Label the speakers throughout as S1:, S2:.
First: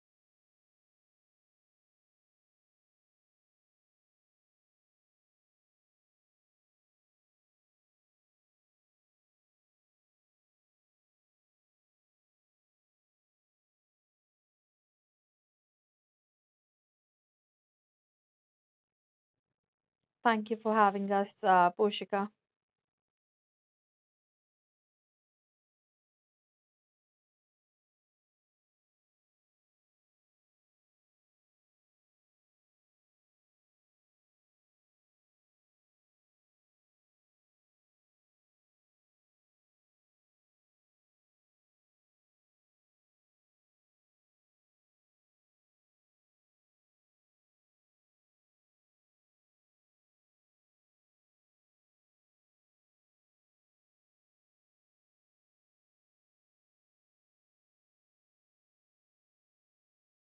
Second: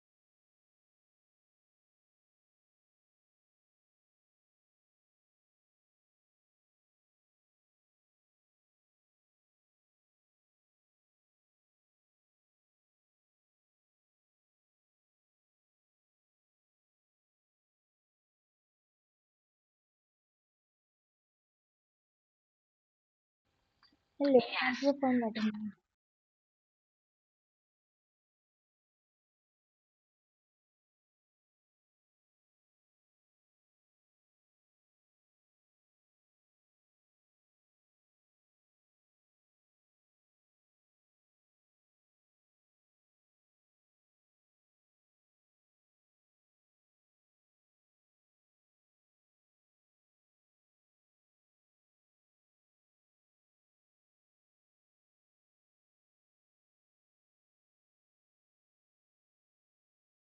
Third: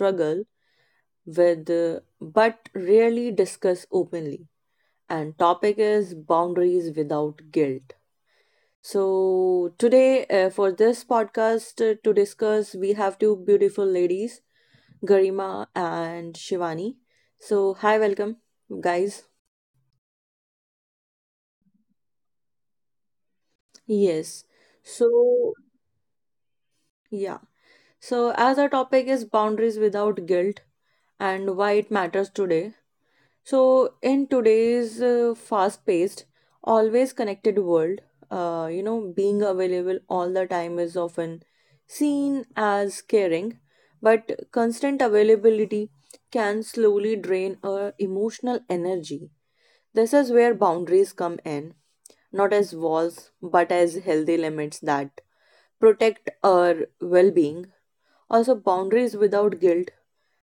S1: struggle with but rarely discuss openly. And topic is boundaries without guilt. So, today for this podcast to discuss, we have two beautiful ladies, Garima and Shivani. So, hi, welcome, guys.
S2: Thank you for having us, Poshika.
S1: Yes.
S3: Hello, thank you for
S1: So,
S3: letting me
S1: yeah. So, as our topic is boundaries without guilt and why it matters today. So, in today's fast paced, always connected world, being available all the time is often seen as caring, but constant availability can slowly drain our emotional energy. This is where boundaries come in, not as walls, but as healthy limits that protect our well being. Also, boundaries without guilt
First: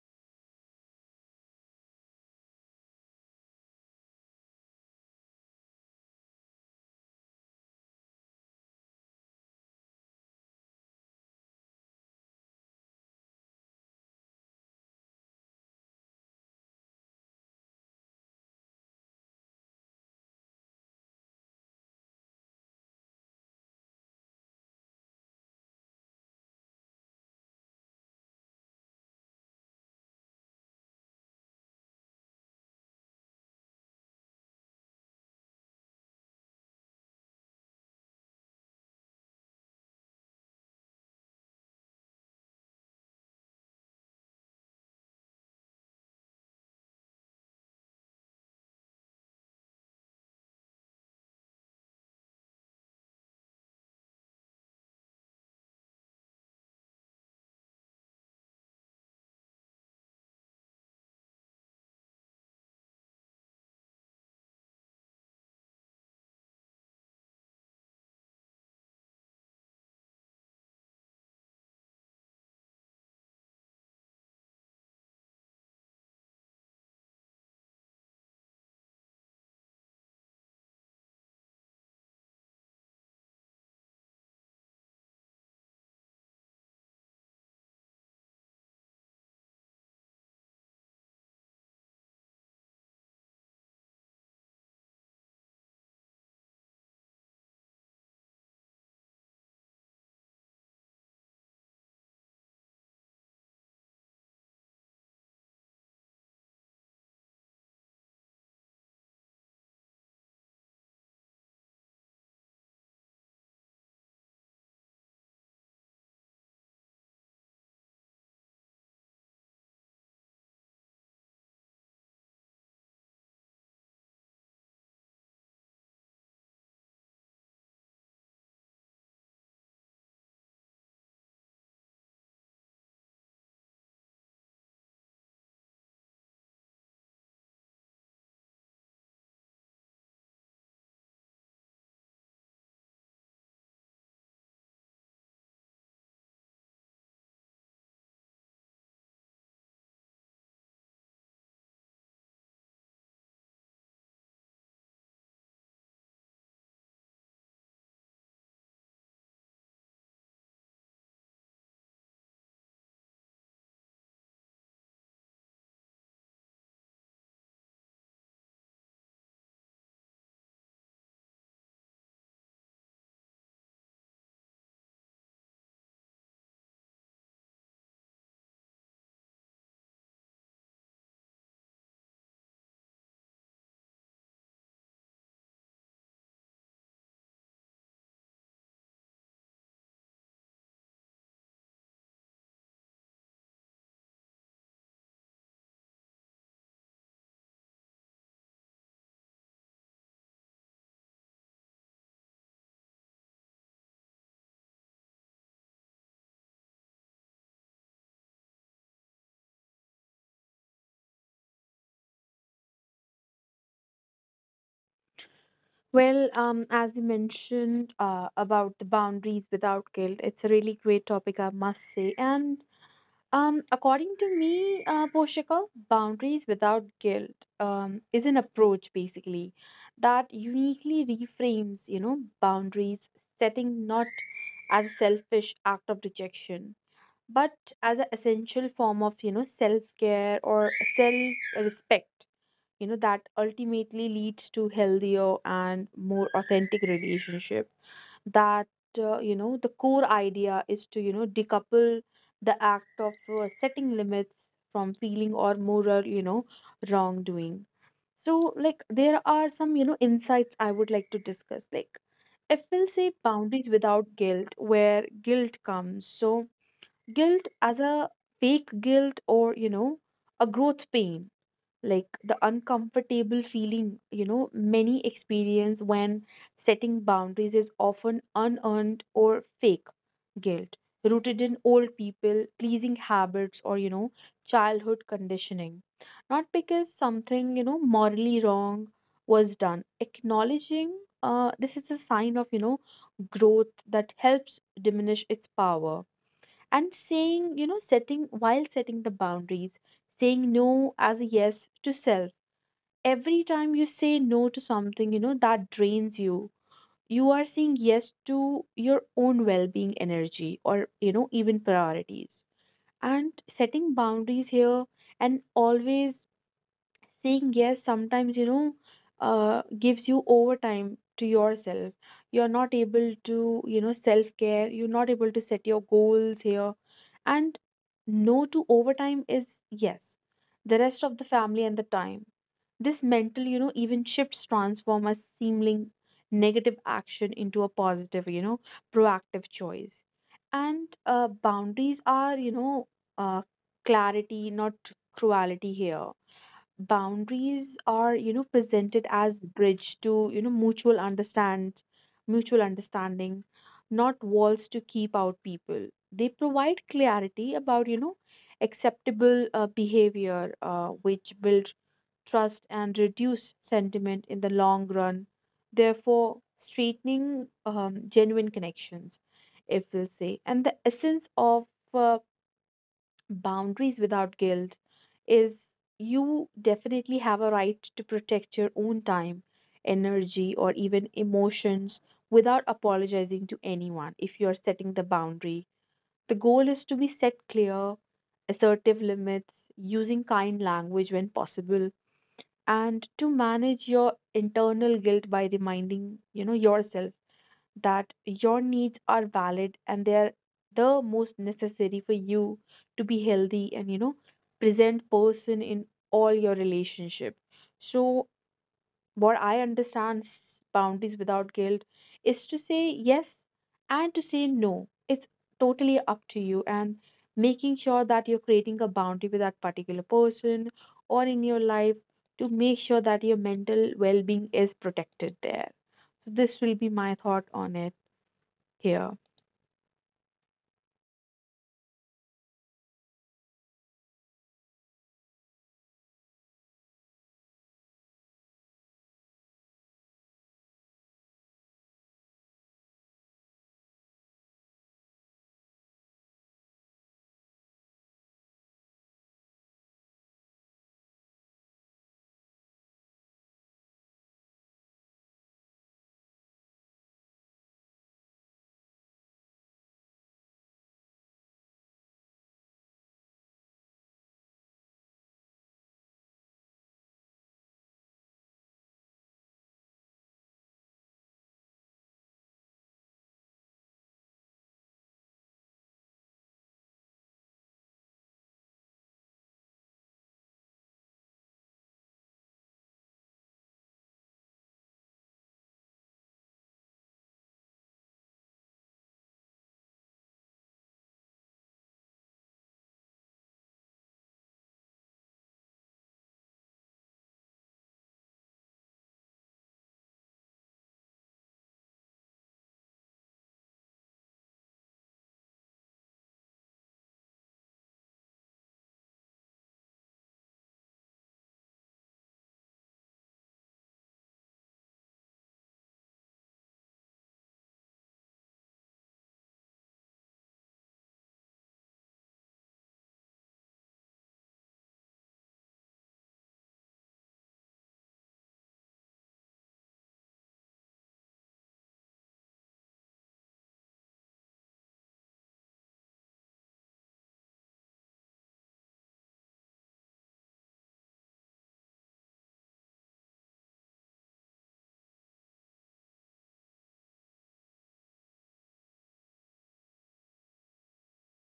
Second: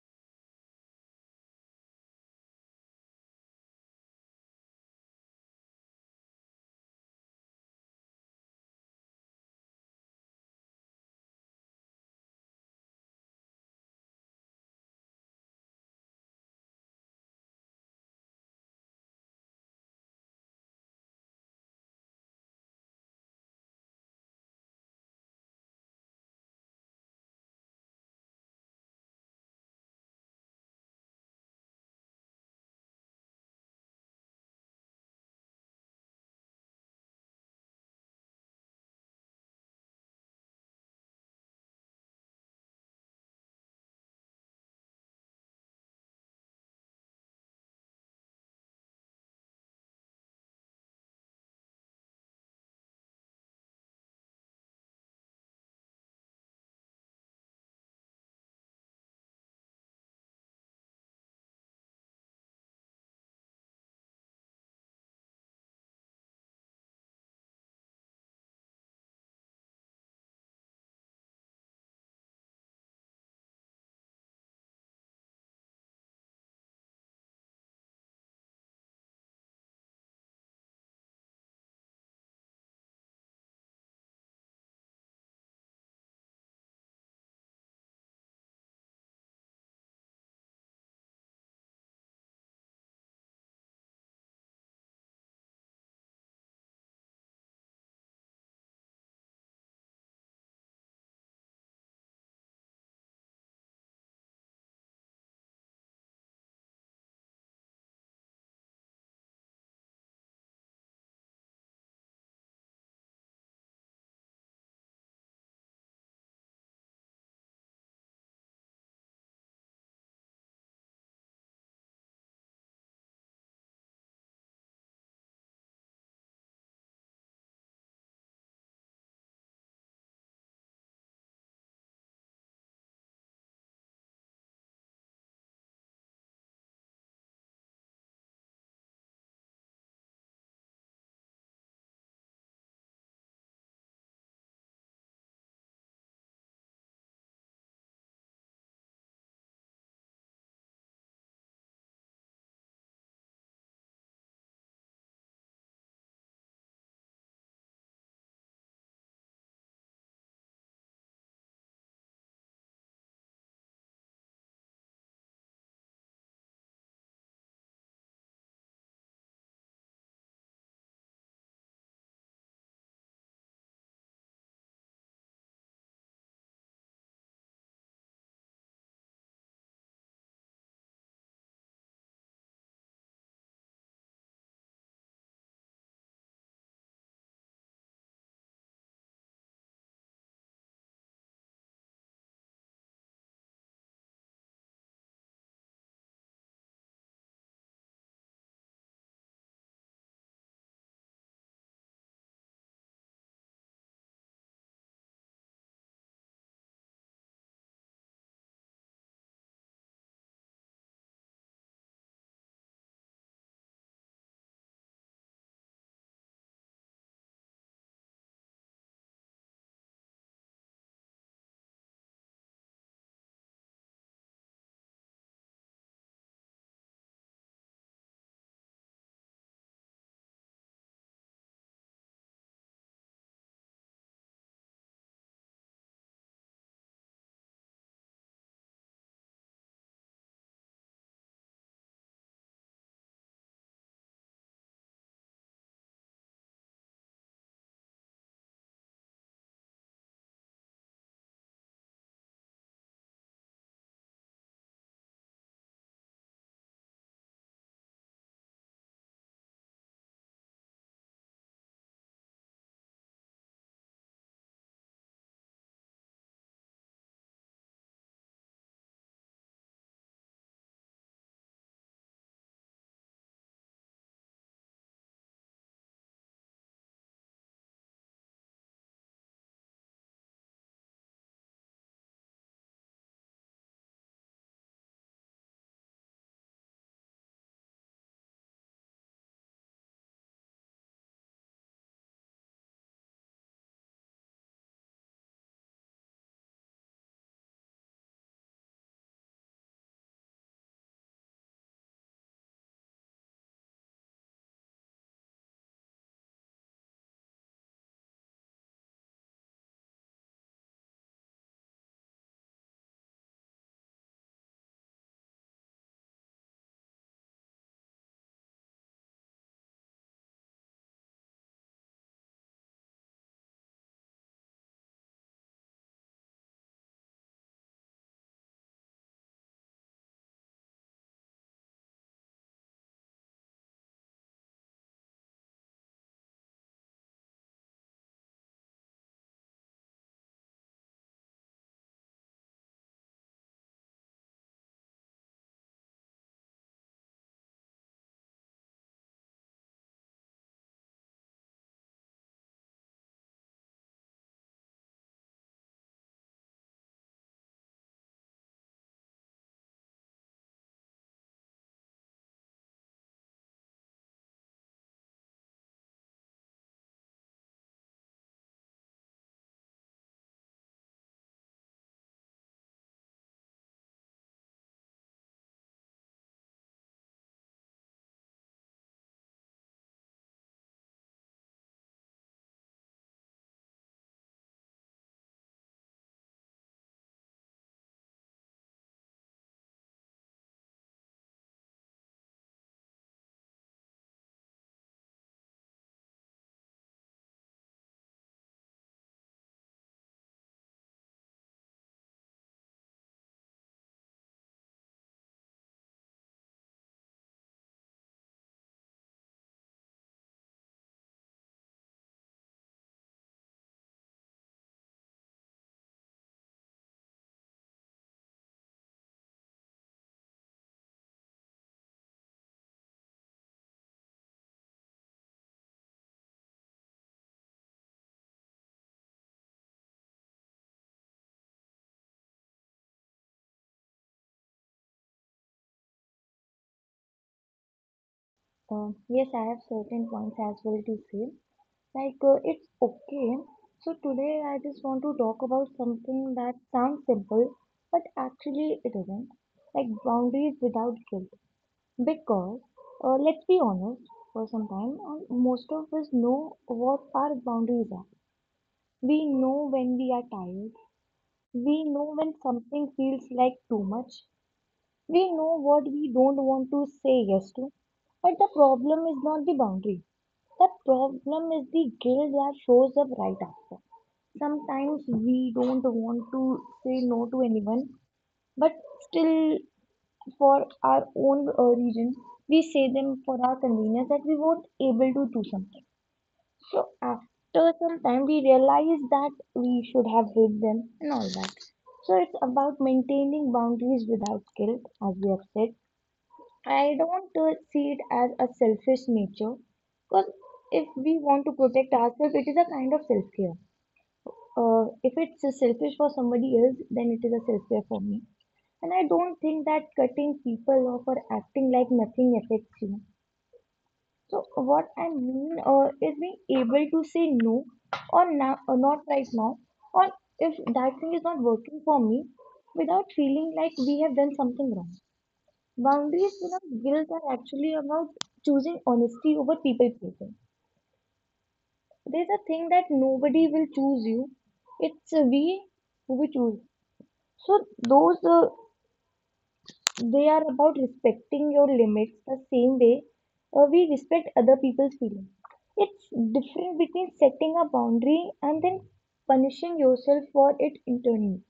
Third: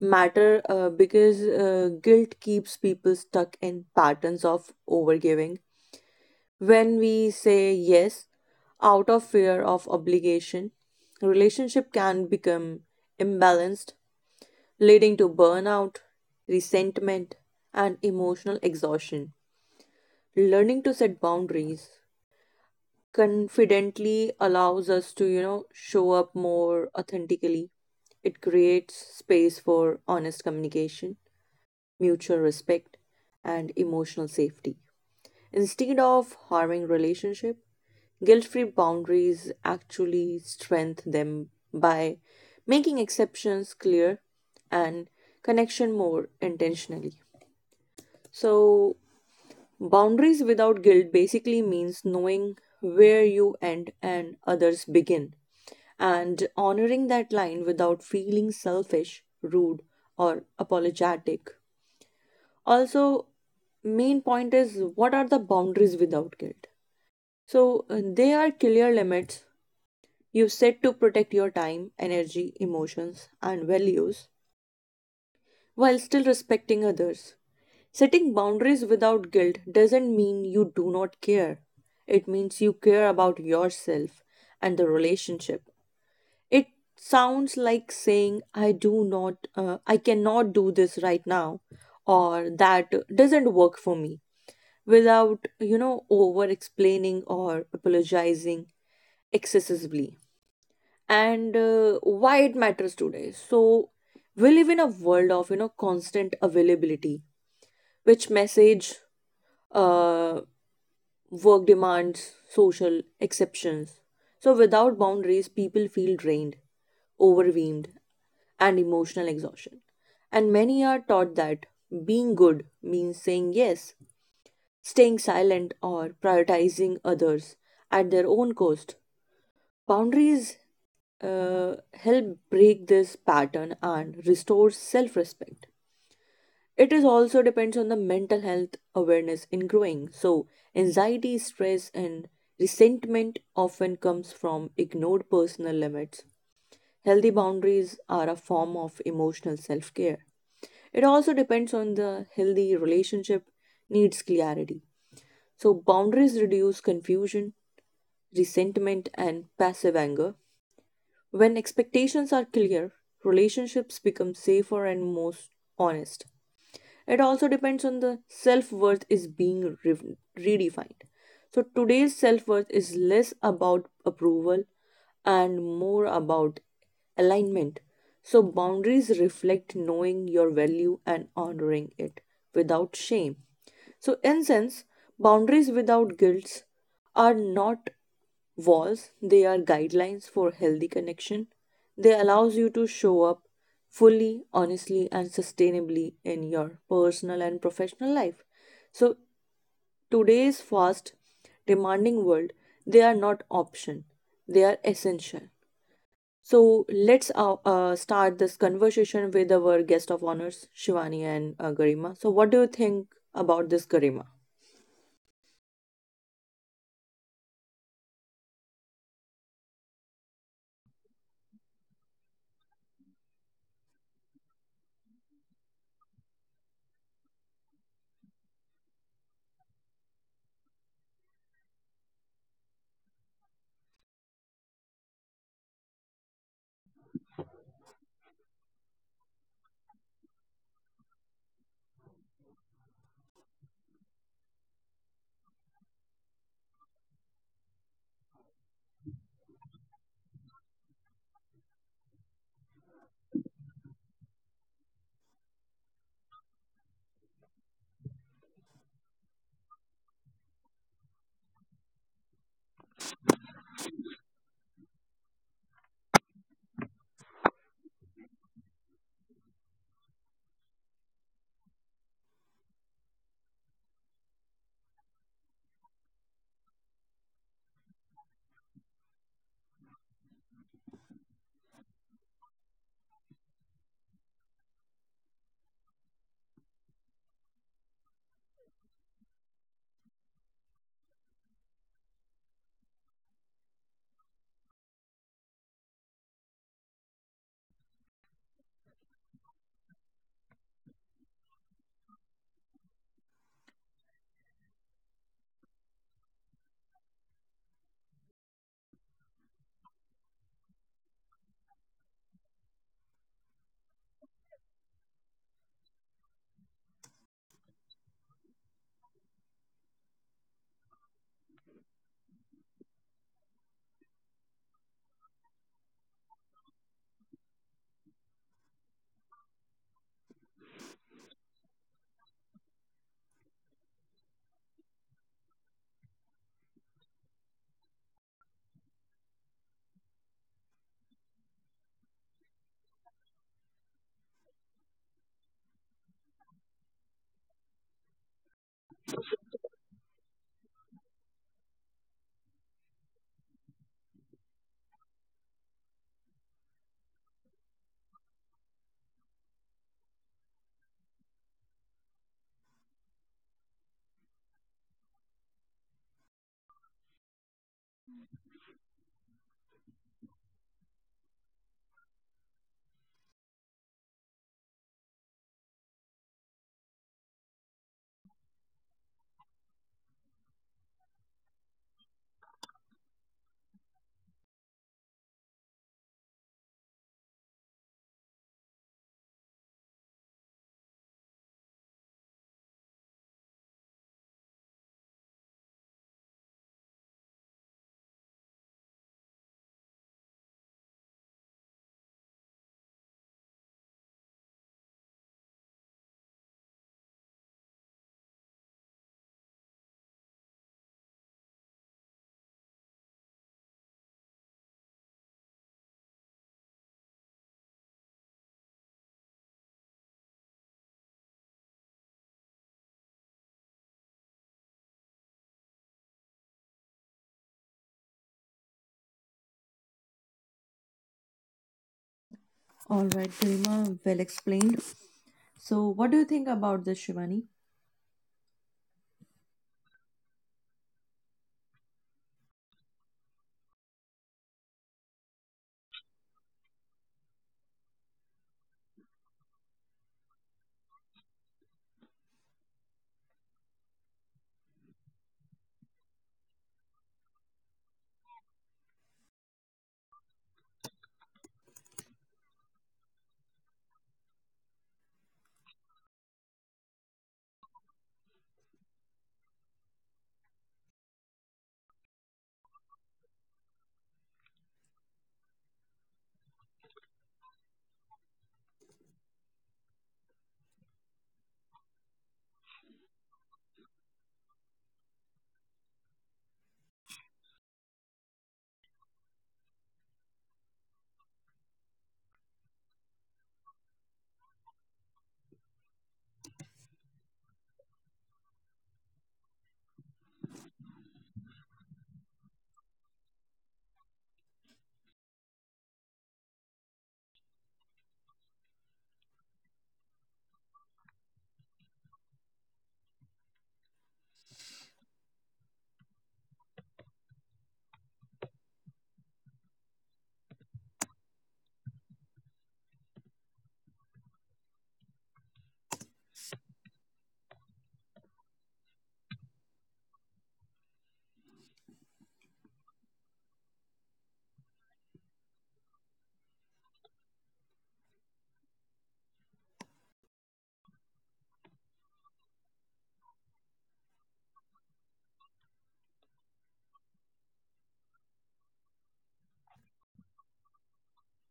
S1: matter because guilt keeps people stuck in patterns of overgiving. When we say yes out of fear of obligation, relationship can become imbalanced, leading to burnout, resentment, and emotional exhaustion. Learning to set boundaries confidently allows us to, show up more authentically. It creates space for honest communication, mutual respect, and emotional safety. Instead of harming relationship, guilt-free boundaries actually strengthen them by making exceptions clear and connection more intentionally. So, boundaries without guilt basically means knowing where you end and others begin, and honoring that line without feeling selfish, rude, or apologetic. Also, main point is, what are the boundaries without guilt? So, they are clear limits you set to protect your time, energy, emotions, and values while still respecting others. Setting boundaries without guilt doesn't mean you do not care. It means you care about yourself and the relationship. It sounds like saying, I do not, I cannot do this right now, or that doesn't work for me, without, over explaining or apologizing excessively. And why it matters today. So, we live in a world of, constant availability which message, uh, work demands social exceptions. So, without boundaries, people feel drained, overwhelmed, and emotional exhaustion. And many are taught that being good means saying yes, staying silent, or prioritizing others at their own cost. Boundaries help break this pattern and restore self respect. It is also depends on the mental health awareness in growing. So, anxiety, stress, and resentment often comes from ignored personal limits. Healthy boundaries are a form of emotional self care. It also depends on the healthy relationship needs clarity. So, boundaries reduce confusion, resentment, and passive anger. When expectations are clear, relationships become safer and most honest. It also depends on the self worth is being redefined. So today's self worth is less about approval and more about alignment. So boundaries reflect knowing your value and honoring it without shame. So, in sense, boundaries without guilt are not walls, they are guidelines for healthy connection. They allows you to show up fully, honestly and sustainably in your personal and professional life. So, today's fast demanding world, they are not option, they are essential. So, let's start this conversation with our guest of honors, Shivani and Garima. So, what do you think about this, Garima?
S2: As you mentioned about the boundaries without guilt, it's a really great topic, I must say. And According to me, Poshika, boundaries without guilt is an approach basically that uniquely reframes, boundaries setting not as a selfish act of rejection, but as an essential form of, self care or self respect that ultimately leads to healthier and more authentic relationship that the core idea is to decouple the act of setting limits from feeling or moral wrongdoing. So like there are some insights I would like to discuss. Like if we'll say boundaries without guilt, where guilt comes. So guilt as a fake guilt or a growth pain, like the uncomfortable feeling many experience when setting boundaries is often unearned or fake guilt rooted in old people pleasing habits or childhood conditioning, not because something morally wrong was done. Acknowledging this is a sign of growth that helps diminish its power. And saying setting, while setting the boundaries, saying no as a yes to self. Every time you say no to something that drains you, you are saying yes to your own well-being, energy, or even priorities. And setting boundaries here, and always saying yes sometimes, gives you overtime to yourself. You're not able to self care, you're not able to set your goals here. And no to overtime is yes the rest of the family and the time. This mental even shifts transform a seeming negative action into a positive proactive choice. And Boundaries are uh, clarity not cruelty here. Boundaries are presented as bridge to mutual understanding, not walls to keep out people. They provide clarity about acceptable behavior, which build trust and reduce sentiment in the long run, therefore straightening genuine connections. If we'll say, and the essence of uh, boundaries without guilt is, you definitely have a right to protect your own time, energy, or even emotions without apologizing to anyone if you are setting the boundary. The goal is to be set clear, assertive limits, using kind language when possible, and to manage your internal guilt by reminding, yourself that your needs are valid and they are the most necessary for you to be healthy and present person in all your relationship. So what I understand boundaries without guilt is to say yes and to say no, it's totally up to you, and making sure that you're creating a boundary with that particular person or in your life, to make sure that your mental well-being is protected there. So this will be my thought on it here.
S1: All right, Garima, well explained. So, what do you think about this, Shivani?
S3: know. Yes, I have certain points as well to say. Like, it's okay. So, today I just want to talk about something that sounds simple, but actually it isn't. Like, boundaries without guilt. Because, let's be honest for some time, and most of us know what our boundaries are. We know when we are tired, we know when something feels like too much. We know what we don't want to say yes to. But the problem is not the boundary. The problem is the guilt that shows up right after. Sometimes we don't want to say no to anyone, but still, for our own reasons, we say them for our convenience that we weren't able to do something. So after some time, we realize that we should have hid them and all that. So it's about maintaining boundaries without guilt, as we have said. I don't see it as a selfish nature, because if we want to protect ourselves, it is a kind of self care. If it's selfish for somebody else, then it is a self care for me. And I don't think that cutting people off or acting like nothing affects you. So, what I mean is being able to say no, or, now, or not right now, or if that thing is not working for me, without feeling like we have done something wrong. Boundaries without guilt are actually about choosing honesty over people pleasing. There's a thing that nobody will choose you. It's we who we choose. So those they are about respecting your limits the same way we respect other people's feelings. It's different between setting a boundary and then punishing yourself for it internally.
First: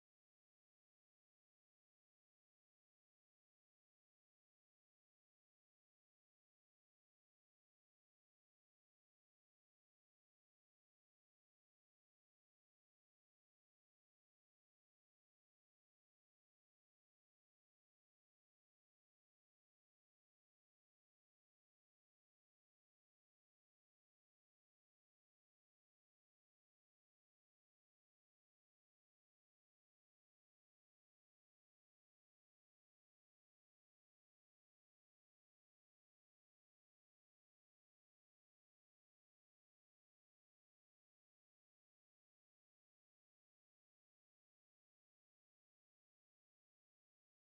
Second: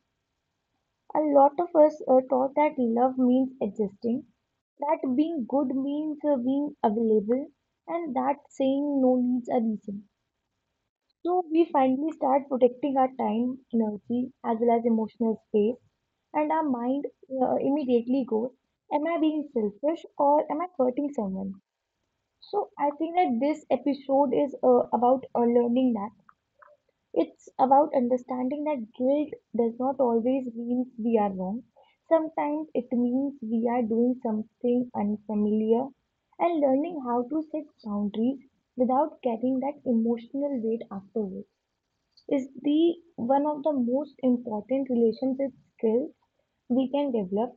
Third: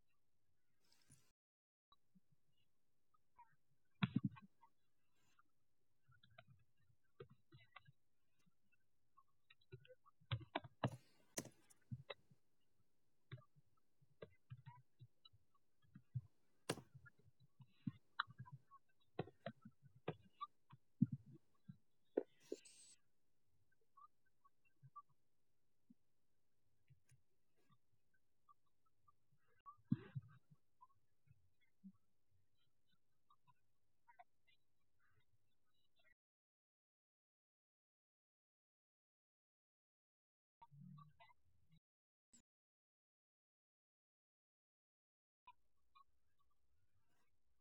S3: A lot of us are taught that love means existing, that being good means being available, and that saying no needs a reason. So we finally start protecting our time, energy, as well as emotional space, and our mind immediately goes, am I being selfish or am I hurting someone? So I think that this episode is about learning that it's about understanding that guilt does not always mean we are wrong. Sometimes it means we are doing something unfamiliar, and learning how to set boundaries without carrying that emotional weight afterwards is the one of the most important relationship skills we can develop.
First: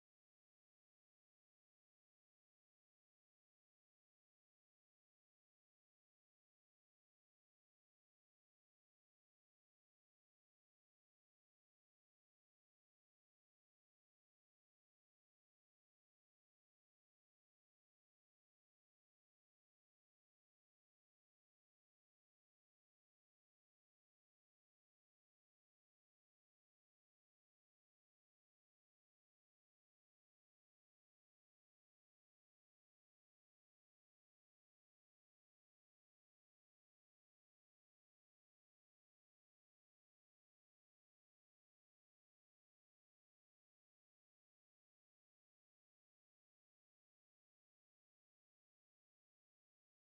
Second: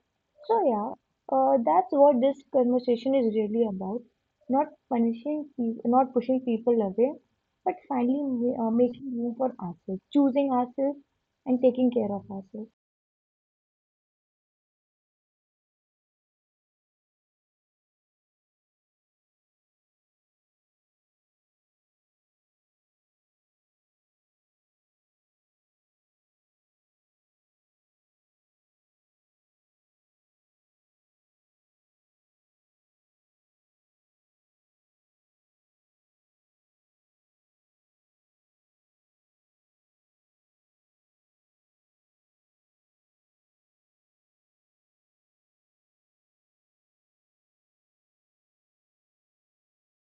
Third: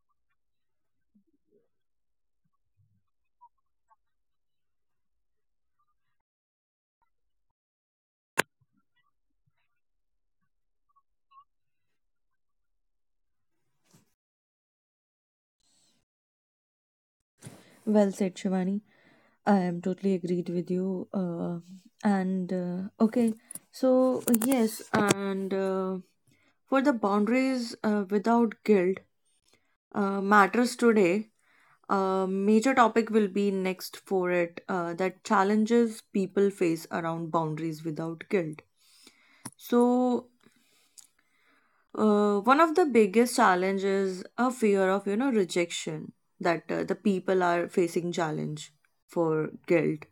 S3: So yeah, that's what this conversation is really about. Not punishing, not pushing people away, but finally making room for ourselves, choosing ourselves, and taking care of ourselves.
S1: Well said, Shivani. I am totally agreed with you. And okay, so yes, and for the boundaries without guilt matters today. A major topic will be next for it that challenges people face around boundaries without guilt. So, one of the biggest challenges a fear of rejection that the people are facing challenge for guilt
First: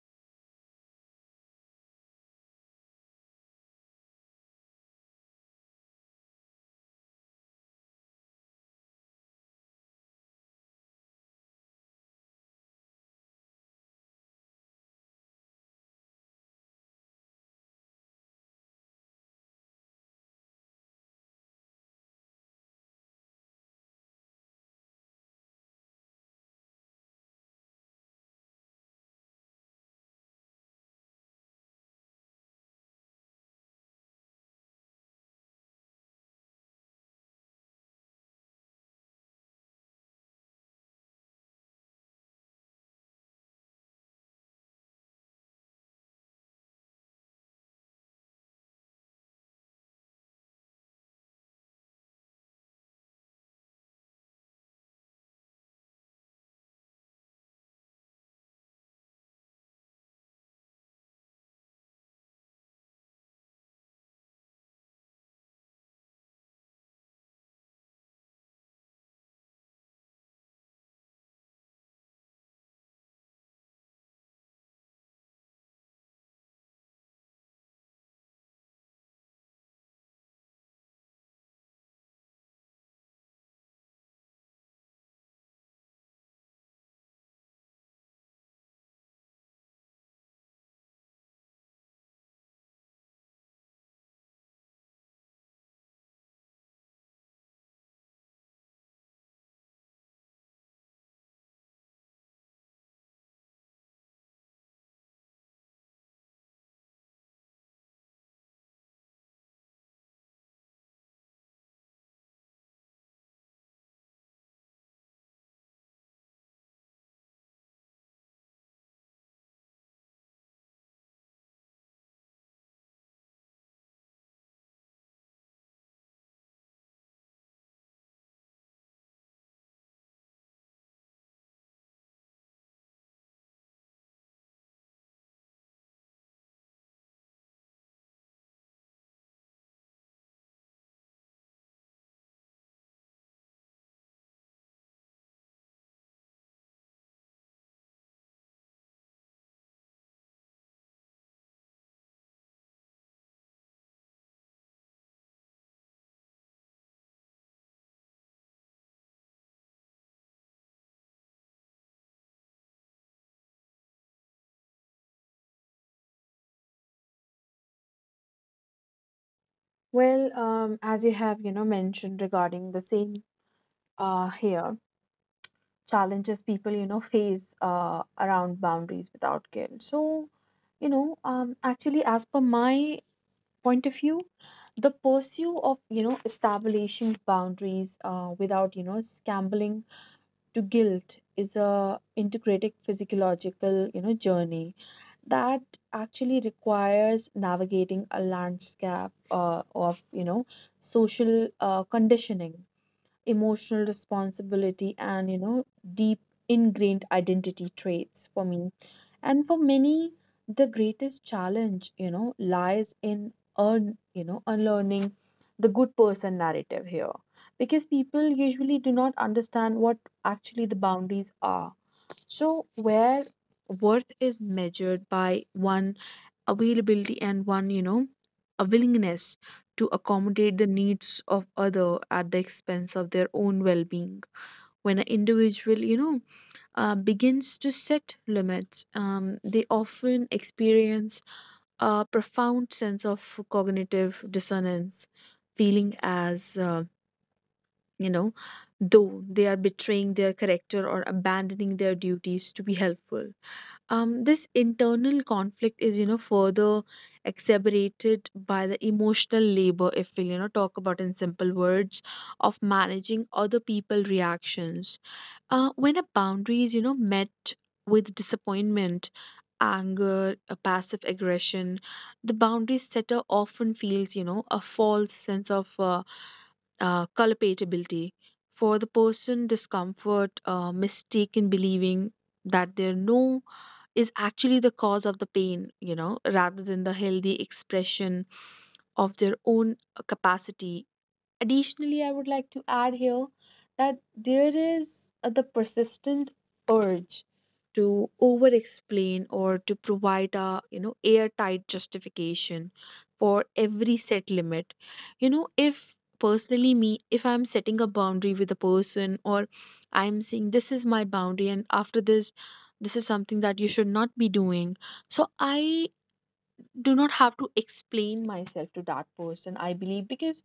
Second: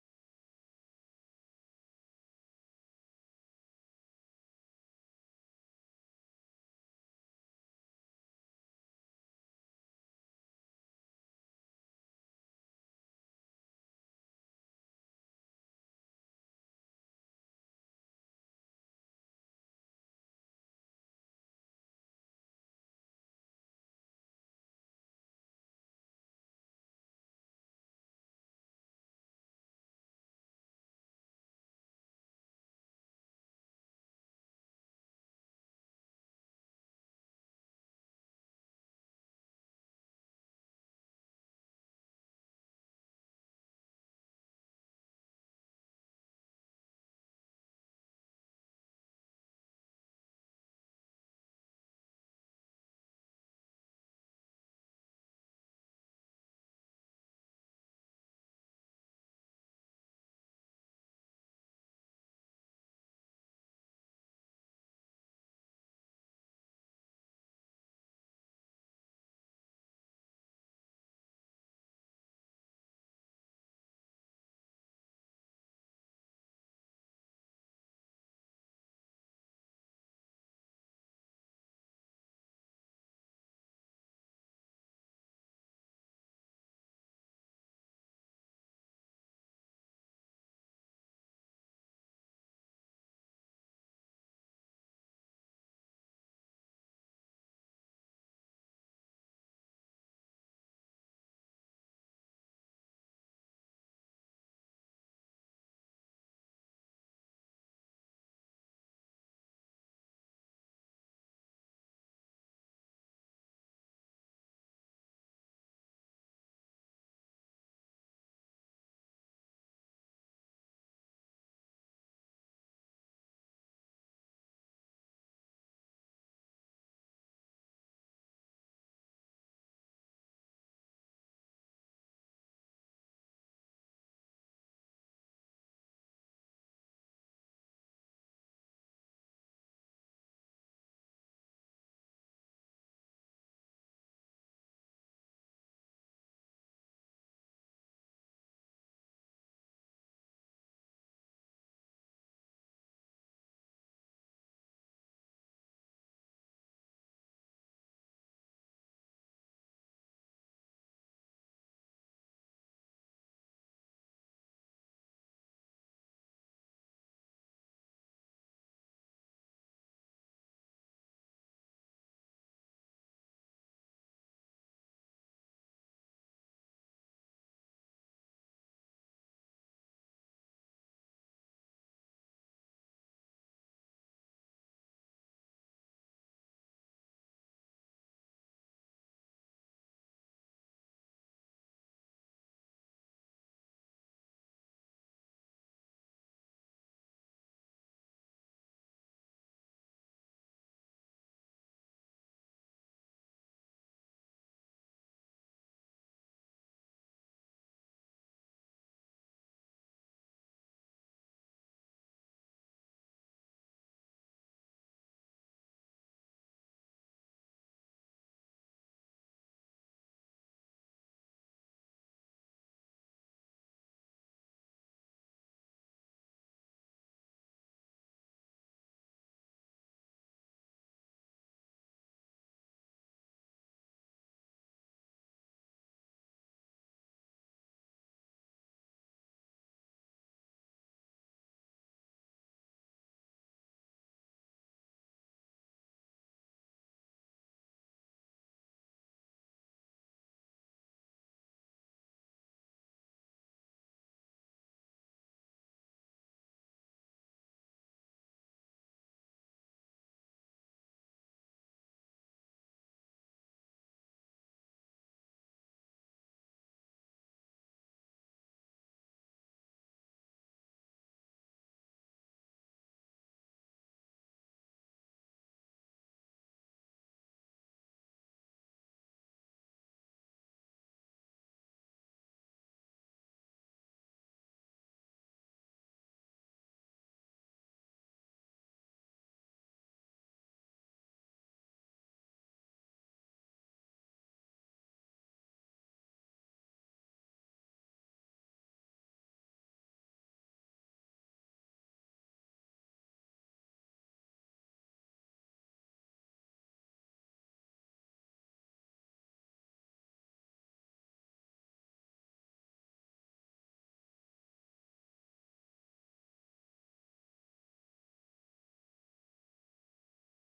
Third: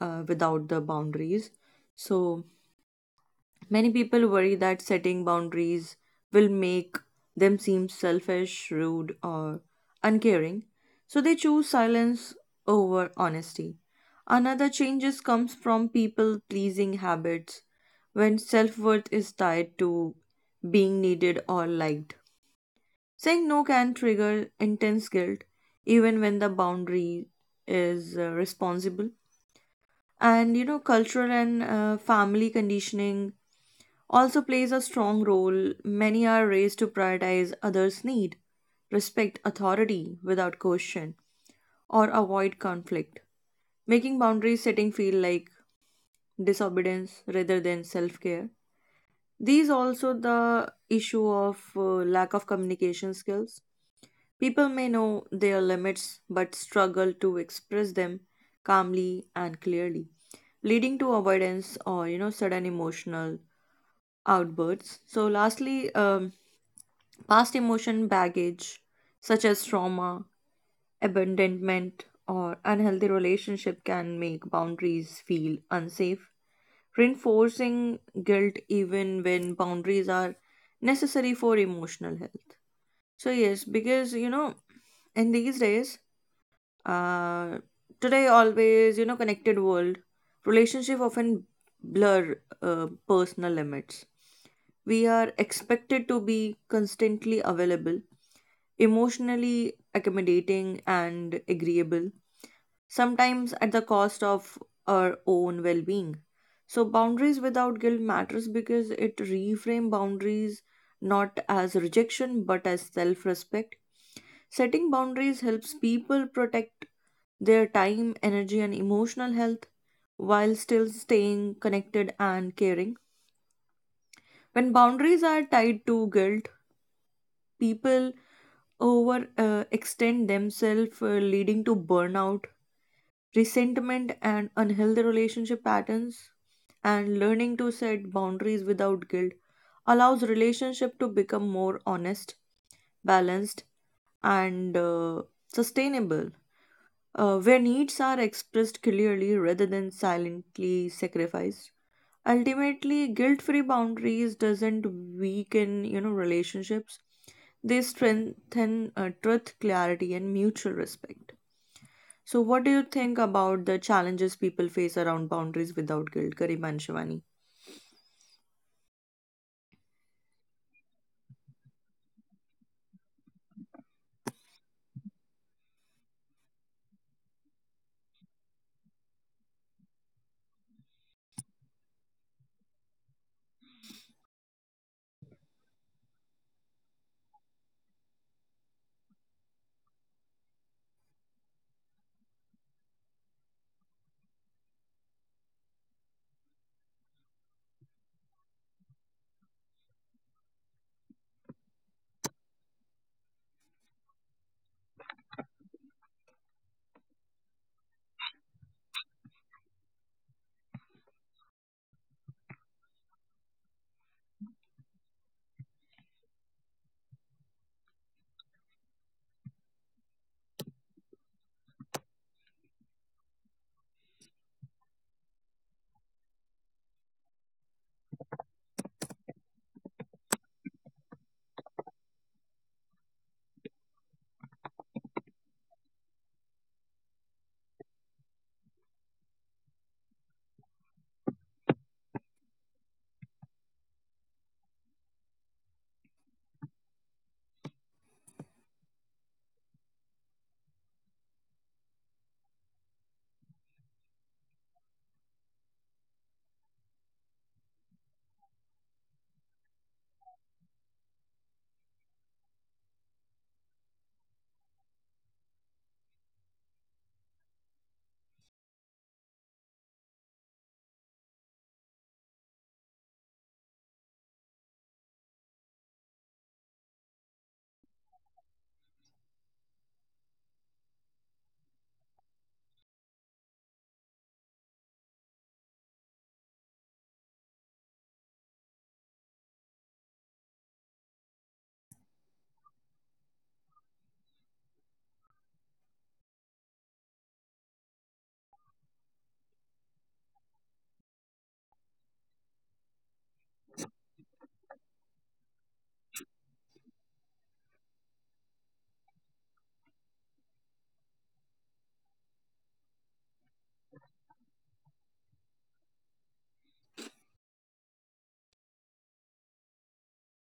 S1: without the boundaries. So many people worry that setting boundaries will make them seem selfish, rude, or uncaring, so they choose silence over honesty. Another changes comes from people pleasing habits when self worth is tied to being needed or liked. Saying no can trigger intense guilt even when the boundary is responsible. And you know, cultural and family conditioning also plays a strong role. Many are raised to prioritize others' need, respect authority without question, or avoid conflict, making boundary setting feel like disobedience rather than self care. These also the issue of lack of communication skills. People may know their limits but struggle to express them calmly and clearly, leading to avoidance or you know sudden emotional outbursts. So lastly, past emotion baggage, such as trauma, abandonment, or unhealthy relationship, can make boundaries feel unsafe, reinforcing guilt even when boundaries are necessary for emotional health. So, yes, because you know, in these days, uh, today, always, you know, connected world, relationship often blur personal limits. We are expected to be constantly available, emotionally accommodating, and agreeable, sometimes at the cost of our own well being. So, boundaries without guilt matters because it reframe boundaries not as rejection but as self respect. Setting boundaries helps people protect their time, energy, and emotional health while still staying connected and caring. When boundaries are tied to guilt, people over extend themselves, leading to burnout, resentment, and unhealthy relationship patterns. And learning to set boundaries without guilt allows relationship to become more honest, balanced, and sustainable, where needs are expressed clearly rather than silently sacrificed. Ultimately, guilt-free boundaries doesn't weaken you know relationships, they strengthen truth clarity and mutual respect. So what do you think about the challenges people face around boundaries without guilt, Karim and Shivani?
S2: As you have, mentioned regarding the same here, challenges people, face around boundaries without guilt. So, actually, as per my point of view, the pursuit of, establishing boundaries without, scrambling to guilt is a integrated physiological, journey that actually requires navigating a landscape of social conditioning, emotional responsibility, and deep ingrained identity traits. For me and for many, the greatest challenge lies in un, you know unlearning the good person narrative here, because people usually do not understand what actually the boundaries are. So where worth is measured by one availability and one a willingness to accommodate the needs of other at the expense of their own well-being. When an individual begins to set limits, they often experience a profound sense of cognitive dissonance, feeling as you know though they are betraying their character or abandoning their duties to be helpful. This internal conflict is further exacerbated by the emotional labor, if we talk about in simple words, of managing other people reactions. When a boundary is met with disappointment, anger, a passive aggression, the boundary setter often feels a false sense of culpability for the person discomfort, mistaken believing that there are no is actually the cause of the pain, rather than the healthy expression of their own capacity. Additionally, I would like to add here that there is the persistent urge to over explain or to provide a airtight justification for every set limit. If personally me, if I'm setting a boundary with a person, or I'm saying this is my boundary and after this, this is something that you should not be doing, so I do not have to explain myself to that person, I believe. Because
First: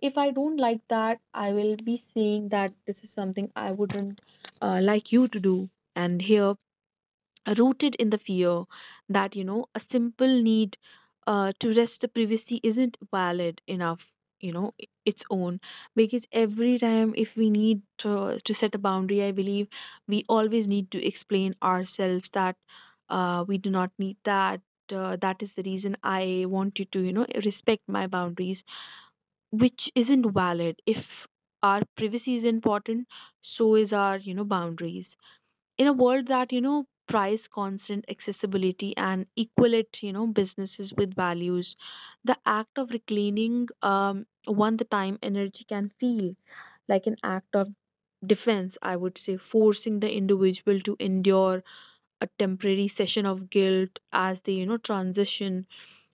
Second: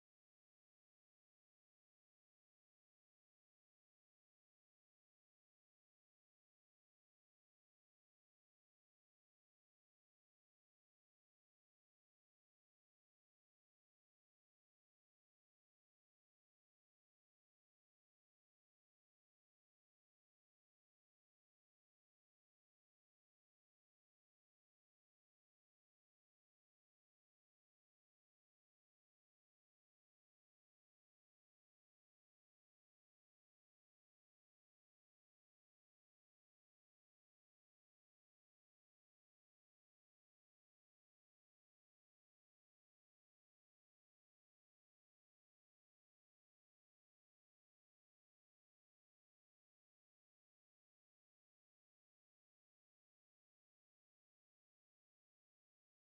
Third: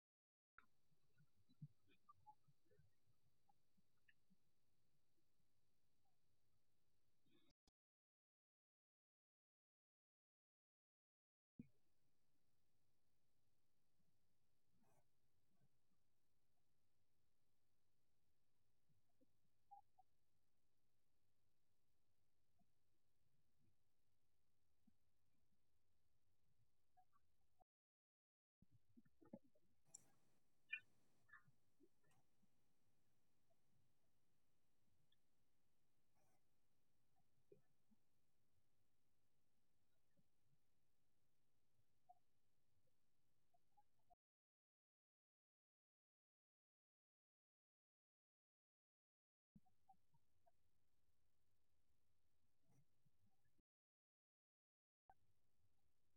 S2: if I don't like that, I will be saying that this is something I wouldn't like you to do. And here rooted in the fear that a simple need to rest the privacy isn't valid enough. Its own, because every time if we need to set a boundary, I believe we always need to explain ourselves that we do not need that, that is the reason I want you to respect my boundaries, which isn't valid. If our privacy is important, so is our boundaries. In a world that price constant accessibility and equate businesses with values, the act of reclaiming one the time energy can feel like an act of defense, I would say, forcing the individual to endure a temporary session of guilt as they transition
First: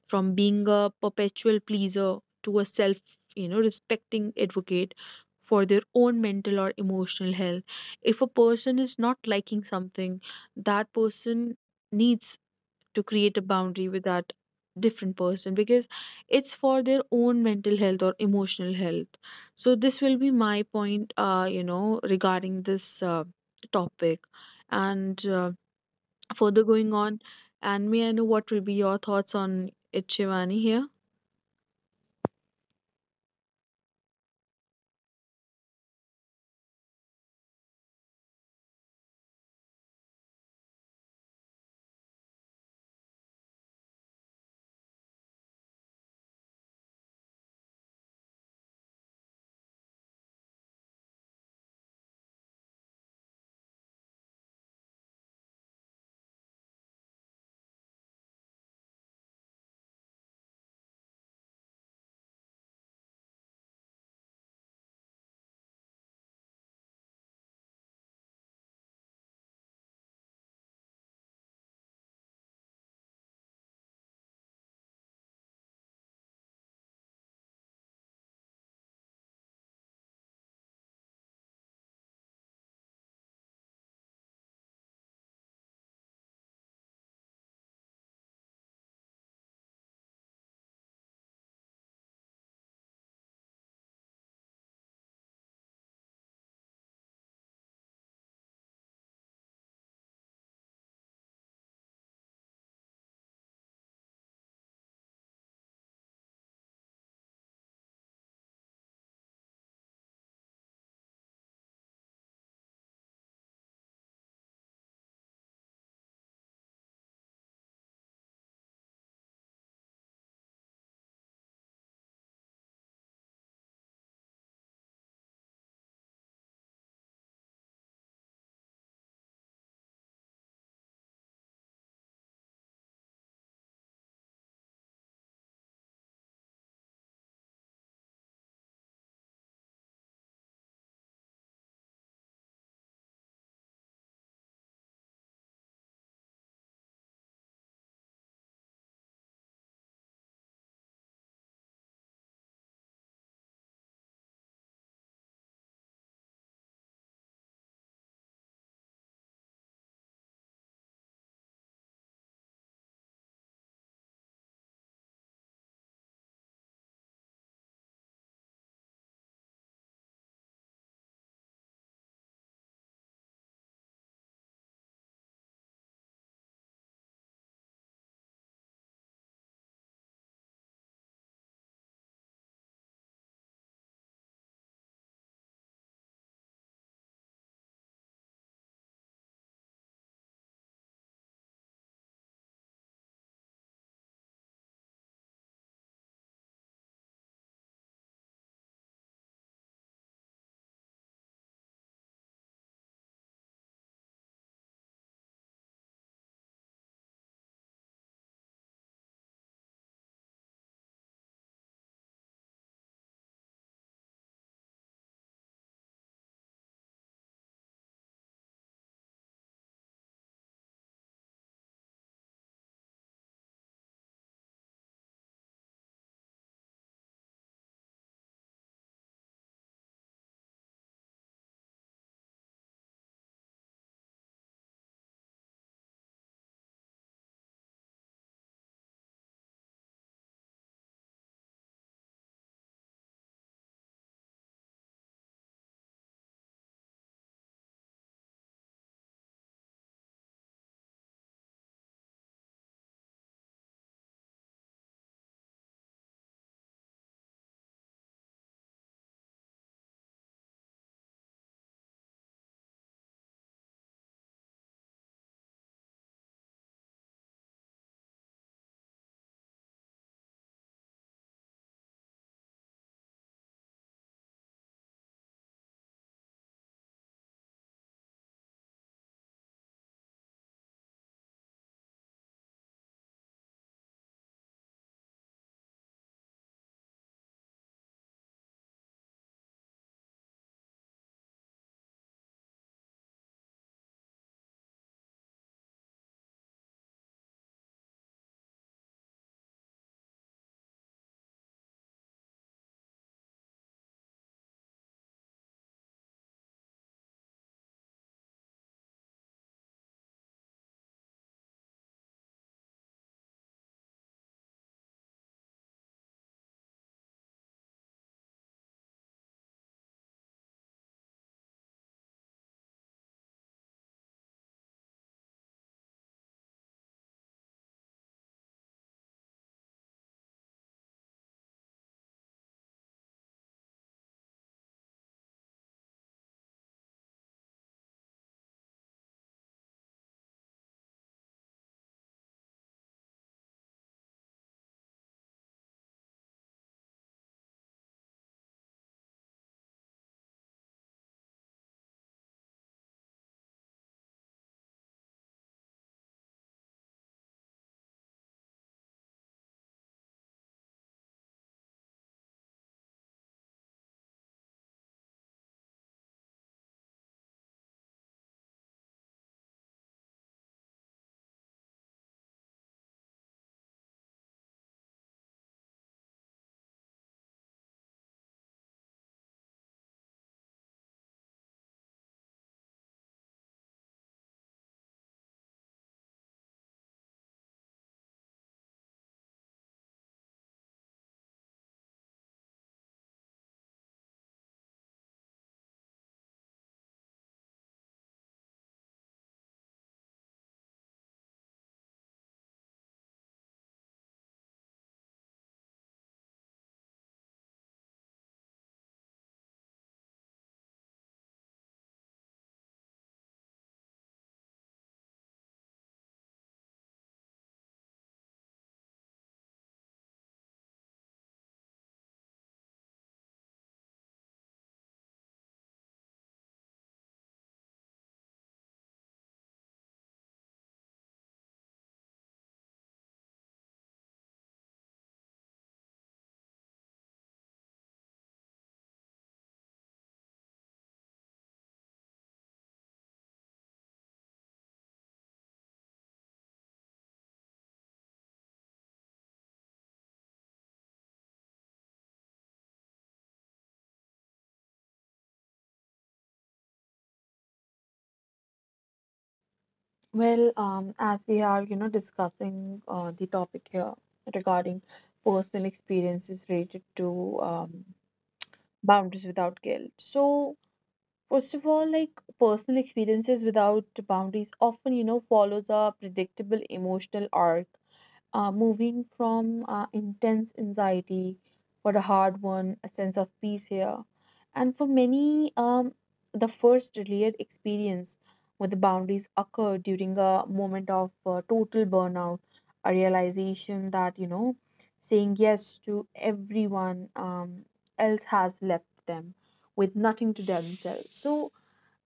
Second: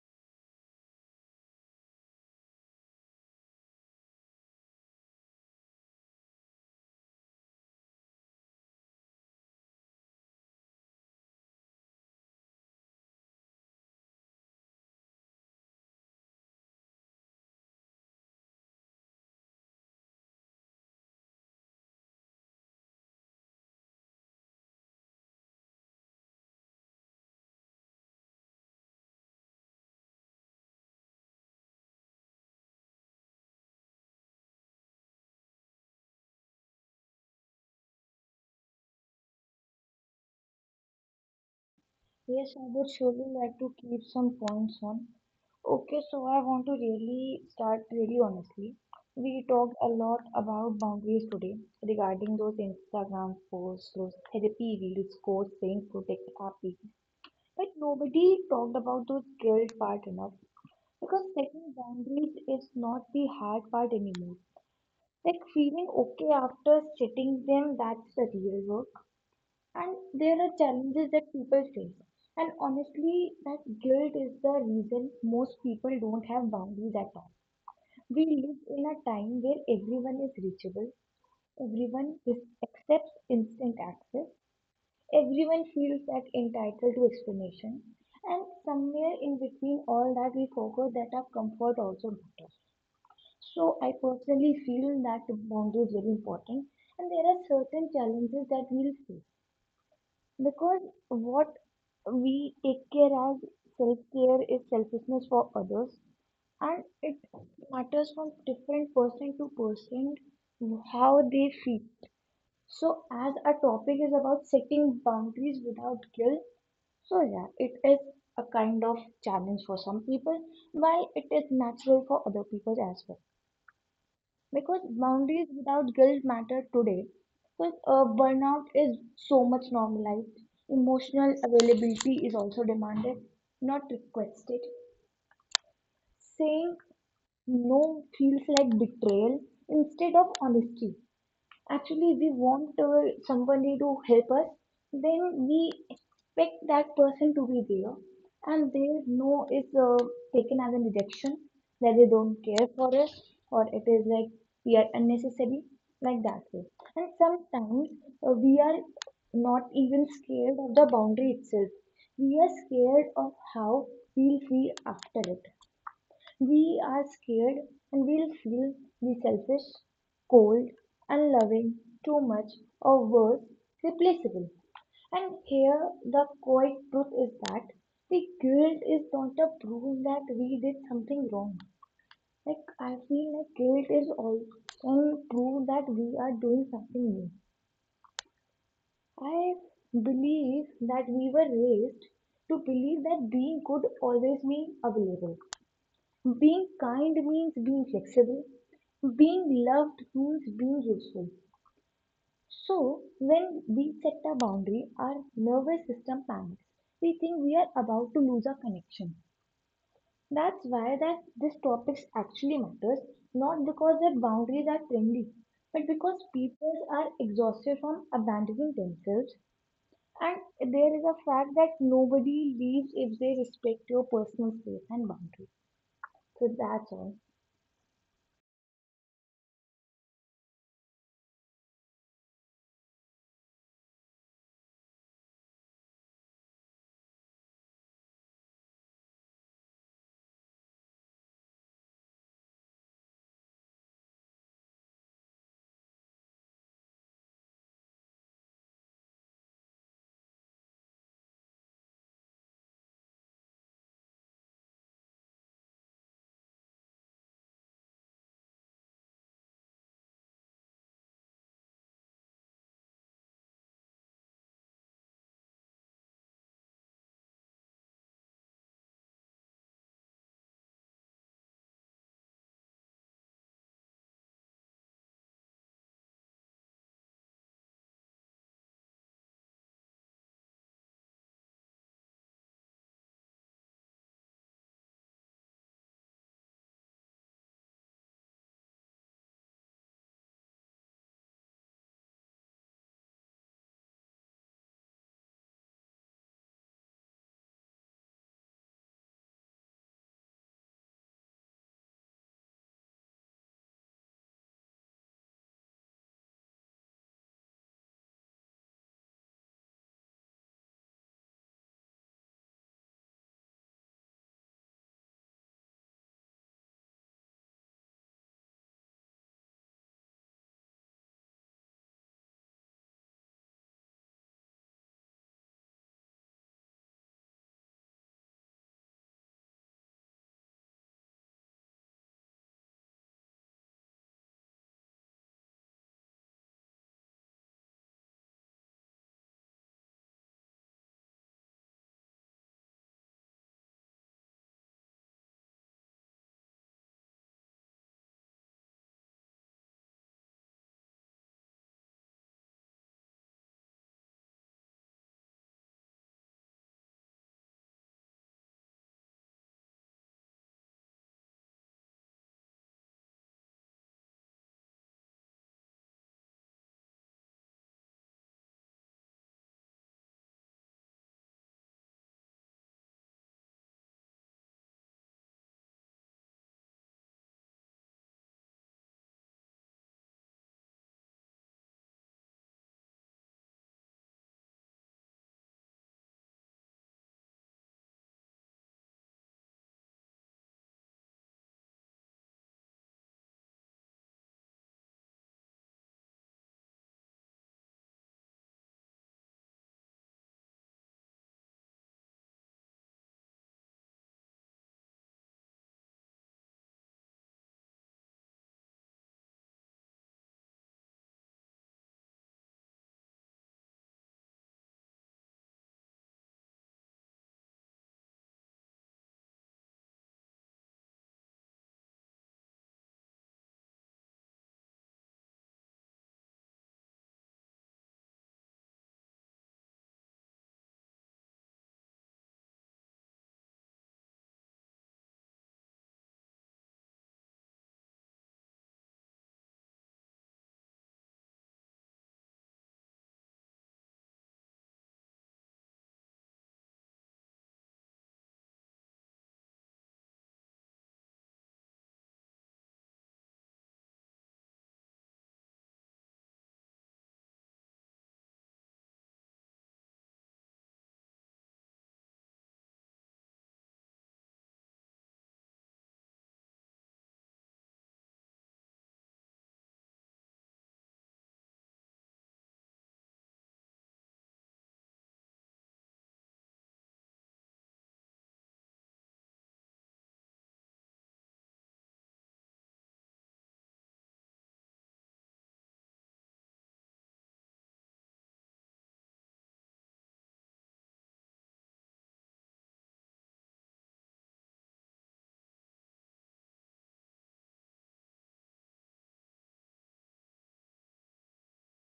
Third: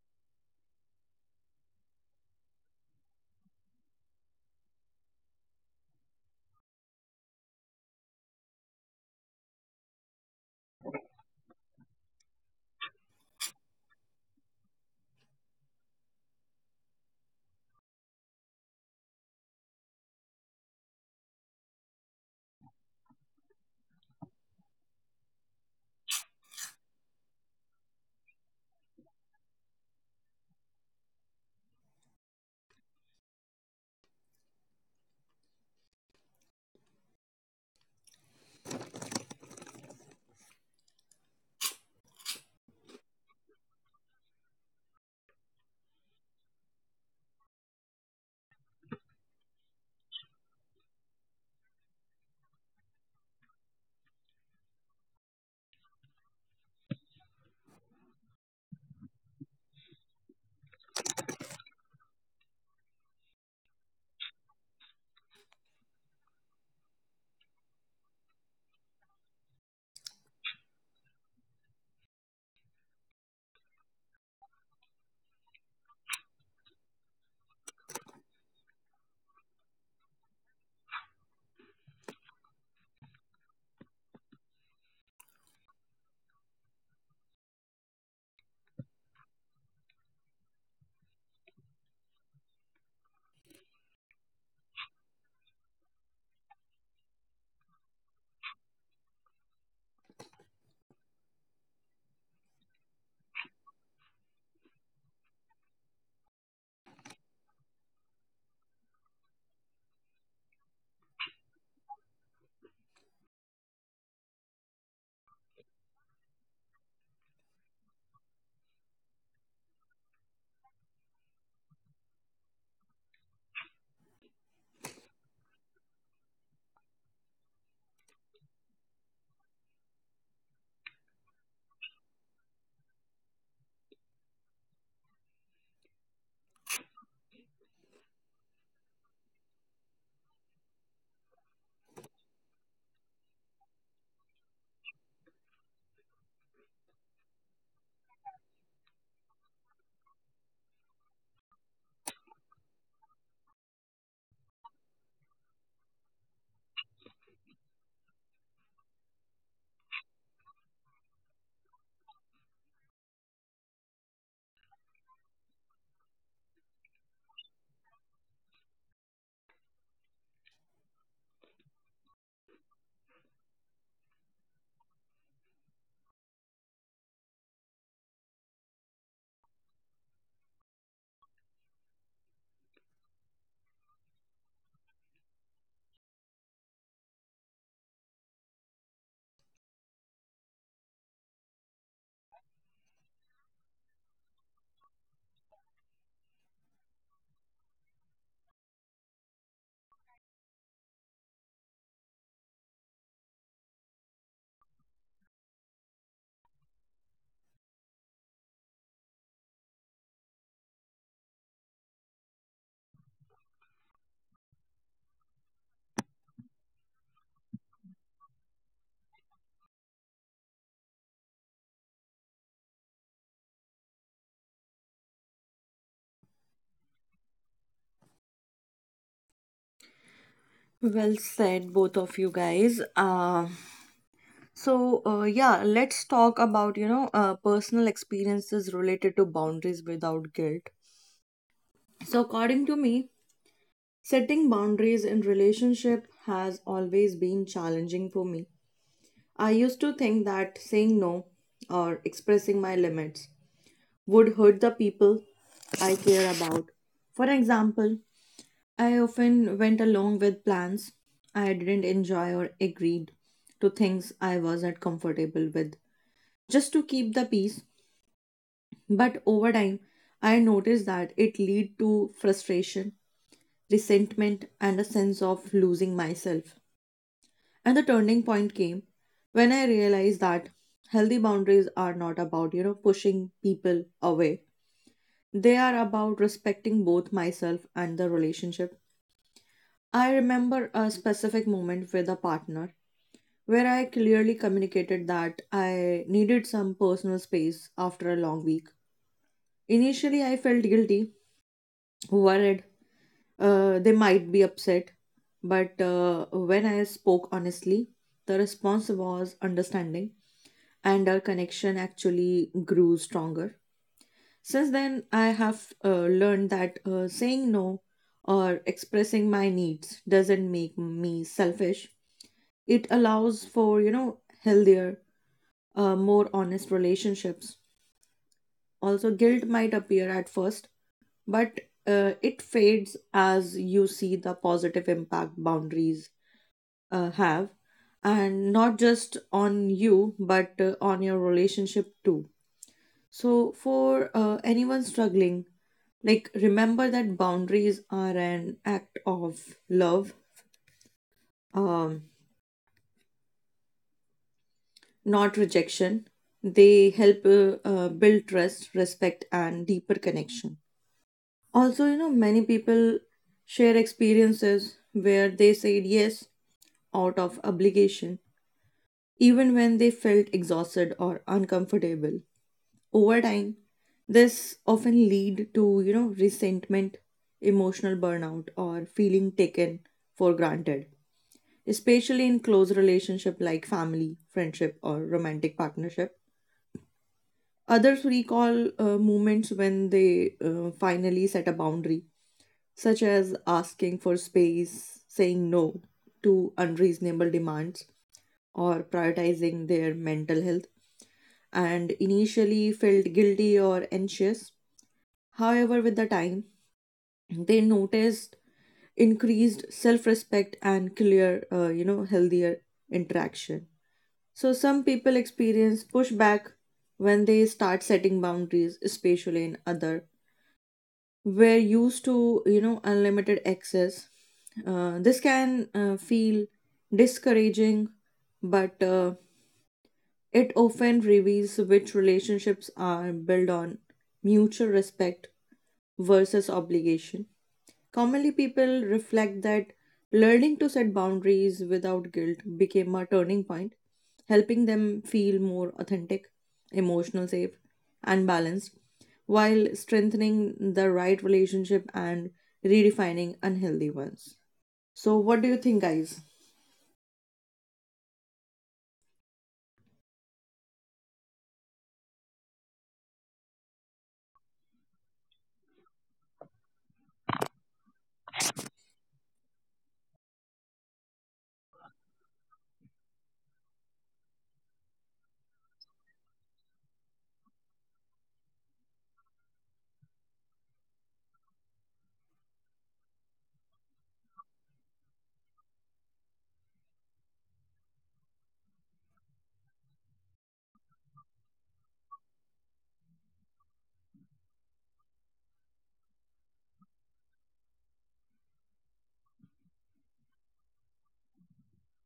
S2: from being a perpetual pleaser to a self respecting advocate for their own mental or emotional health. If a person is not liking something, that person needs to create a boundary with that different person, because it's for their own mental health or emotional health. So this will be my point regarding this topic, and further going on. And may I know what will be your thoughts on it, Shivani, here?
S3: Yes, I would surely like to keep some points on. Okay, so I want to really start really honestly. We talked a lot about boundaries today regarding those Instagram posts, those therapy reels, quotes saying protect our peace. But nobody talked about those guilt part enough, because setting boundaries is not the hard part anymore. Like feeling okay after setting them, that's the real work. And there are challenges that people face. And honestly, that guilt is the reason most people don't have boundaries at all. We live in a time where everyone is reachable, accepts instant access. Everyone feels that entitled to explanation, and somewhere in between all that, we forgot that our comfort also matters. So I personally feel that the boundary is very important, and there are certain challenges that we'll face, because what we take care as self care is selfishness for others, and it matters from different person to person how they feel. So, as our topic is about setting boundaries without guilt, so yeah, it is a kind of challenge for some people, while it is natural for other people as well. Because boundaries without guilt matter today. Because burnout is so much normalized. Emotional availability is also demanded, not requested. Saying no feels like betrayal instead of honesty. Actually we want somebody to help us, then we expect that person to be there. And their no is taken as a rejection, that they don't care for us, or it is like we are unnecessary, like that way. And sometimes we are not even scared of the boundary itself. We are scared of how we'll feel after it. We are scared and we'll feel the selfish, cold, unloving, too much, or worse, replaceable. And here the quiet truth is that the guilt is not a proof that we did something wrong. Like I feel like guilt is often proof that we are doing something new. I believe that we were raised to believe that being good always means available. Being kind means being flexible. Being loved means being useful. So, when we set a boundary, our nervous system panics. We think we are about to lose our connection. That's why that this topic actually matters, not because that boundaries are trendy, but because people are exhausted from abandoning themselves. And there is a fact that nobody leaves if they respect your personal space and boundaries. So that's all.
S1: Well said, both of you guys. So yeah, let's talk about you know personal experiences related to boundaries without guilt. So according to me, setting boundaries in relationship has always been challenging for me. I used to think that saying no or expressing my limits would hurt the people I care about. For example, I often went along with plans I didn't enjoy or agreed to things I wasn't comfortable with just to keep the peace. But over time, I noticed that it lead to frustration, resentment and a sense of losing myself. And the turning point came when I realized that healthy boundaries are not about, pushing people away. They are about respecting both myself and the relationship. I remember a specific moment with a partner where I clearly communicated that I needed some personal space after a long week. Initially, I felt guilty, worried, they might be upset, but when I spoke honestly, the response was understanding and our connection actually grew stronger. Since then, I have learned that saying no or expressing my needs doesn't make me selfish. It allows for, healthier, more honest relationships. Also, guilt might appear at first, but it fades as you see the positive impact boundaries have, and not just on you, but on your relationship too. So, for anyone struggling, like remember that boundaries are an act of love, um, not rejection. They help build trust, respect, and deeper connection. Also, you know, many people share experiences where they said yes out of obligation, even when they felt exhausted or uncomfortable. Over time, this often lead to, resentment, emotional burnout or feeling taken for granted, especially in close relationship like family, friendship or romantic partnership. Others recall moments when they finally set a boundary, such as asking for space, saying no to unreasonable demands, or prioritizing their mental health, and initially felt guilty or anxious. However, with the time, they noticed increased self-respect and clear, healthier interaction. So some people experience pushback when they start setting boundaries, especially in other. We're used to, unlimited access. This can feel discouraging, but it often reveals which relationships are built on mutual respect versus obligation. Commonly, people reflect that learning to set boundaries without guilt became a turning point, helping them feel more authentic, emotional safe, and balanced, while strengthening the right relationship and redefining unhealthy ones. So, what do you think, guys?
S2: As we are, discussing the topic here regarding personal experiences related to boundaries without guilt. So, first of all, like personal experiences without boundaries often, follows a predictable emotional arc, moving from intense anxiety for a hard one, a sense of peace here. And for many, the first real experience with the boundaries occur during a moment of total burnout, a realization that, saying yes to everyone else has left them with nothing to themselves. So,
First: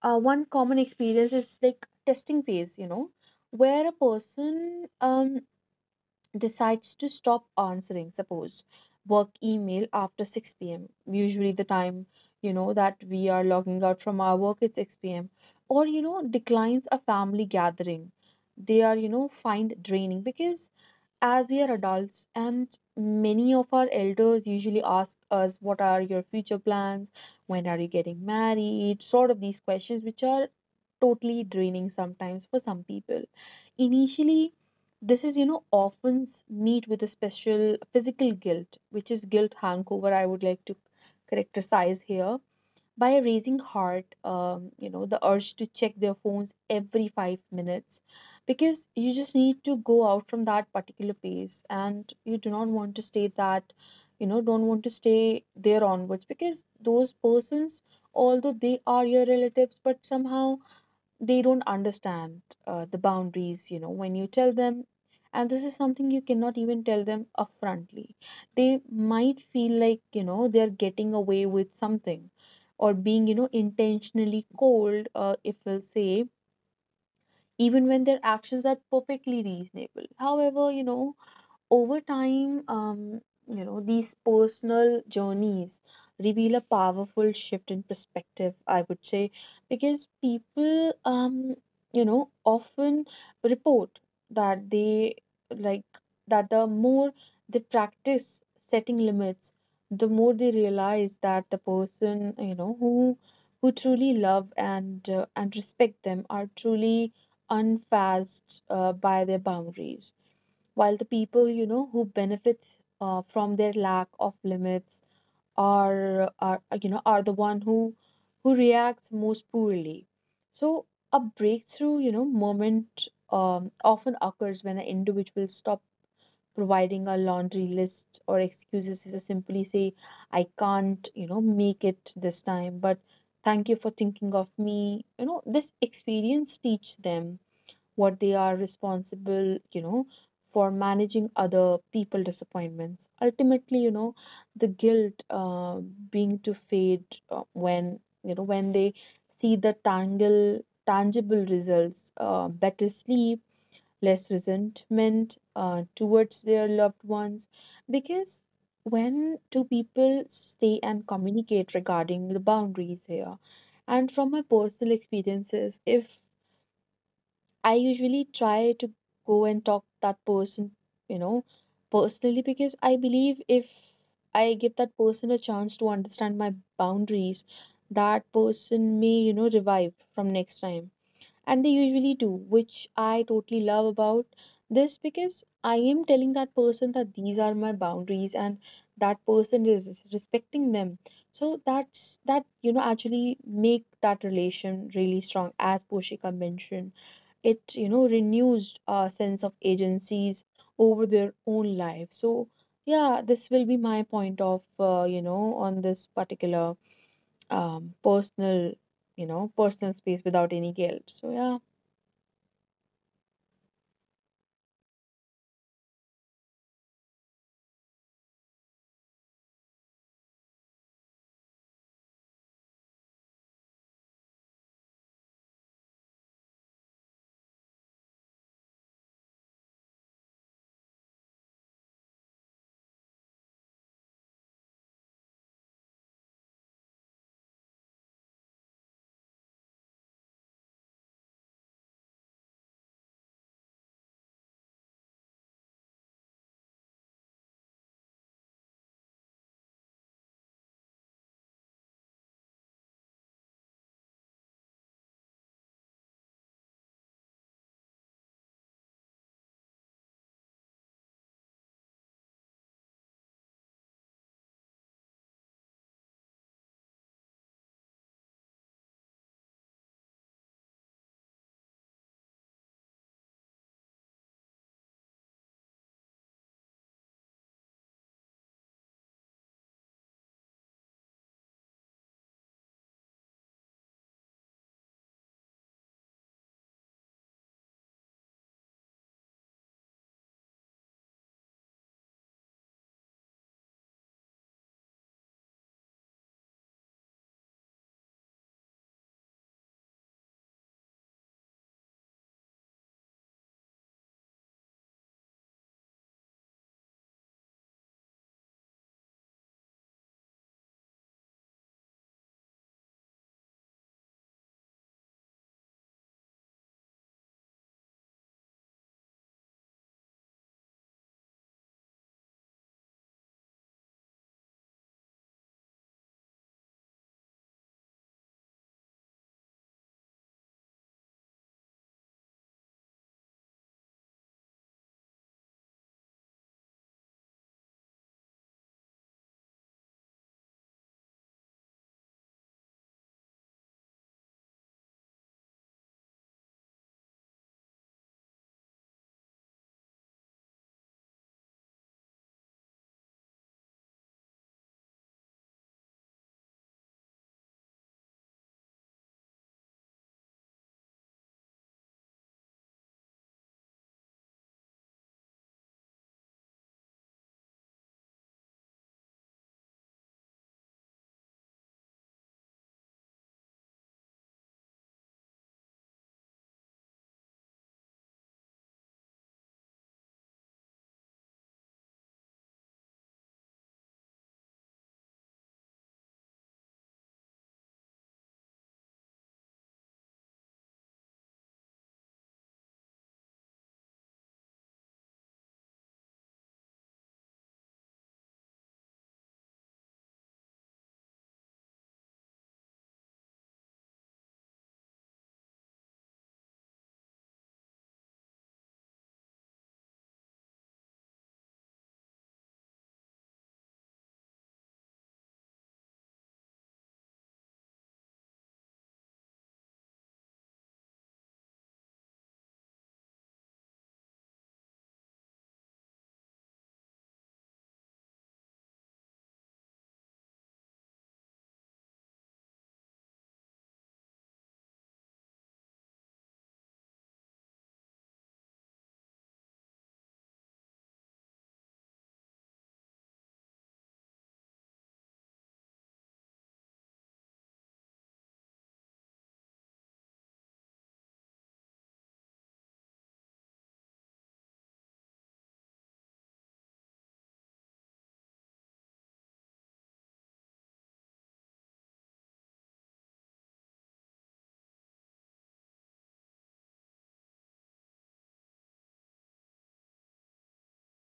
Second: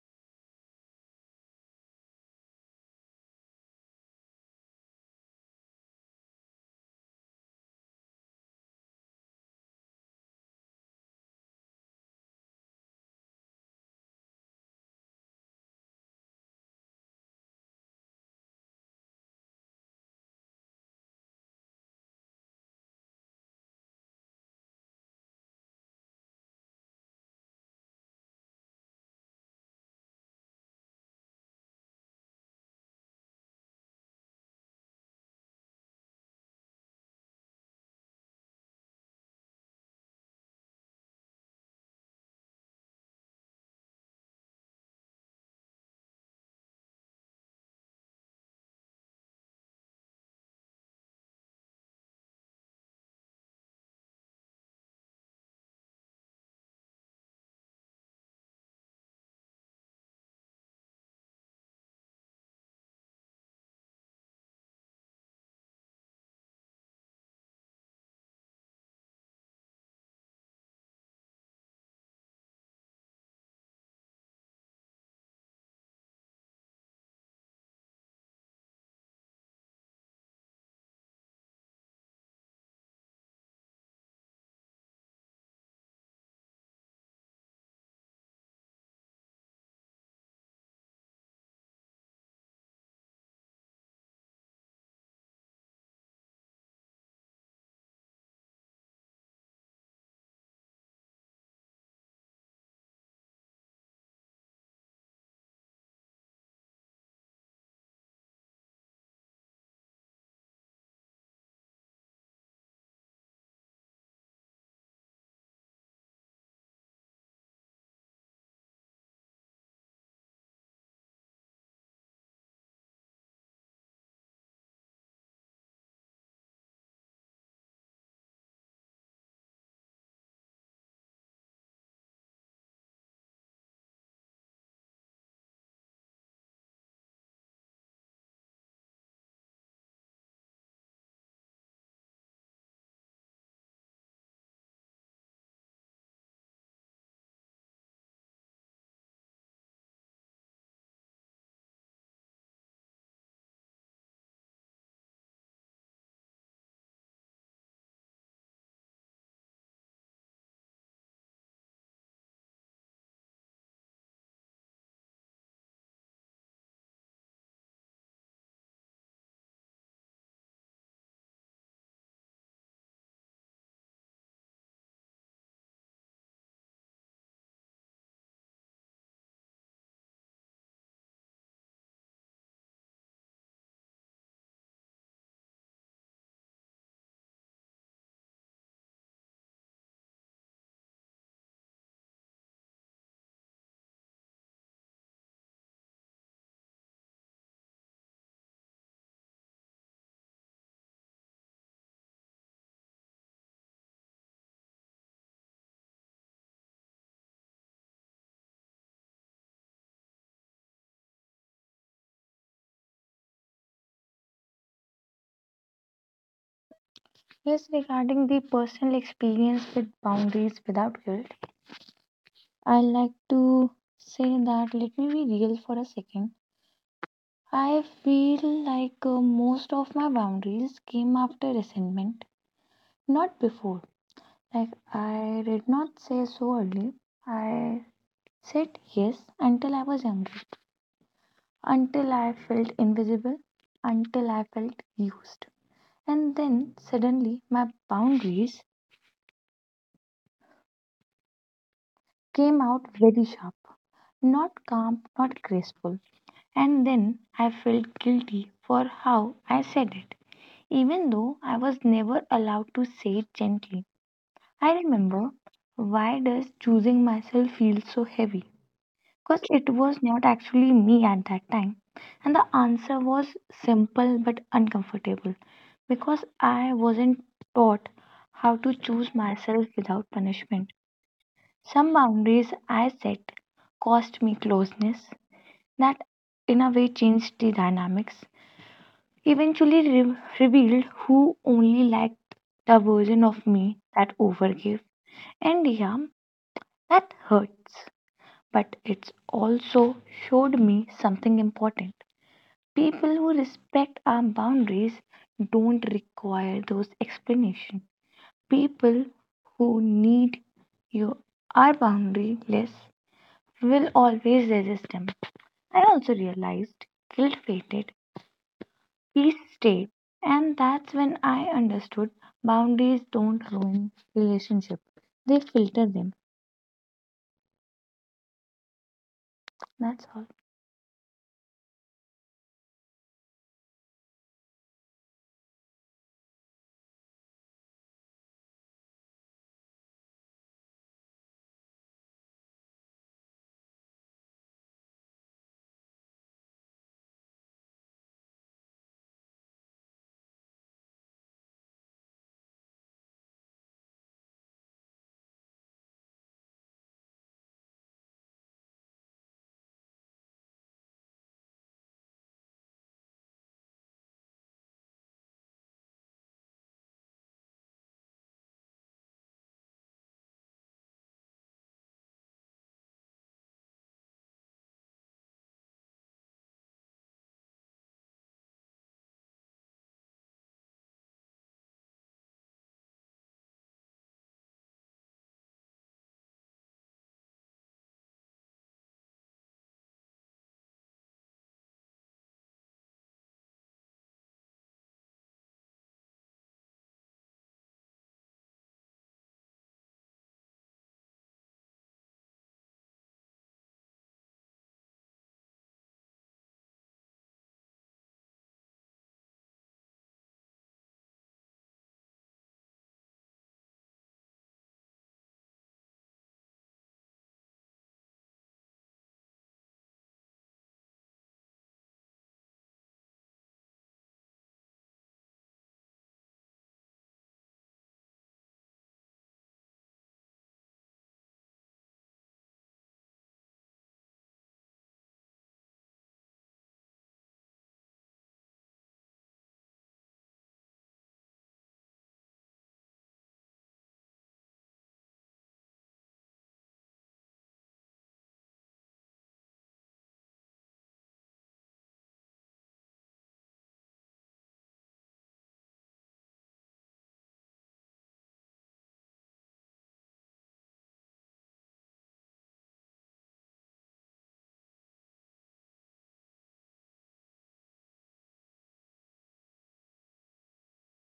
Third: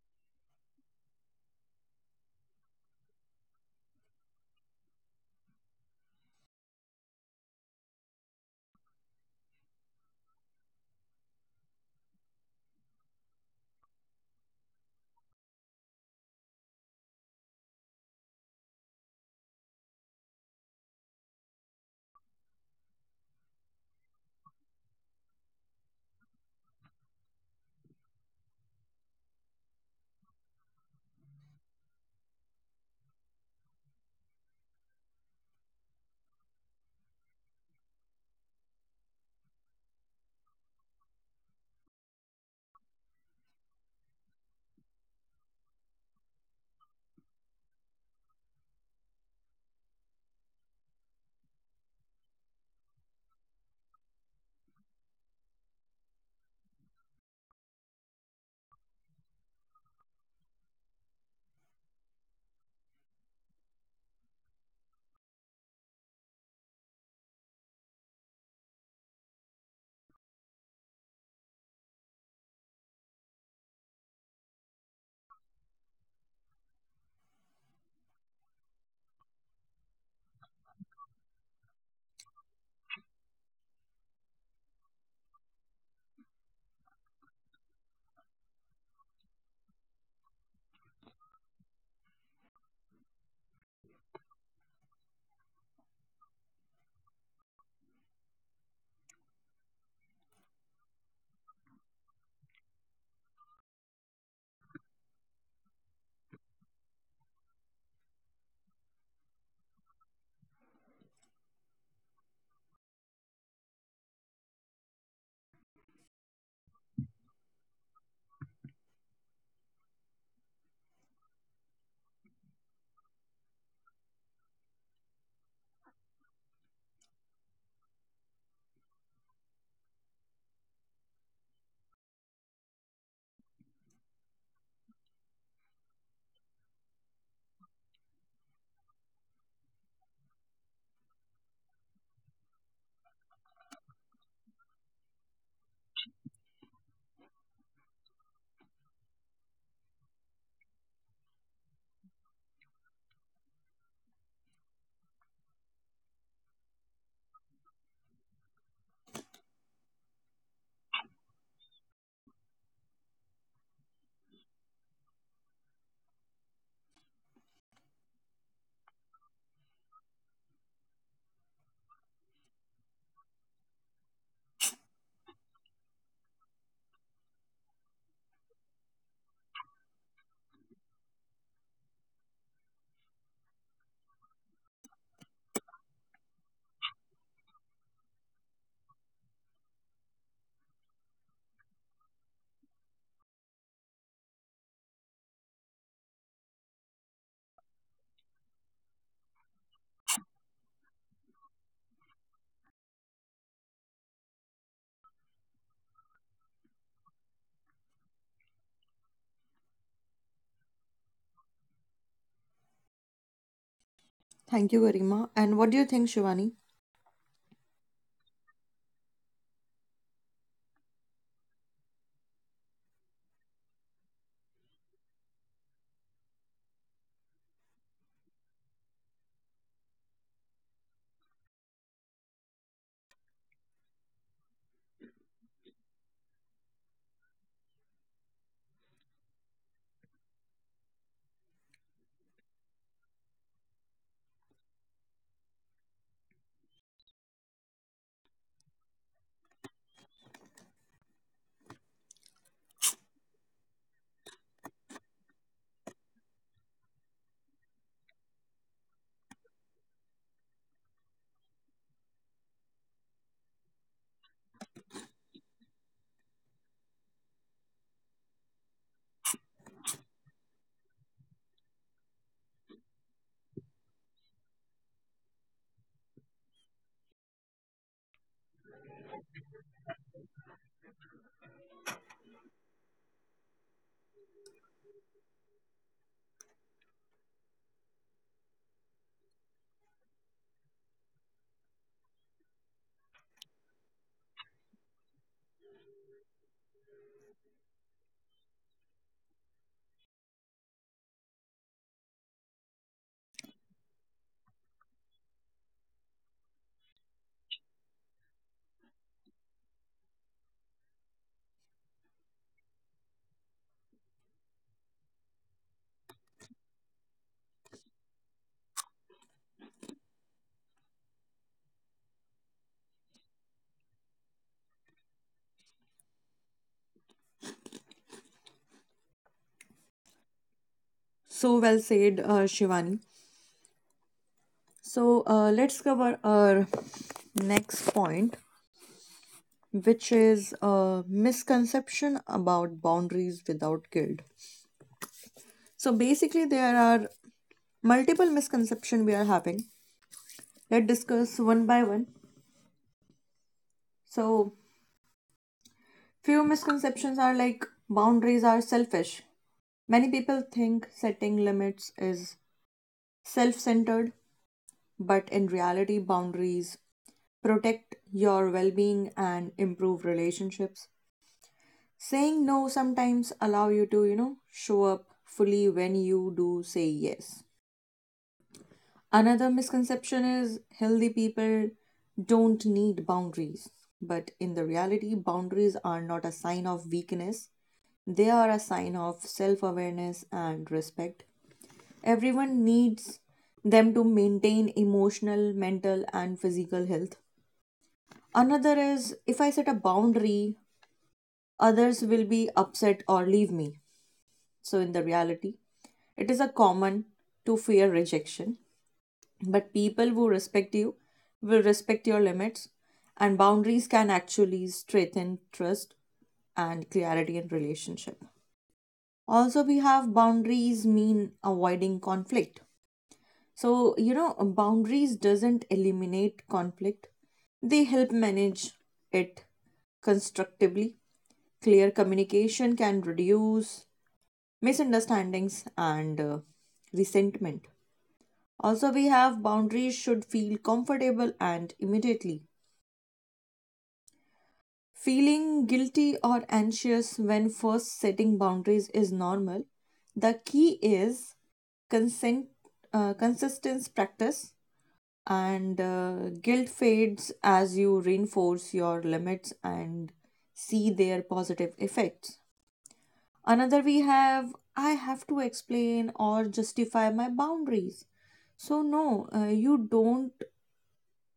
S2: one common experience is like testing phase, where a person decides to stop answering, suppose, work email after 6 p.m. Usually the time, that we are logging out from our work is 6 p.m. Or, declines a family gathering. They are, find draining because as we are adults and many of our elders usually ask us what are your future plans, when are you getting married, sort of these questions which are totally draining sometimes for some people. Initially, this is, often meet with a special physical guilt, which is guilt hangover, I would like to characterize here, by a raising heart, the urge to check their phones every 5 minutes, because you just need to go out from that particular place and you do not want to stay that, don't want to stay there onwards, because those persons, although they are your relatives, but somehow they don't understand the boundaries when you tell them. And this is something you cannot even tell them upfrontly. They might feel like they're getting away with something or being intentionally cold, if we'll say, even when their actions are perfectly reasonable. However, over time, these personal journeys reveal a powerful shift in perspective, I would say, because people, often report that they like that the more they practice setting limits, the more they realize that the person, who truly love and respect them are truly unfazed by their boundaries, while the people who benefits from their lack of limits are you know are the one who reacts most poorly. So a breakthrough moment often occurs when an individual stop providing a laundry list or excuses to simply say, I can't make it this time, but thank you for thinking of me. This experience teach them what they are responsible, for managing Other people disappointments. Ultimately, the guilt being to fade when when they see the tangle tangible results, better sleep, less resentment towards their loved ones, because when two people stay and communicate regarding the boundaries here. And from my personal experiences, if I usually try to go and talk that person, you know, personally, because I believe if I give that person a chance to understand my boundaries, that person may, revive from next time. And they usually do, which I totally love about this, because I am telling that person that these are my boundaries and that person is respecting them. So that's that, actually make that relation really strong. As Poshika mentioned it, renews our sense of agencies over their own life. So yeah, this will be my point of on this particular personal personal space without any guilt. So yeah.
S1: Thank you, Garima. And what do you think, Shivani?
S3: Yes, regarding the personal experience with boundaries without guilt, I like to say that let me be real for a second. I feel like most of my boundaries came after resentment, not before. Like, I did not say so early. I said yes until I was angry, until I felt invisible, until I felt used. And then suddenly my boundaries came out very sharp. Not calm, not graceful. And then I felt guilty for how I said it, even though I was never allowed to say it gently. I remember, why does choosing myself feel so heavy? Because it was not actually me at that time. And the answer was simple but uncomfortable, because I wasn't taught how to choose myself without punishment. Some boundaries I set cost me closeness, that in a way changed the dynamics, eventually revealed who only liked the version of me that overgave. And yeah, that hurts, but it's also showed me something important. People who respect our boundaries don't require those explanations. People who need you are boundaryless will always resist them. I also realized guilt faded peace state. And that's when I understood boundaries don't ruin relationship. They filter them. That's all.
S1: So well said, Shivani. So, let's cover our next point which is a misconception about boundaries without guilt. So basically, there are multiple misconceptions we are having. Let's discuss one by one. So, few misconceptions are like boundaries are selfish. Many people think setting limits is self centered, but in reality, boundaries protect your well being and improve relationships. Saying no sometimes allow you to, show up fully when you do say yes. Another misconception is healthy people don't need boundaries. But in the reality, boundaries are not a sign of weakness. They are a sign of self-awareness and respect. Everyone needs them to maintain emotional, mental and physical health. Another is, if I set a boundary, others will be upset or leave me. So in the reality, it is a common to fear rejection, but people who respect you will respect your limits, and boundaries can actually strengthen trust and clarity in relationship. Also, we have boundaries mean avoiding conflict. Boundaries doesn't eliminate conflict. They help manage it constructively. Clear communication can reduce misunderstandings and resentment. Also, we have boundaries should feel comfortable and immediately. Feeling guilty or anxious when first setting boundaries is normal. The key is consent, consistent practice, and guilt fades as you reinforce your limits and see their positive effects. Another, we have I have to explain or justify my boundaries. So, no, you don't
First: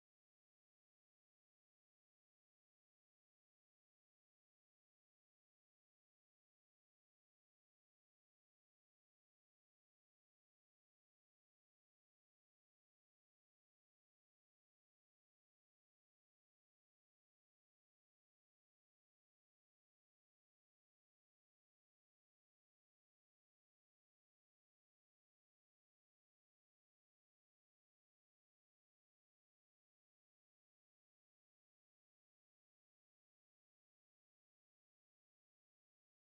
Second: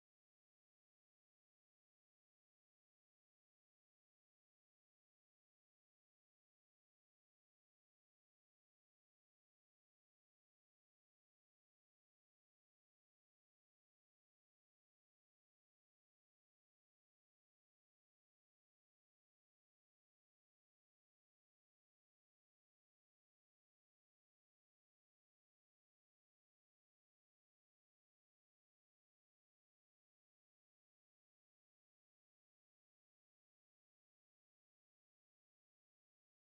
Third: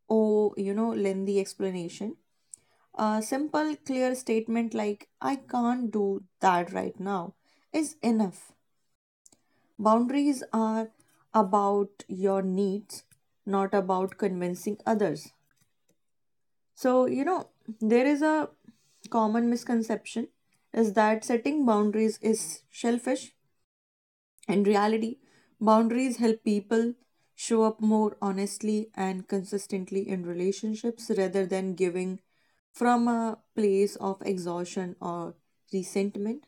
S1: lengthy explanation. A simple, clear statement like, I can't do that right now, is enough. Boundaries are about your needs, not about convincing others. So, you know, there is a common misconception is that setting boundaries is selfish. In reality, boundaries help people show up more honestly and consistently in relationships rather than giving from a place of exhaustion or resentment.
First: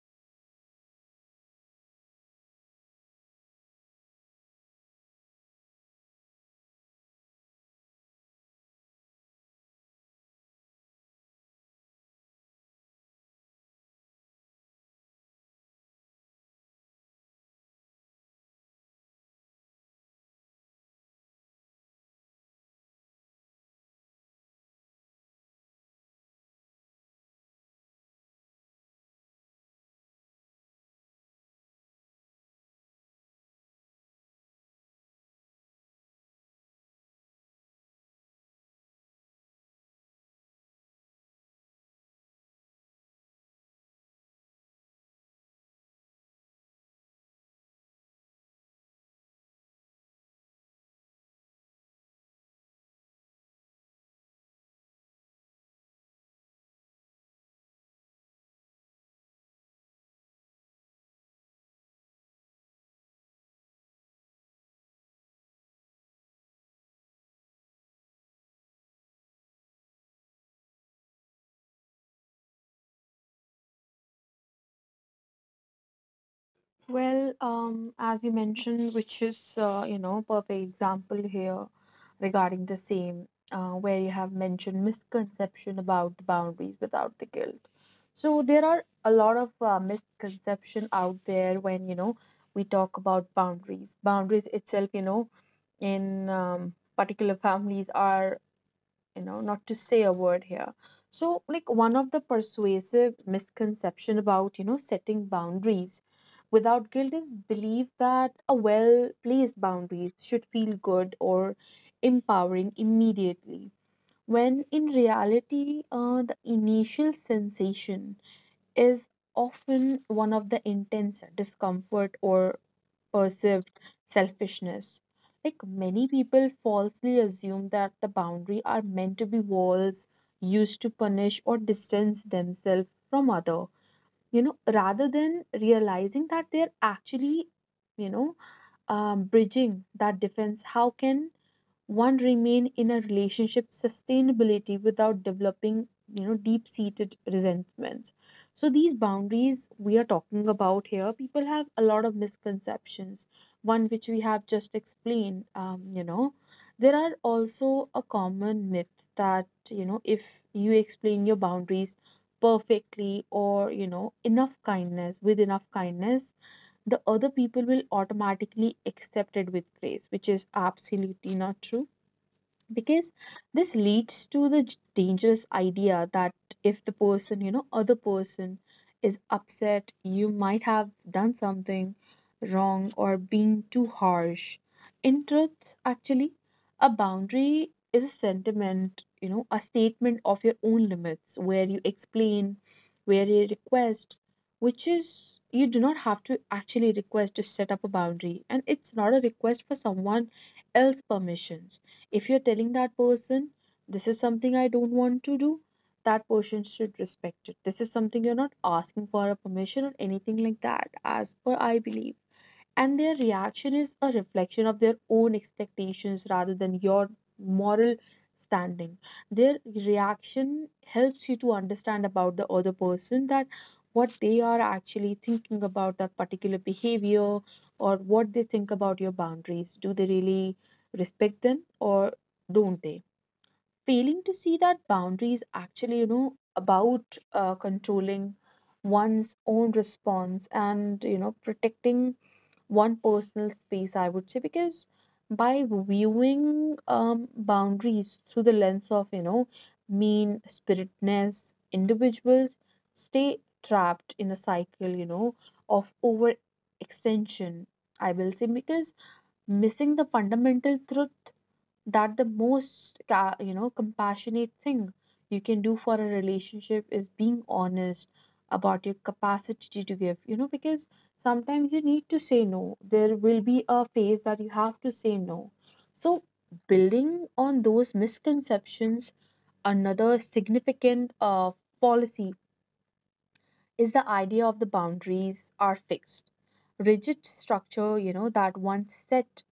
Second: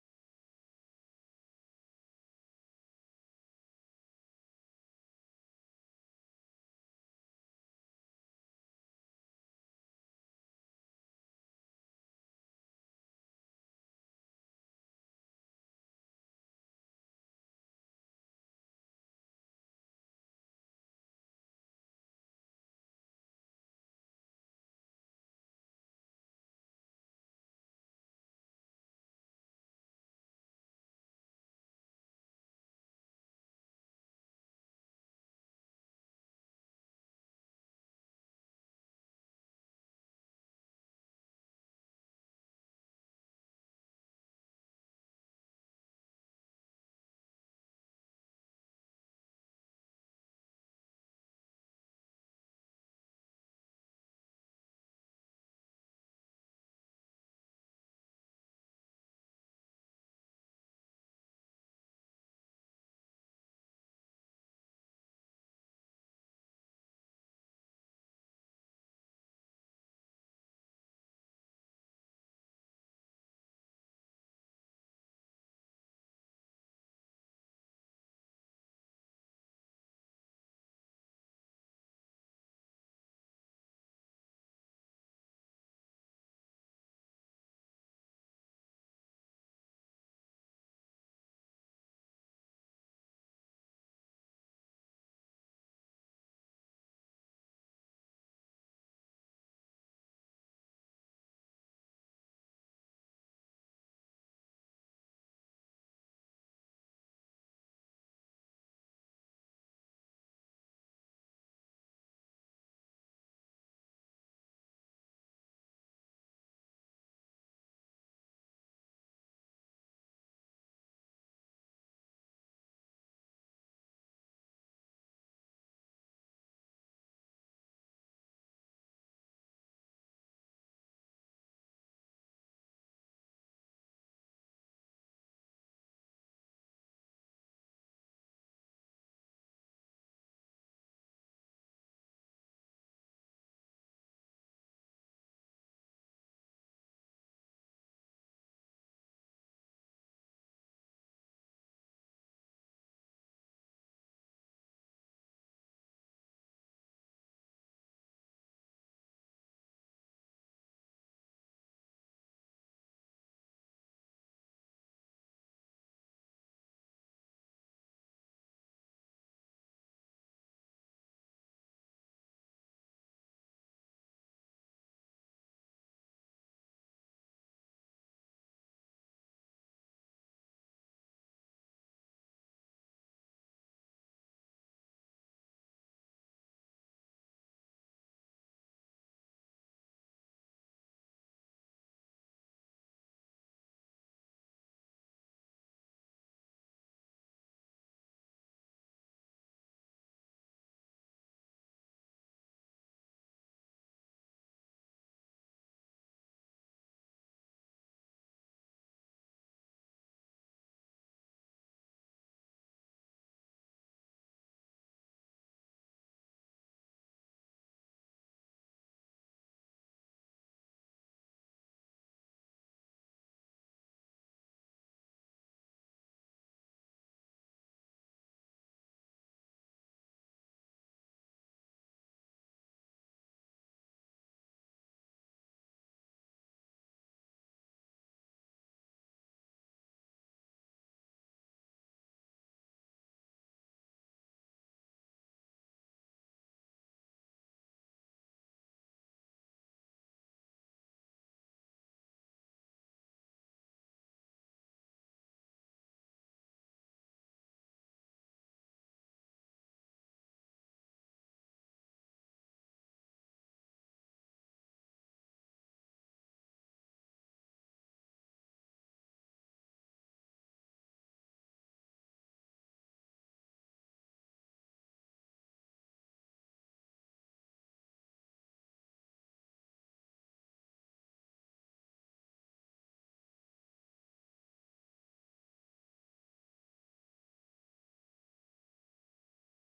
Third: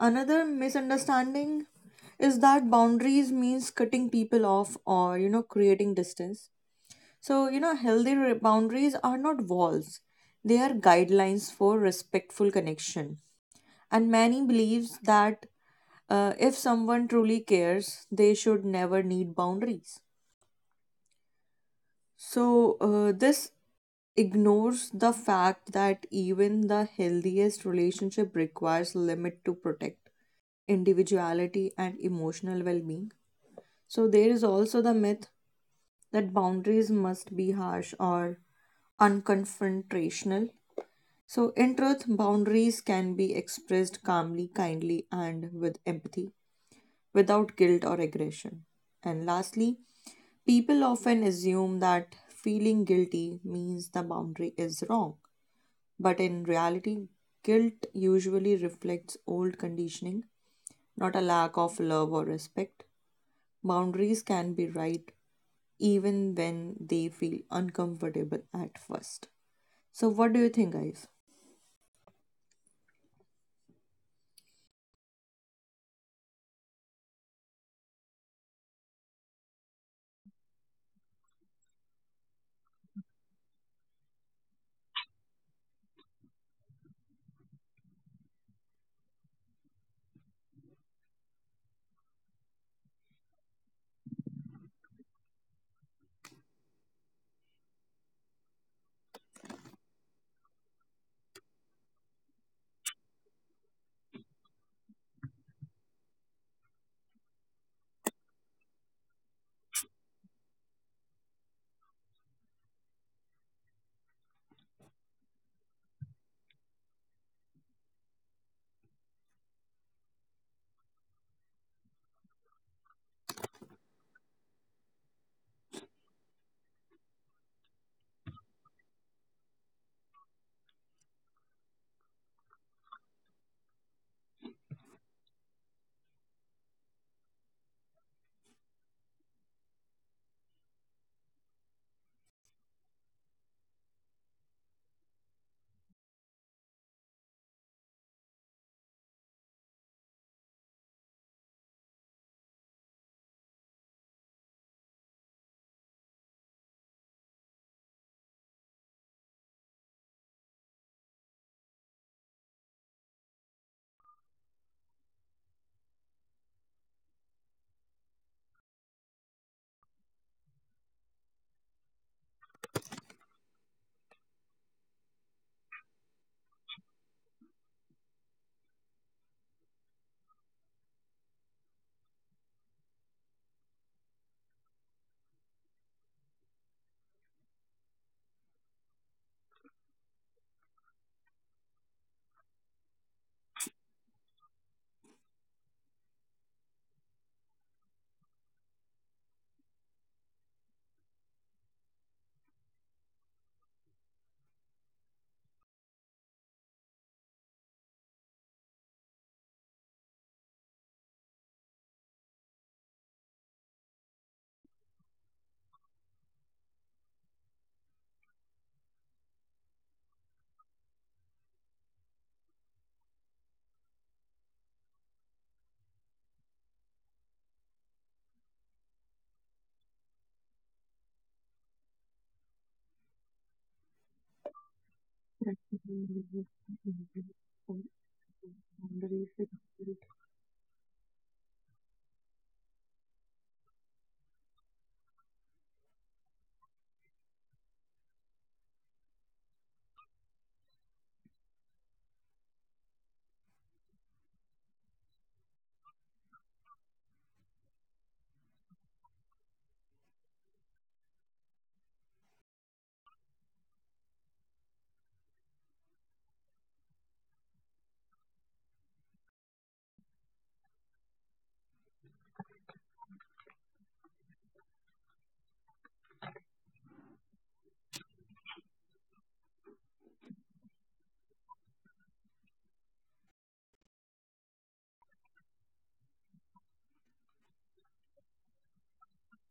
S1: Another misunderstanding is that boundaries means cutting people off or, you know, creating distance. So, you know, healthy boundaries are not walls. They are guidelines for respectful connection, and many believes that if someone truly cares, they should never need boundaries. so this ignores the fact that even the healthiest relationship requires limit to protect individuality and emotional well-being. So there is also the myth that boundaries must be harsh or unconfrontational. So in truth, boundaries can be expressed calmly, kindly, and with empathy, without guilt or aggression. And lastly, people often assume that feeling guilty means the boundary is wrong. But in reality, guilt usually reflects old conditioning, not a lack of love or respect. Boundaries can be right even when they feel uncomfortable at first. So, what do you think, guys?
S2: Well, as you mentioned, which is perfect example here regarding the same, where you have mentioned misconception about the boundaries without the guilt. So there are a lot of misconception out there when we talk about boundaries. Boundaries itself, in particular families are, not to say a word here. So, like, one of the persuasive misconception about, setting boundaries without guilt is belief that a well placed boundaries should feel good or empowering immediately. When in reality, the initial sensation is often one of the intense discomfort or perceived selfishness. Like many people falsely assume that the boundary are meant to be walls used to punish or distance themselves from other, rather than realizing that they're actually, you know, bridging that defense. How can one remain in a relationship sustainability without developing, deep seated resentments? So these boundaries we are talking about here, people have a lot of misconceptions, one which we have just explained. There are also a common myth that, if you explain your boundaries perfectly or you know enough kindness with enough kindness, the other people will automatically accept it with grace, which is absolutely not true, because this leads to the dangerous idea that if the person, other person is upset, you might have done something wrong or been too harsh. In truth, actually, a boundary is a sentiment, a statement of your own limits where you explain, where you request, which is you do not have to actually request to set up a boundary, and it's not a request for someone else permission. If you're telling that person, this is something I don't want to do, that person should respect it. This is something you're not asking for a permission or anything like that, as per I believe. And their reaction is a reflection of their own expectations rather than your moral standing. Their reaction helps you to understand about the other person, that what they are actually thinking about that particular behavior, or what they think about your boundaries. Do they really respect them or don't they? Failing to see that boundaries actually, about controlling one's own response and, protecting one personal space, I would say, because by viewing boundaries through the lens of, mean spiritedness, individuals stay trapped in a cycle, of overextension, I will say, because missing the fundamental truth that the most compassionate thing you can do for a relationship is being honest about your capacity to give, because sometimes you need to say no. There will be a phase that you have to say no. So building on those misconceptions, another significant policy is the idea of the boundaries are fixed rigid structure, that once set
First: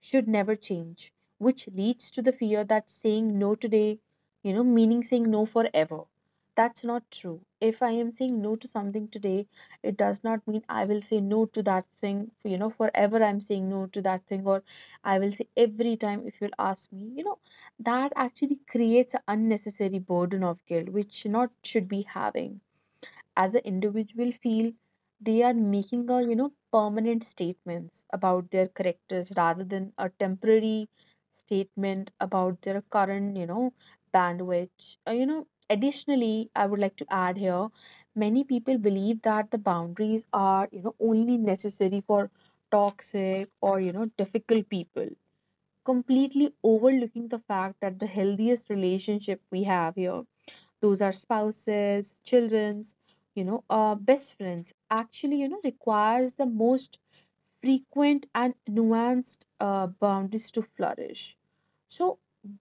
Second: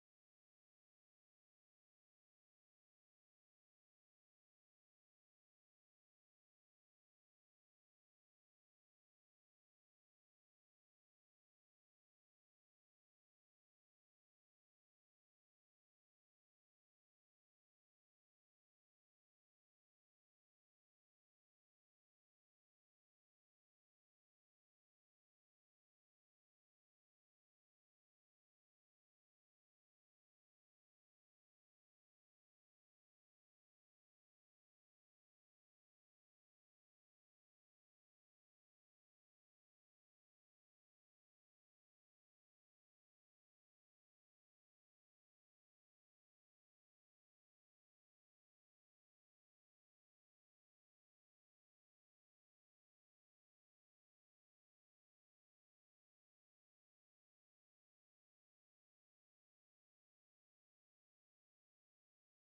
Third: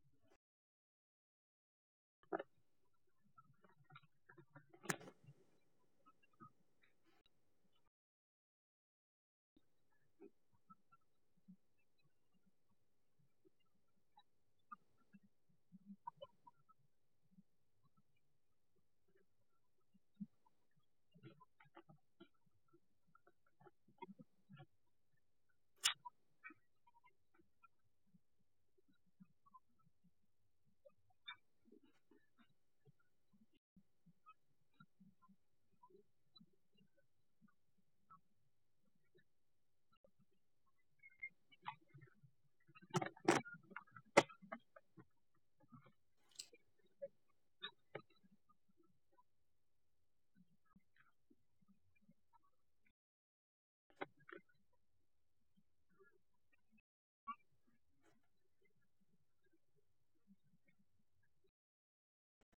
S2: should never change, which leads to the fear that saying no today, meaning saying no forever. That's not true. If I am saying no to something today, it does not mean I will say no to that thing, forever I'm saying no to that thing, or I will say every time if you'll ask me, that actually creates an unnecessary burden of guilt, which not should be having as an individual feel they are making a permanent statements about their characters rather than a temporary statement about their current, bandwidth. Additionally, I would like to add here, many people believe that the boundaries are, only necessary for toxic or, difficult people, completely overlooking the fact that the healthiest relationship we have here, those are spouses, children's, best friends, actually, requires the most frequent and nuanced boundaries to flourish. So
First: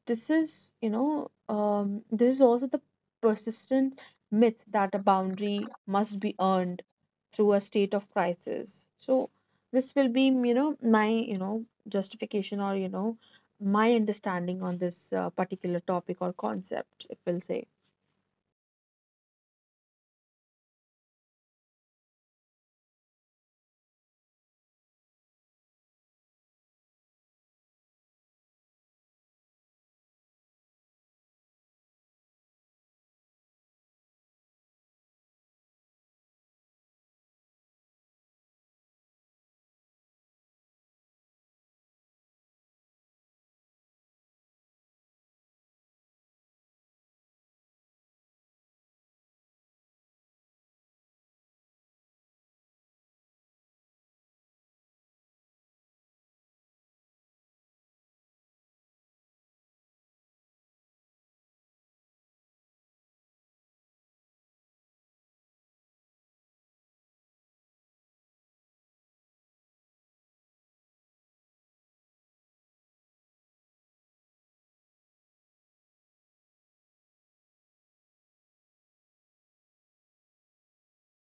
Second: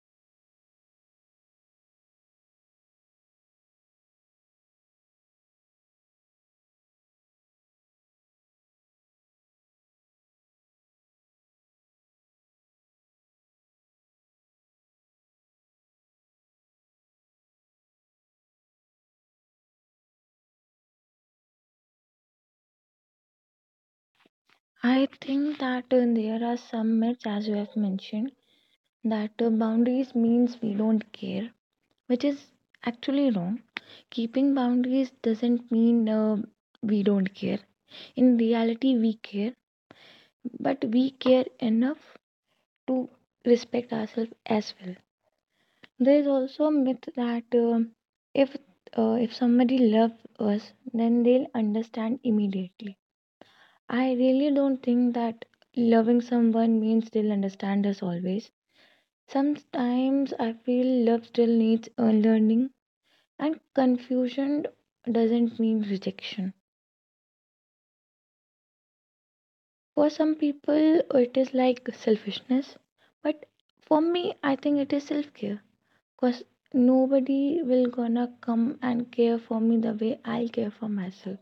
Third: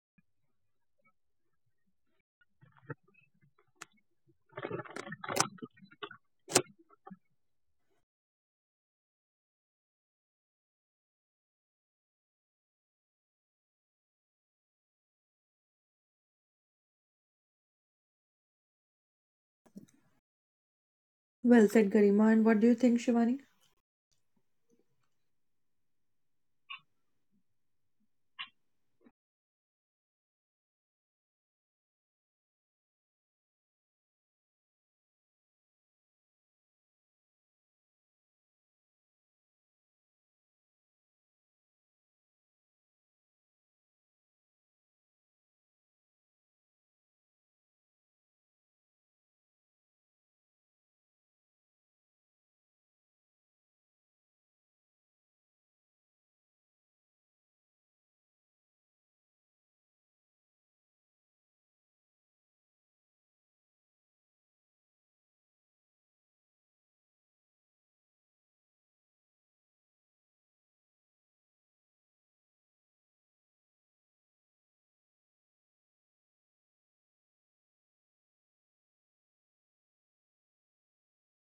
S2: this is, this is also the persistent myth that a boundary must be earned through a state of crisis. So this will be, my, justification or, my understanding on this particular topic or concept, it will say.
S1: Well said, Garima. And what do you think, Shivani?
S3: I think that there are some myths, as you have mentioned, that boundaries means we don't care, which is actually wrong. Keeping boundaries doesn't mean we don't care. In reality, we care, but we care enough to respect ourselves as well. There is also a myth that if if somebody loves us, then they'll understand immediately. I really don't think that loving someone means they'll understand us always. Sometimes I feel love still needs learning, and confusion doesn't mean rejection. For some people, it is like selfishness, but for me, I think it is self care. Cause nobody will gonna come and care for me the way I'll care for myself.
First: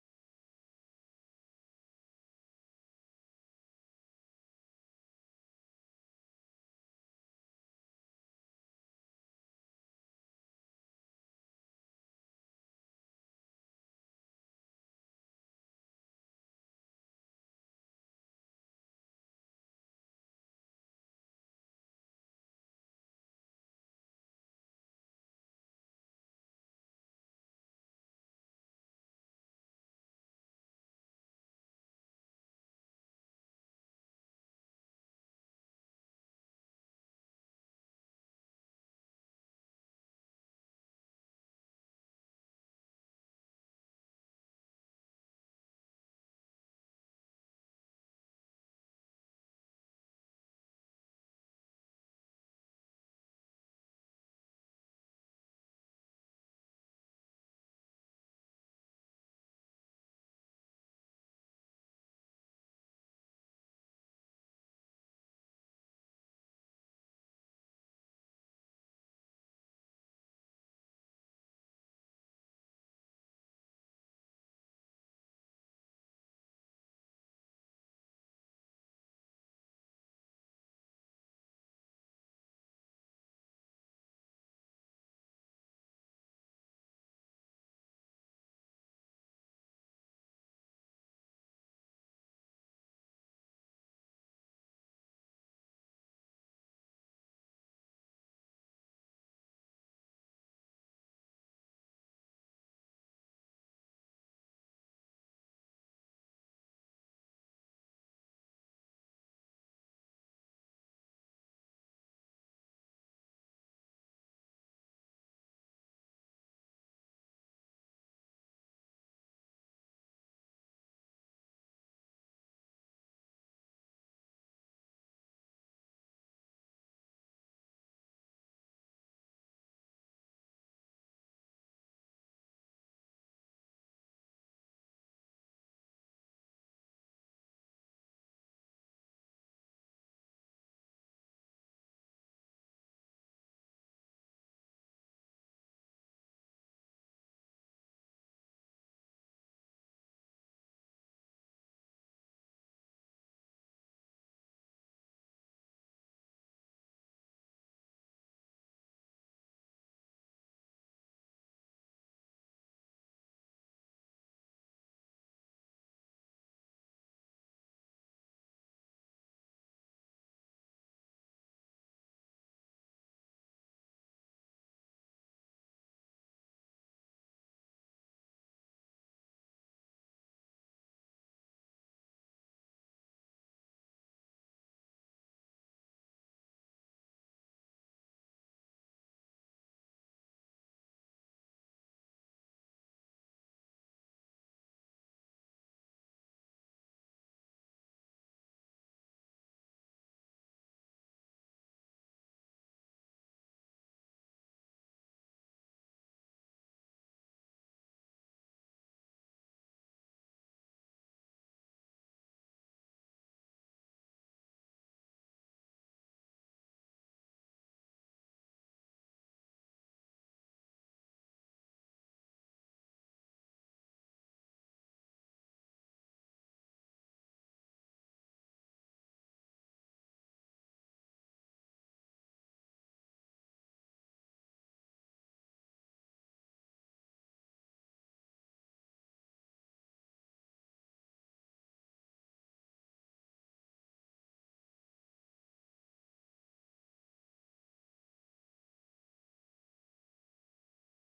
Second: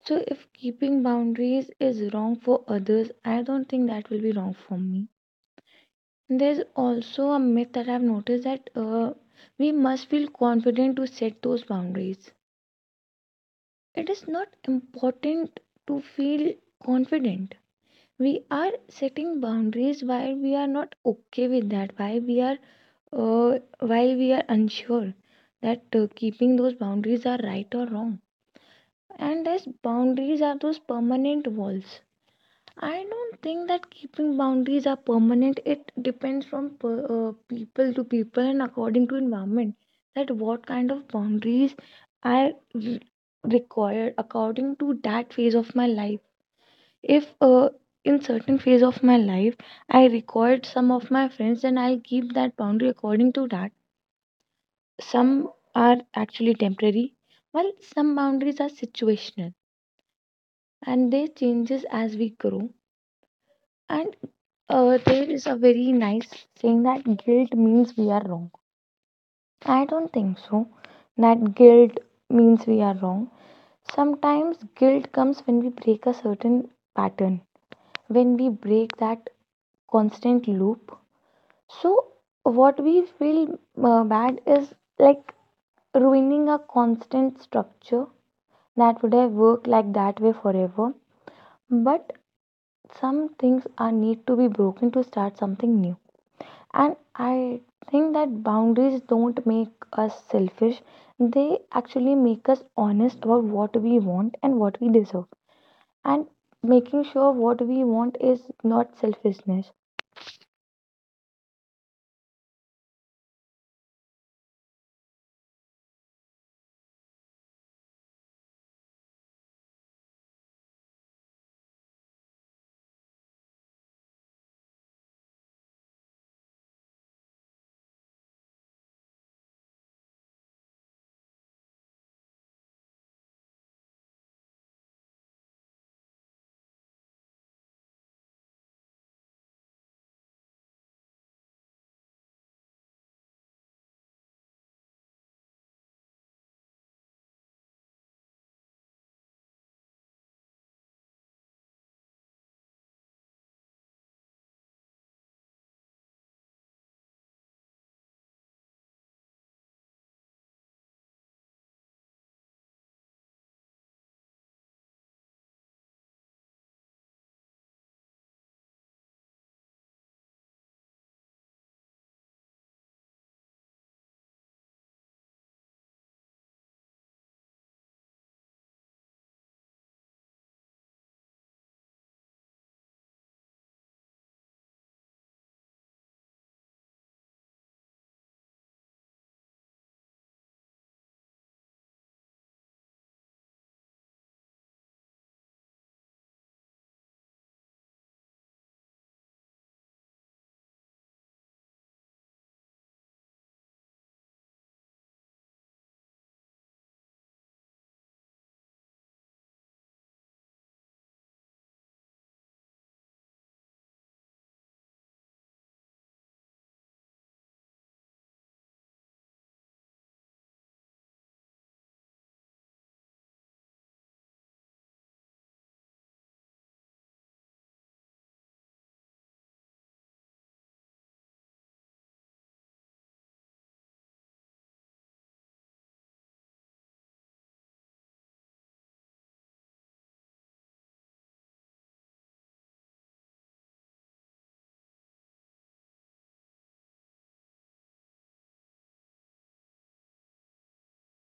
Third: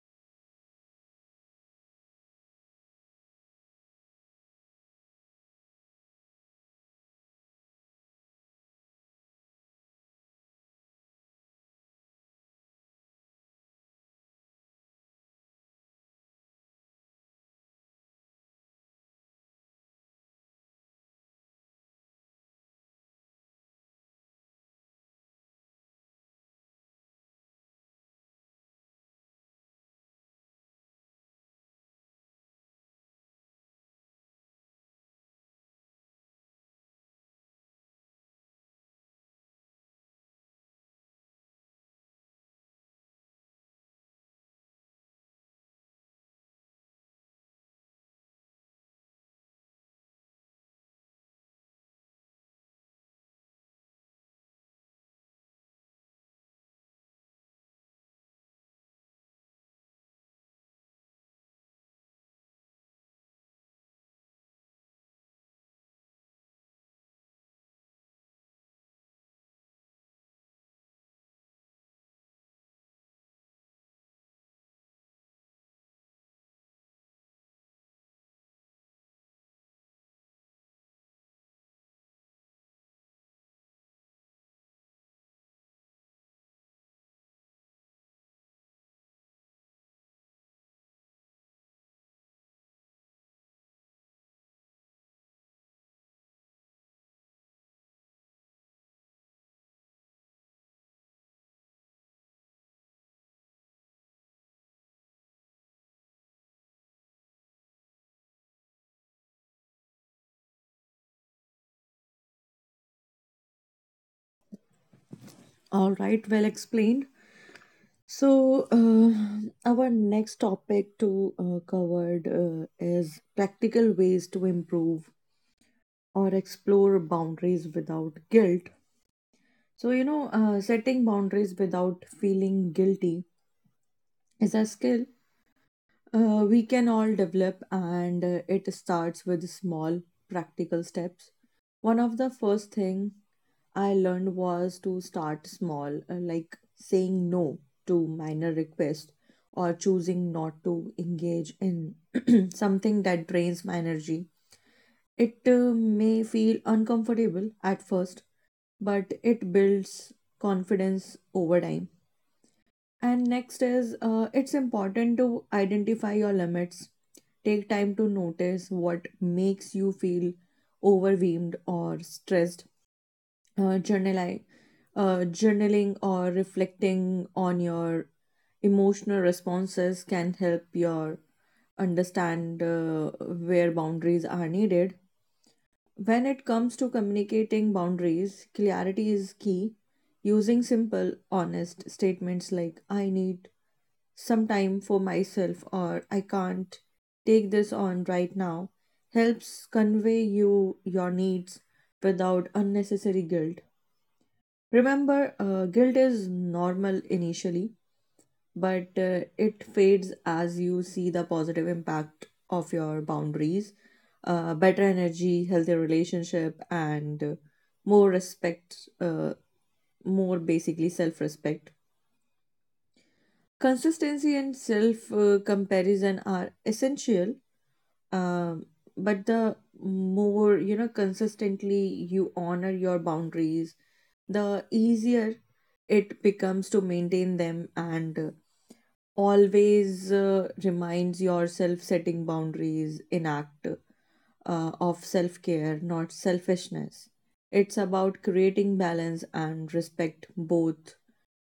S3: So if keeping boundaries is wrong for others, I don't think that will be wrong for me. There's also a myth that I've noticed that we must feel confident to set those boundaries. It is not important to feel confident. We are setting boundaries while we are not okay with that, why we are while we are unsure that keeping those boundaries are right or wrong. And as boundaries are those permanent walls. I don't think that keeping boundaries are permanent. It depends from people to people and according to environment that what kind of boundaries are re- required according to that phase of my life. If in certain phase of my life I required some of my friends, then I'll keep that boundary according to that. Some are actually temporary, while some boundaries are situational and they changes as we grow. And there is a very nice saying that guilt means we are wrong. I don't think so. That guilt means we are wrong. Sometimes guilt comes when we break a certain pattern, when we break that constant loop. So, what we feel bad is like ruining a constant structure that would have worked like that way forever. But some things are need to be broken to start something new. And I think that boundaries don't make us selfish. They actually make us honest about what we want and what we deserve. And making sure what we want is not selfishness.
S1: All right, well explained. So, our next topic to covered is practical ways to improve or explore boundaries without guilt. So, you know, setting boundaries without feeling guilty is a skill we can all develop, and it starts with small practical steps. One of the first thing I learned was to start small, like saying no to minor requests or choosing not to engage in something that drains my energy. It may feel uncomfortable at first, but it builds confidence over time. And next is it's important to identify your limits. Take time to notice what makes you feel overwhelmed or stressed. uh, journaling, Journaling or reflecting on your emotional responses can help your understand where boundaries are needed. When it comes to communicating boundaries, clarity is key. Using simple, honest statements like "I need some time for myself" or "I can't take this on right now" helps convey you your needs without unnecessary guilt. Remember, guilt is normal initially, but it fades as you see the positive impact of your boundaries, better energy, healthier relationship, and more respect, more basically self respect. Consistency and self comparison are essential, um, but the more, you know, consistently you honor your boundaries, the easier it becomes to maintain them, and always reminds yourself, setting boundaries in act of self-care, not selfishness. It's about creating balance and respect both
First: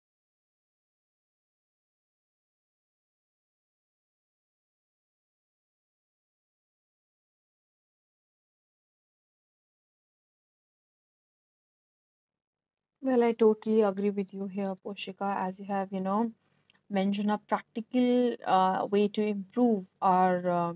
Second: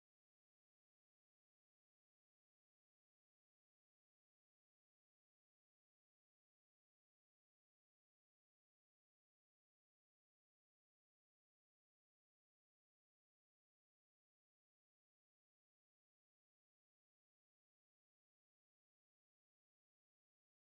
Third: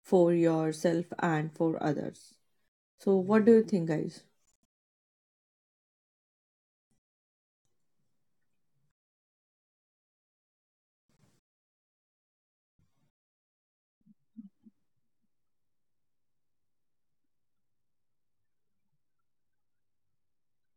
S1: for yourself and for others. So what do you think, guys?
S2: Well, I totally agree with you here, Poshika, as you have, mentioned a practical way to improve our, uh,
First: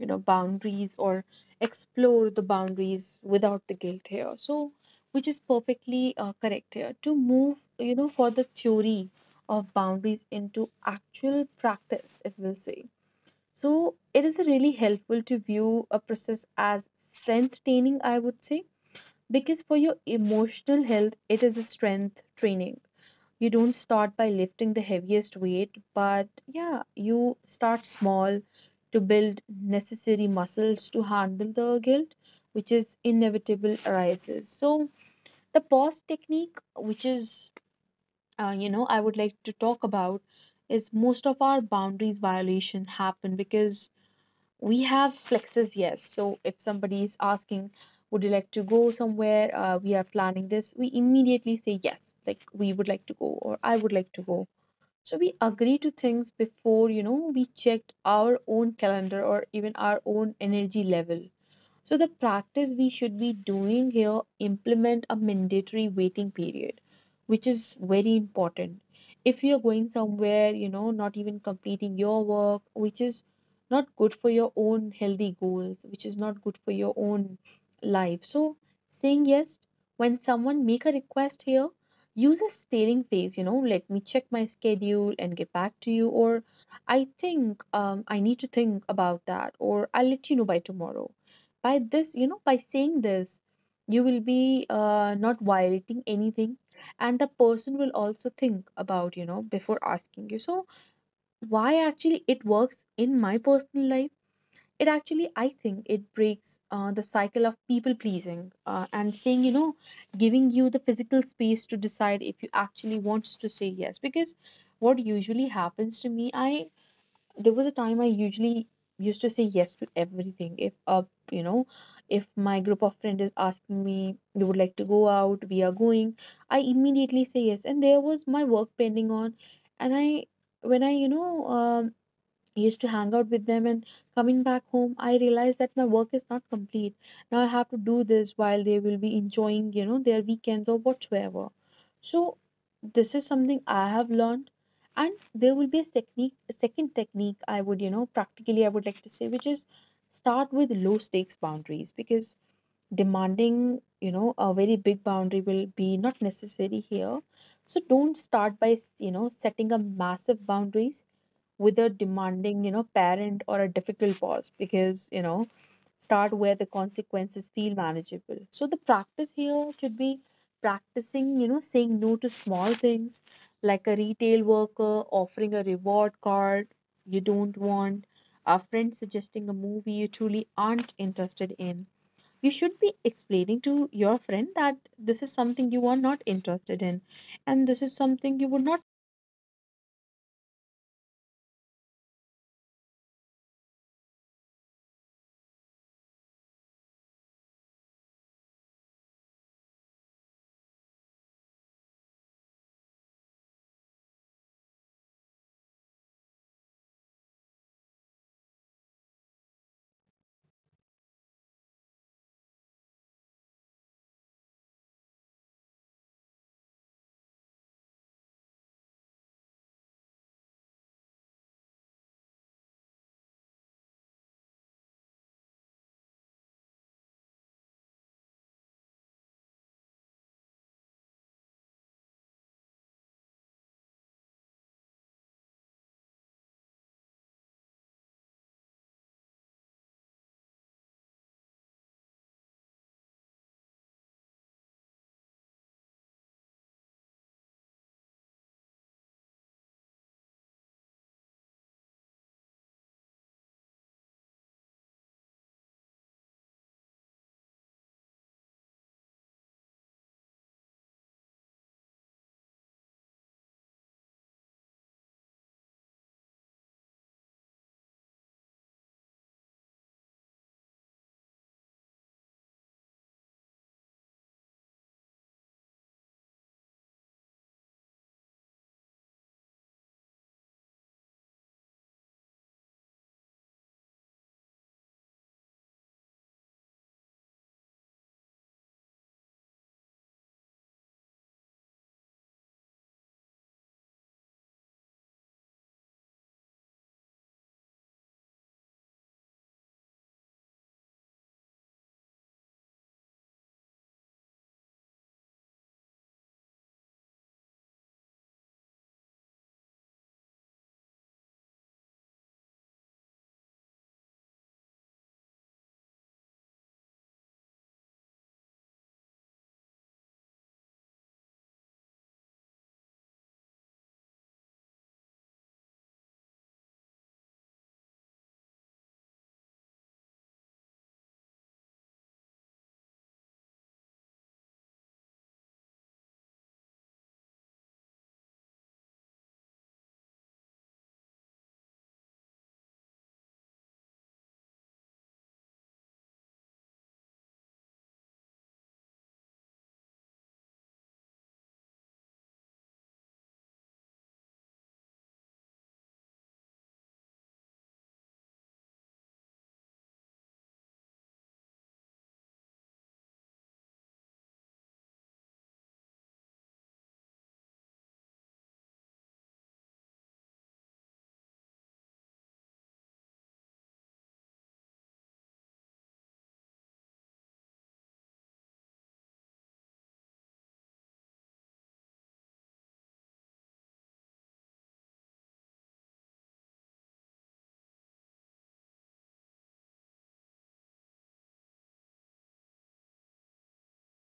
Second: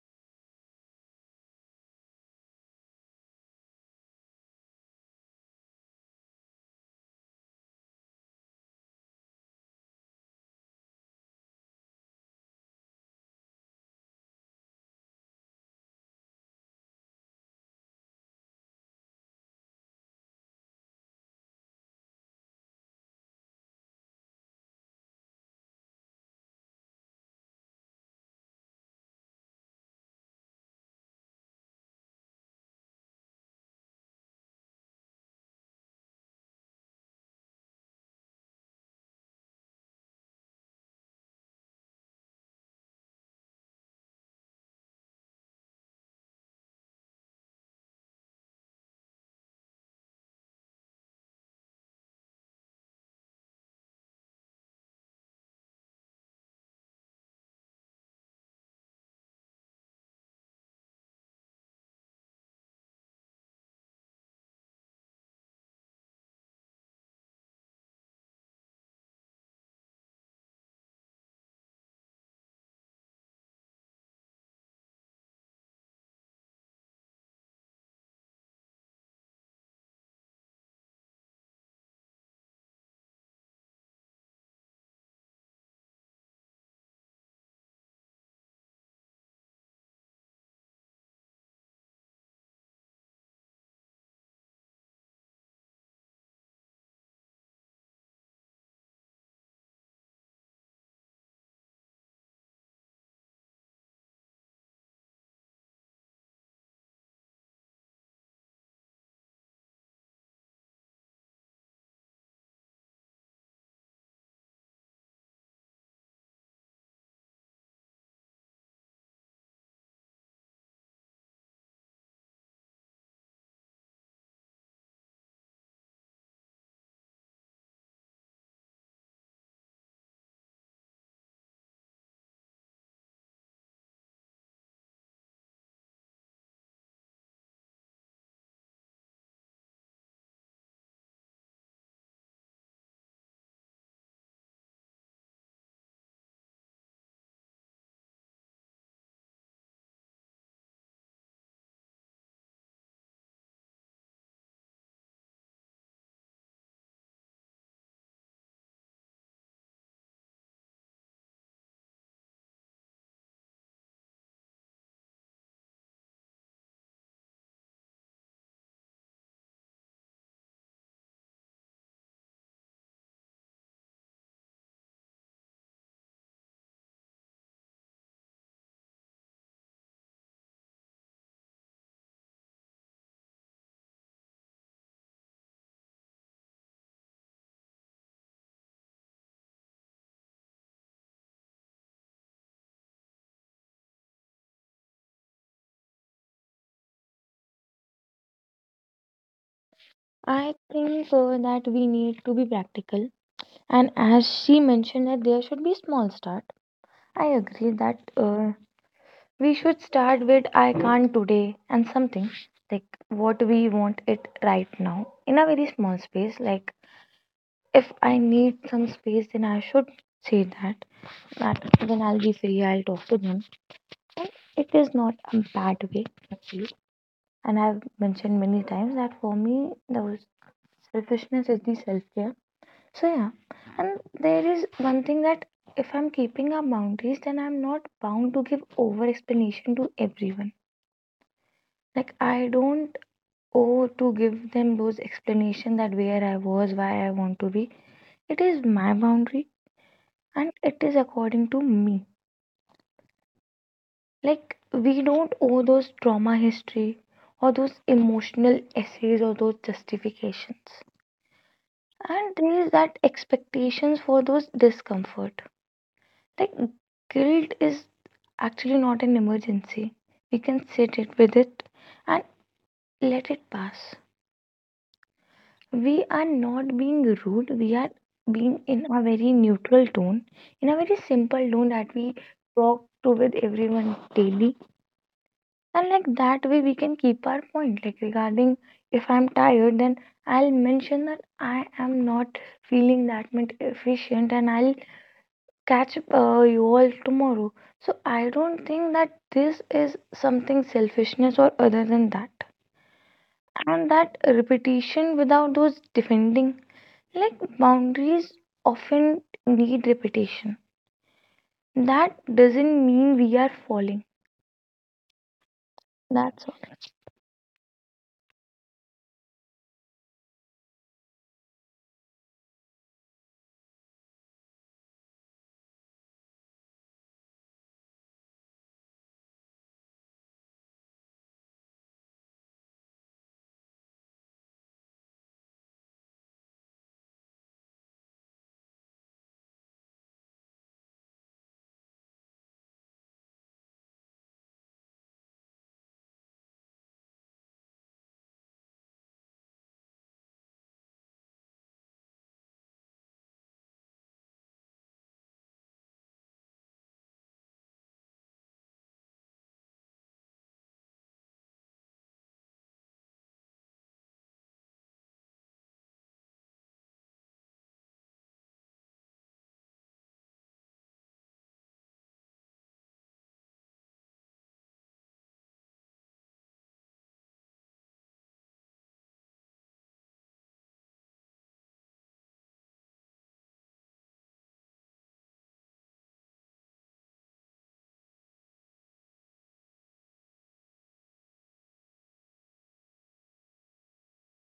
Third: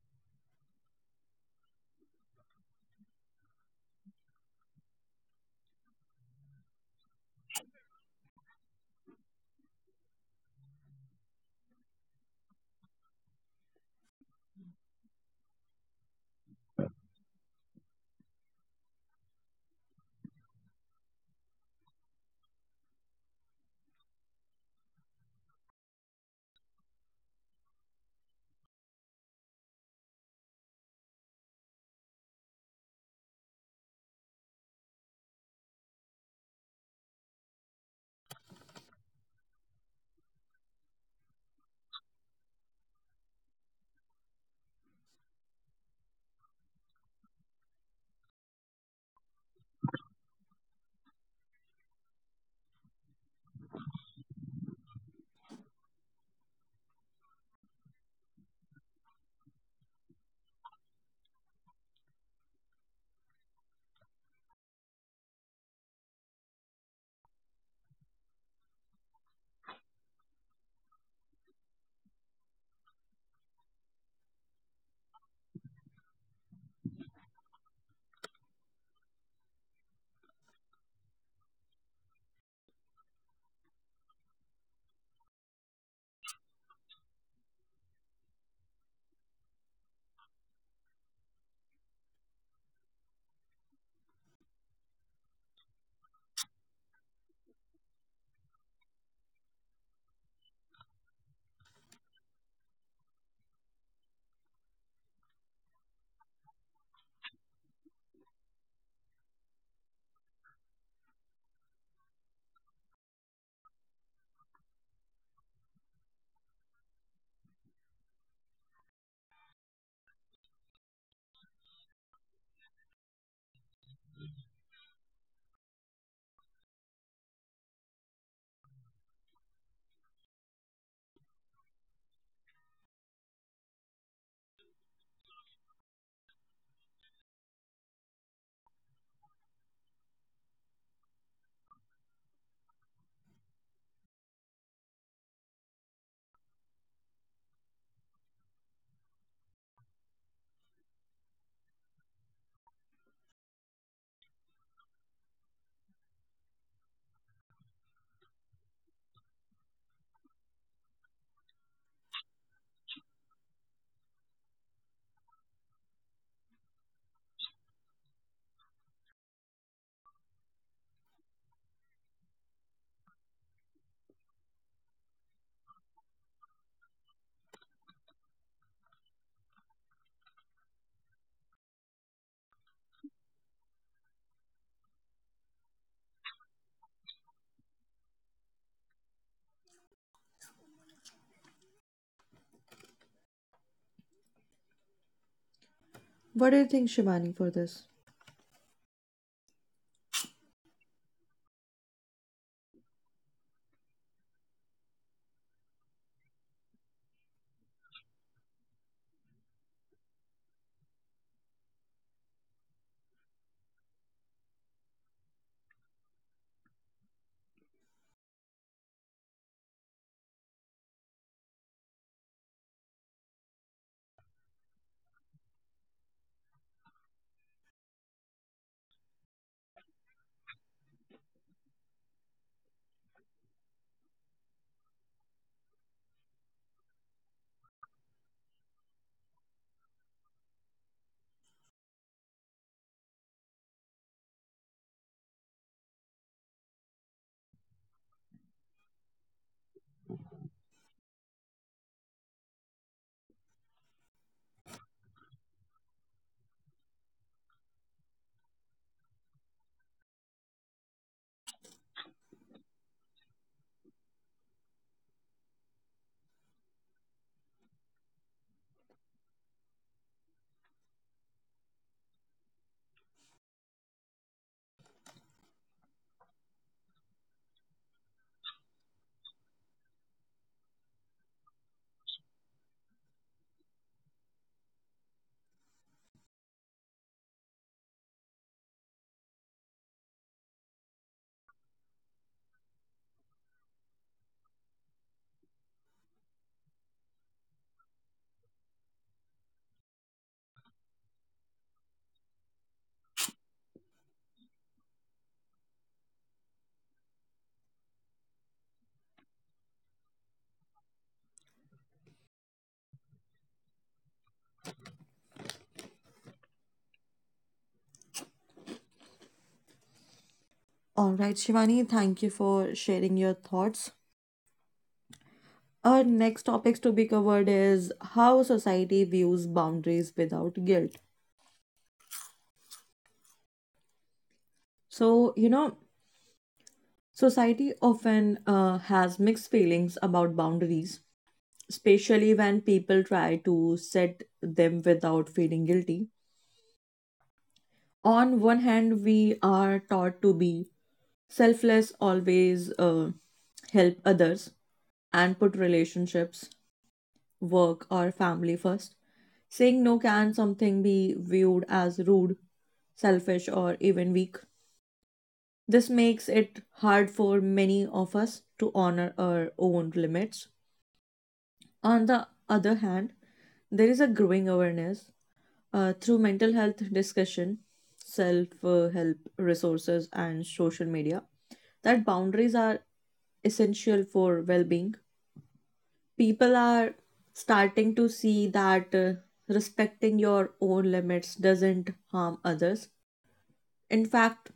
S2: you know, boundaries or explore the boundaries without the guilt here. So, which is perfectly correct here. To move, for the theory of boundaries into actual practice, if we'll say. So, it is really helpful to view a process as strength training, I would say, because for your emotional health, it is a strength training. You don't start by lifting the heaviest weight, but yeah, you start small to build necessary muscles to handle the guilt, which is inevitable arises. So the pause technique, which is I would like to talk about, is most of our boundaries violation happen because we have flexes, yes. So if somebody is asking, would you like to go somewhere? We are planning this. We immediately say yes, like we would like to go or I would like to go. So we agree to things before, we checked our own calendar or even our own energy level. So the practice we should be doing here, implement a mandatory waiting period, which is very important. If you're going somewhere, not even completing your work, which is not good for your own healthy goals, which is not good for your own life. So saying yes when someone make a request here, use a staring face, let me check my schedule and get back to you, or I think I need to think about that, or I'll let you know by tomorrow. By this, by saying this, you will be not violating anything, and the person will also think about, before asking you. So why actually it works in my personal life? It actually, I think, it breaks the cycle of people pleasing, and saying, giving you the physical space to decide if you actually wants to say yes. Because what usually happens to me, I there was a time I usually used to say yes to everything. If you know, if my group of friends is asking me, you would like to go out, we are going, I immediately say yes. And there was my work pending on, and I when I you know I used to hang out with them, and coming back home I realized that my work is not complete. Now I have to do this while they will be enjoying, their weekends or whatsoever. So this is something I have learned. And there will be a technique, a second technique I would, practically I would like to say, which is start with low stakes boundaries, because demanding, a very big boundary will be not necessary here. So don't start by, setting up massive boundaries without demanding, parent or a difficult boss, because, start where the consequences feel manageable. So the practice here should be practicing, saying no to small things like a retail worker offering a reward card you don't want, a friend suggesting a movie you truly aren't interested in. You should be explaining to your friend that this is something you are not interested in, and this is something you would not.
S1: What do you think, Shivani, for this?
S3: I think that we need to be practical. And as she mentioned that there should be small start. I agree that we should start with I can't today and something like what we want it right now in a very small space. Like if I need some space, then I should say that. That when I'll be free, I'll talk to them. And it is not a bad way actually. And I've mentioned many times that for me, the selfishness is the self care. So yeah, and there is one thing that if I'm keeping up boundaries, then I'm not bound to give over explanation to everyone. Like I don't. Oh, to give them those explanation that where I was, why I want to be, it is my boundary and it is according to me. Like we don't owe those trauma history or those emotional essays or those justifications. And there is that expectations for those discomfort. Like guilt is actually not an emergency. We can sit it with it and let it pass. We are not being rude, we are being in a very neutral tone, in a very simple tone that we talk to with everyone daily. And like that way we can keep our point, like regarding if I'm tired, then I'll mention that I am not feeling that much efficient and I'll catch up you all tomorrow. So I don't think that this is something selfishness or other than that. And that repetition without those defending, like boundaries often need repetition. That doesn't mean we are falling. That's all.
S1: All right, Shivani, thank you for sharing your thoughts. Our next topics to be covered is how society views boundaries without guilt. So, you know, society often has mixed feelings about boundaries, especially when people try to set them without feeling guilty. On one hand, we are taught to be selfless, always help others, and put relationships, work, or family first. Saying no can something be viewed as rude, selfish, or even weak. This makes it hard for many of us to honor our own limits. On the other hand, there is a growing awareness through mental health discussion, self help resources, and social media that boundaries are essential for well being. People are starting to see that respecting your own limits doesn't harm others. In fact,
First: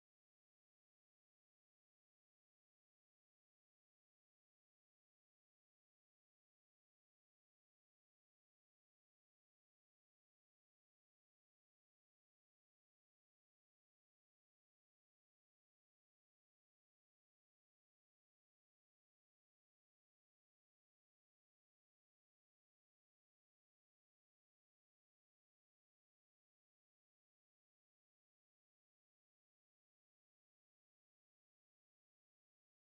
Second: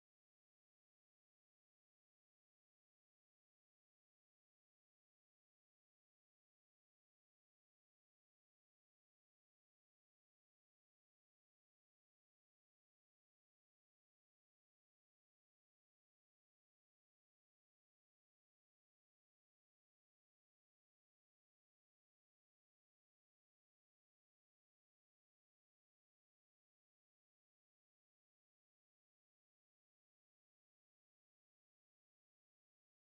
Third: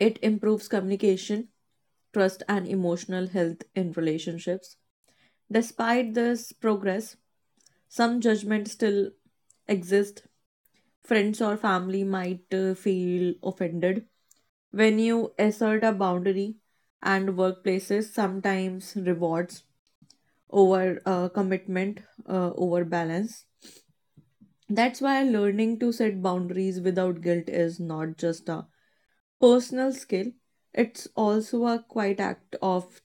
S1: it improves communication, trust, and emotional health in relationships. Despite this progress, some judgment still exist. Friends or family might feel offended when you assert a boundary, and workplaces sometimes rewards over commitment over balance. That's why learning to set boundaries without guilt is not just a personal skill, it's also a quiet act of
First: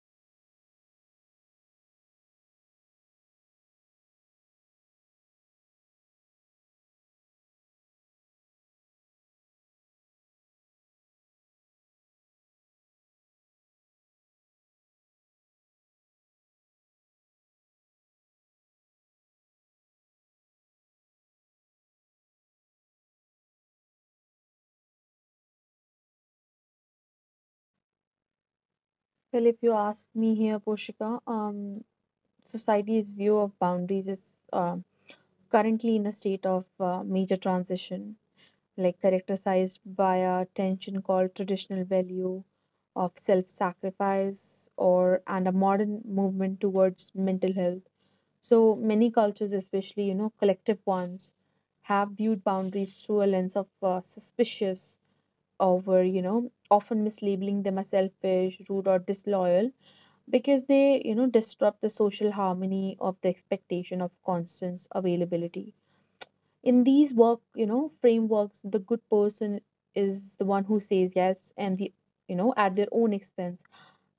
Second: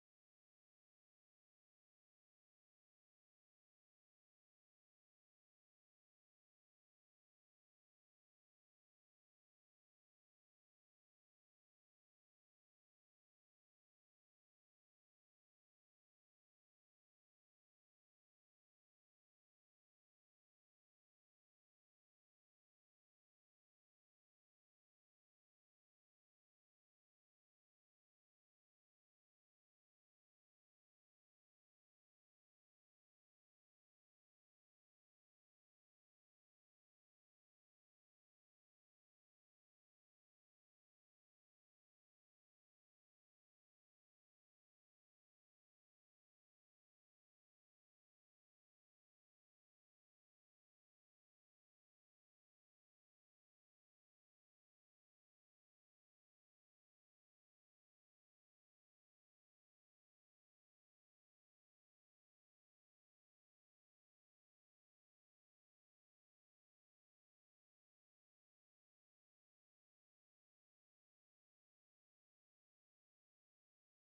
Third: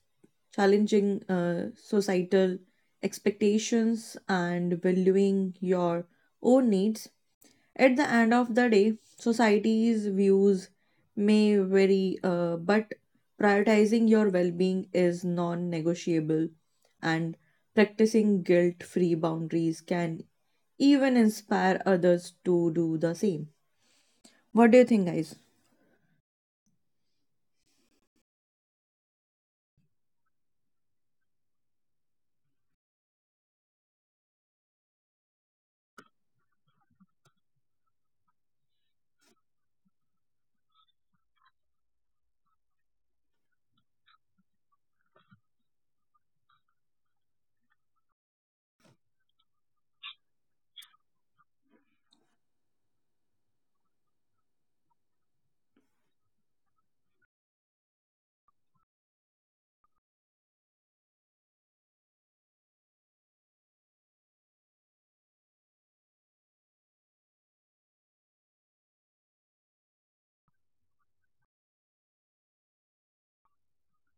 S1: challenging societal expectations and valuing your own needs. At the end of the day, society's views may vary, but prioritizing your well being is non negotiable, and practicing guilt free boundaries can even inspire others to do the same. What do you think, guys?
S2: Well, if you ask me here, Poshika, society's view of boundaries is uh, currently in a state of major transition, like characterized by a tension called traditional value of self-sacrifice or and a modern movement towards mental health. So many cultures, especially, collective ones, have viewed boundaries through a lens of suspicious over, often mislabeling them as selfish, rude, or disloyal, because they, disrupt the social harmony of the expectation of constant availability. In these work, frameworks, the good person is the one who says yes, and the, at their own expense.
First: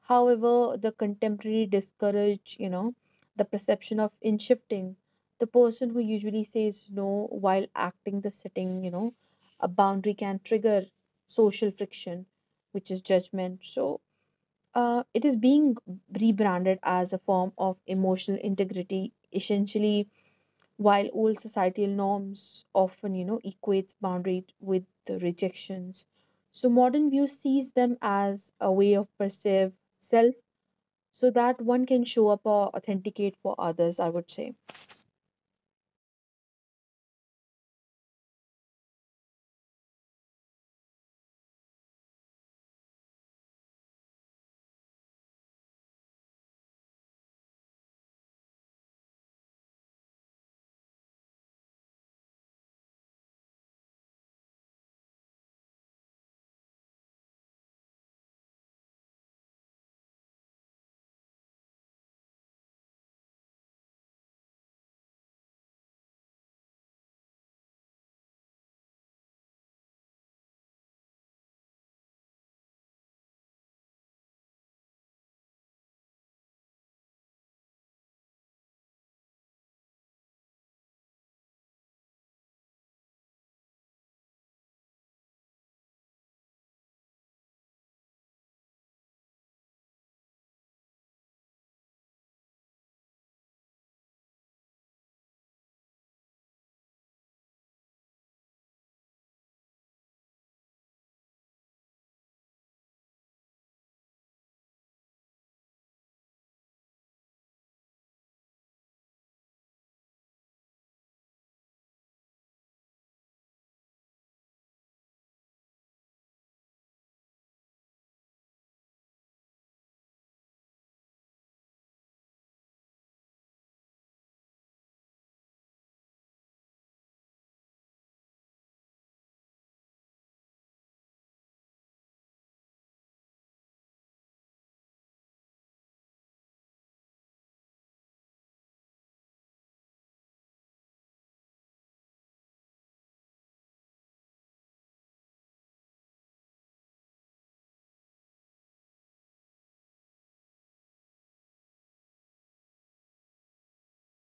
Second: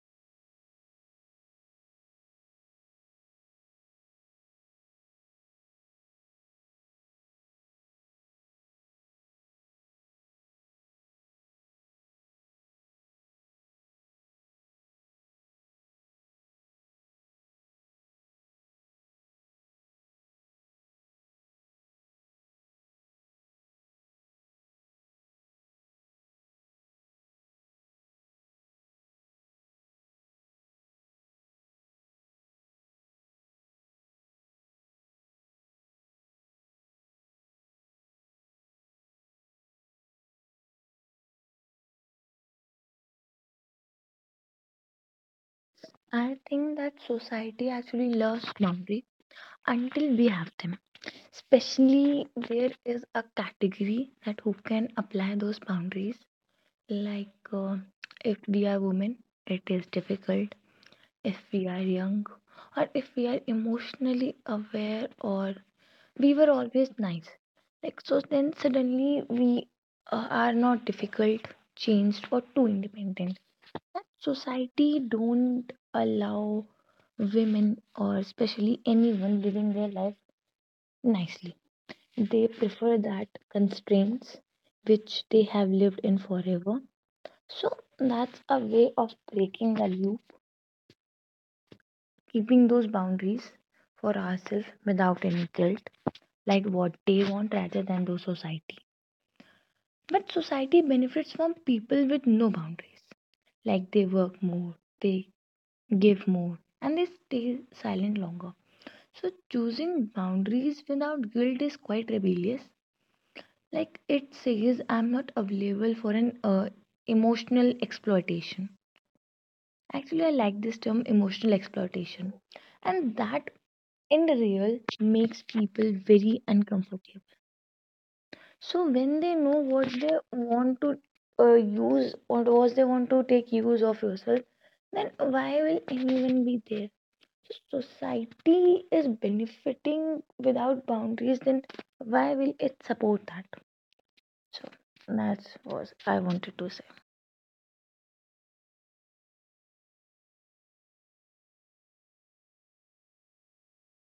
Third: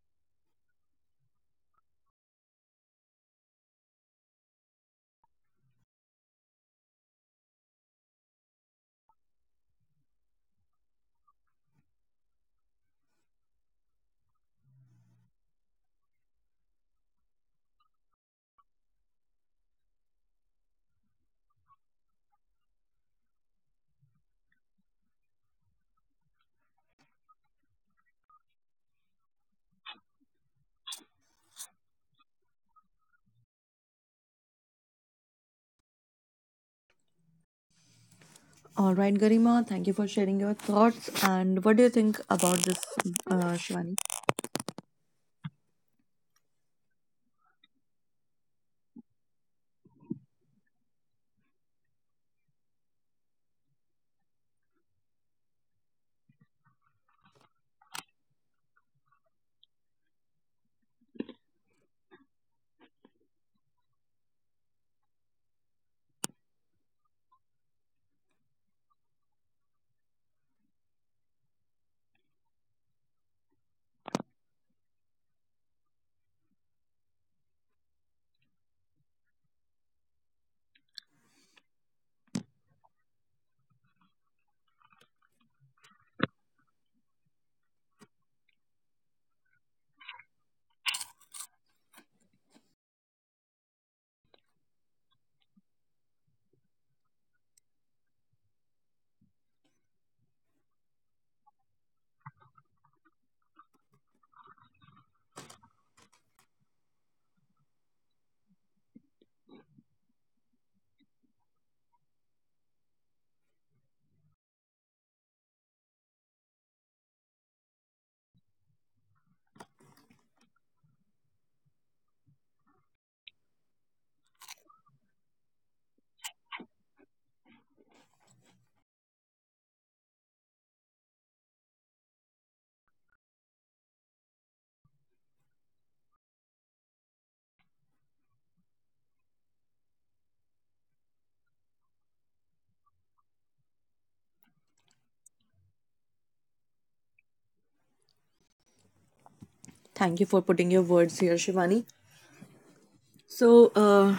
S2: However, the contemporary discourage, the perception of in shifting. The person who usually says no, while acting the setting, a boundary can trigger social friction, which is judgment. So it is being rebranded as a form of emotional integrity, essentially, while old societal norms often, equates boundary with the rejections. So modern view sees them as a way of perceive self, so that one can show up or authenticate for others, I would say.
S1: All right, Garima, thank you for sharing your thoughts. And what do you think about this, Shivani?
S3: I think that society actually loves boundaries until we have them. Especially there is a category that who can apply those boundaries. Like, if we are women, it is difficult. If we are young, or if we are emotionally aware or we were always nice. Like so, then suddenly we are not difficult, changed, or too independent. That society don't allow women or especially anyone living their life nicely. They prefer that constraints which they have lived in forever. So that's a way of breaking the loop, keeping those boundaries for ourselves without any guilt, like what they want rather than those society. But society benefits from people with no boundaries. Like they work more, they give more, and they stay silent longer. So choosing boundaries without guilt is quite rebellious. Like it says, I'm not available for an emotional exploitation. Actually, I like this term emotional exploitation. And that in the real makes people very uncomfortable. So when they know what they want to use or what they want to take use of yourself, then why will anyone be there? So society is benefiting without boundaries, then why will it support that? So that's what I wanted to say.
S1: Thank you for putting your words here, Shivani. So,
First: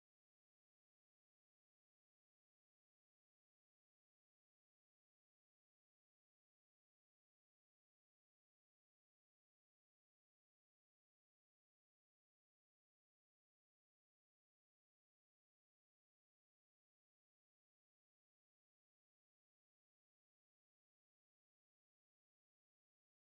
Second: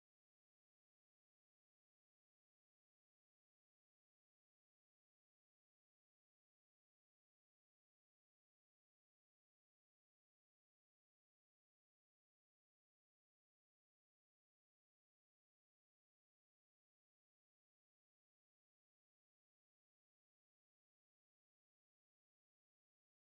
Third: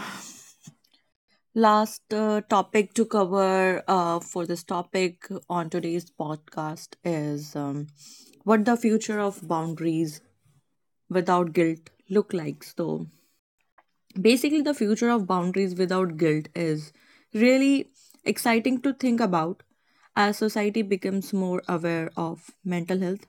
S1: last topic to cover for this topic on today's podcast is what the future of boundaries without guilt look like. So, basically the future of boundaries without guilt is really exciting to think about as society becomes more aware of mental health,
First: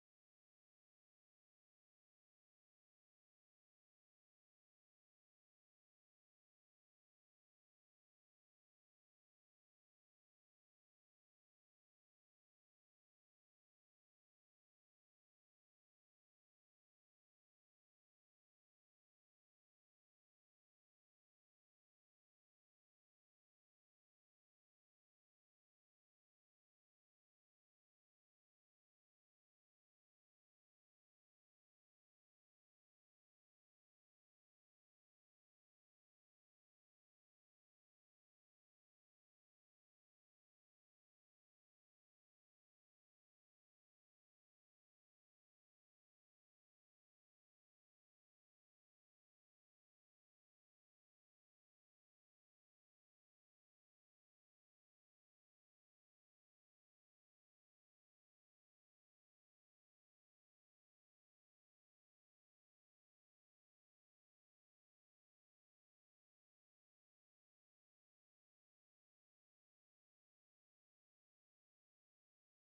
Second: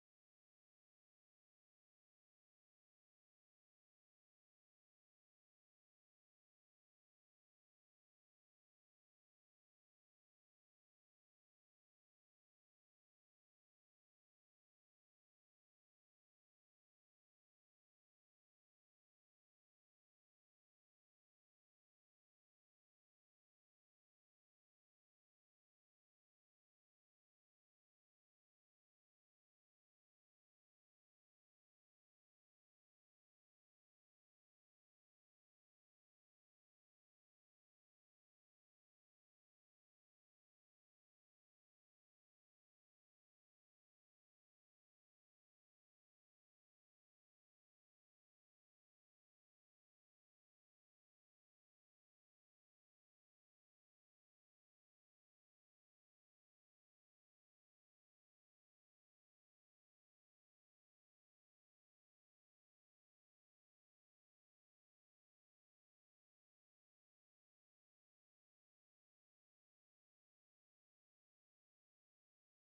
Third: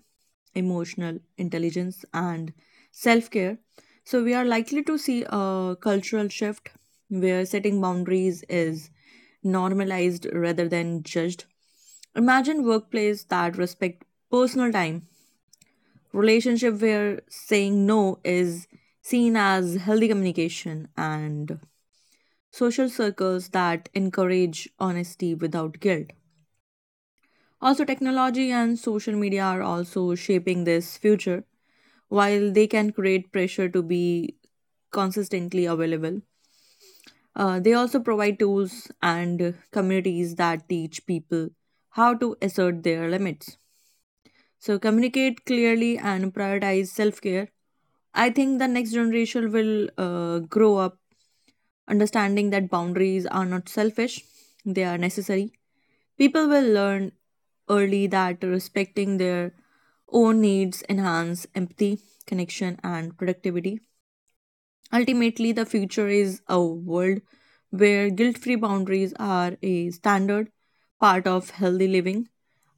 S1: emotional intelligence, and self-care. So we are likely to see a cultural shift where setting boundaries is normalized rather than judged. Imagine workplace that respect personal time, relationship where saying no is seen as healthy communication, and social circles that encourage honesty without guilt. Also, technology and social media are also shaping this future. While they can create pressure to be consistently available, they also provide tools and communities that teach people how to assert their limits, so communicate clearly and prioritize self care. I think the next generation will grow up understanding that boundaries are not selfish, they are necessary. People will learn early that respecting their own needs enhance empathy, connection, and productivity. Ultimately, the future is a world where guilt free boundaries are a standard part of healthy living,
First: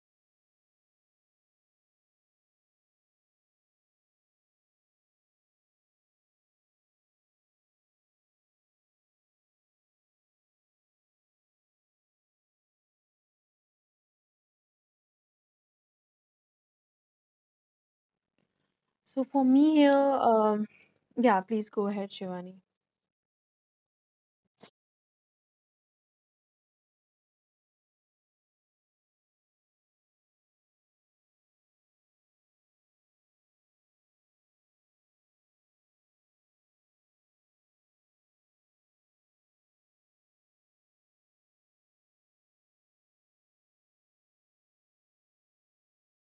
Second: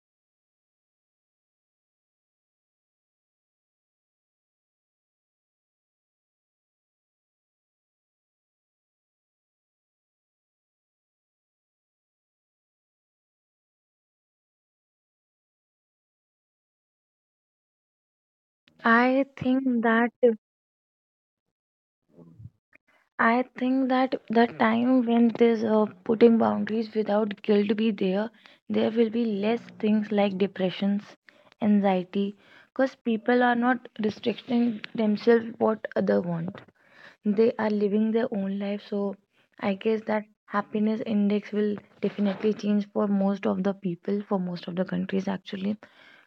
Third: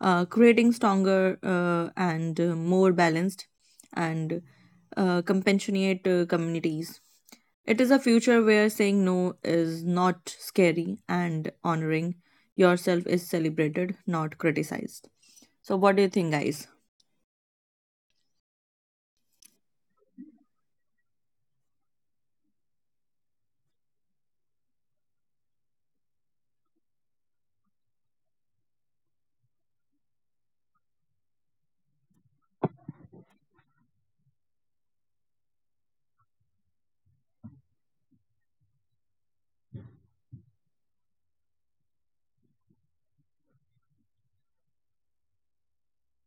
S1: creating stronger and more balanced and compassionate communities. It is a future where saying no is not scary and honoring yourself is celebrated, not criticized. So, what do you think, guys?
S2: So
S3: I
S2: for me
S3: think
S2: here,
S3: that
S2: yeah, please go ahead, Shivani.
S3: I think that the time when this putting boundaries without guilt be there, there will be less things like depressions, anxiety, because people are not restricting themselves what other want. They are living their own life, so I guess that happiness index will definitely change for most of the people, for most of the countries actually,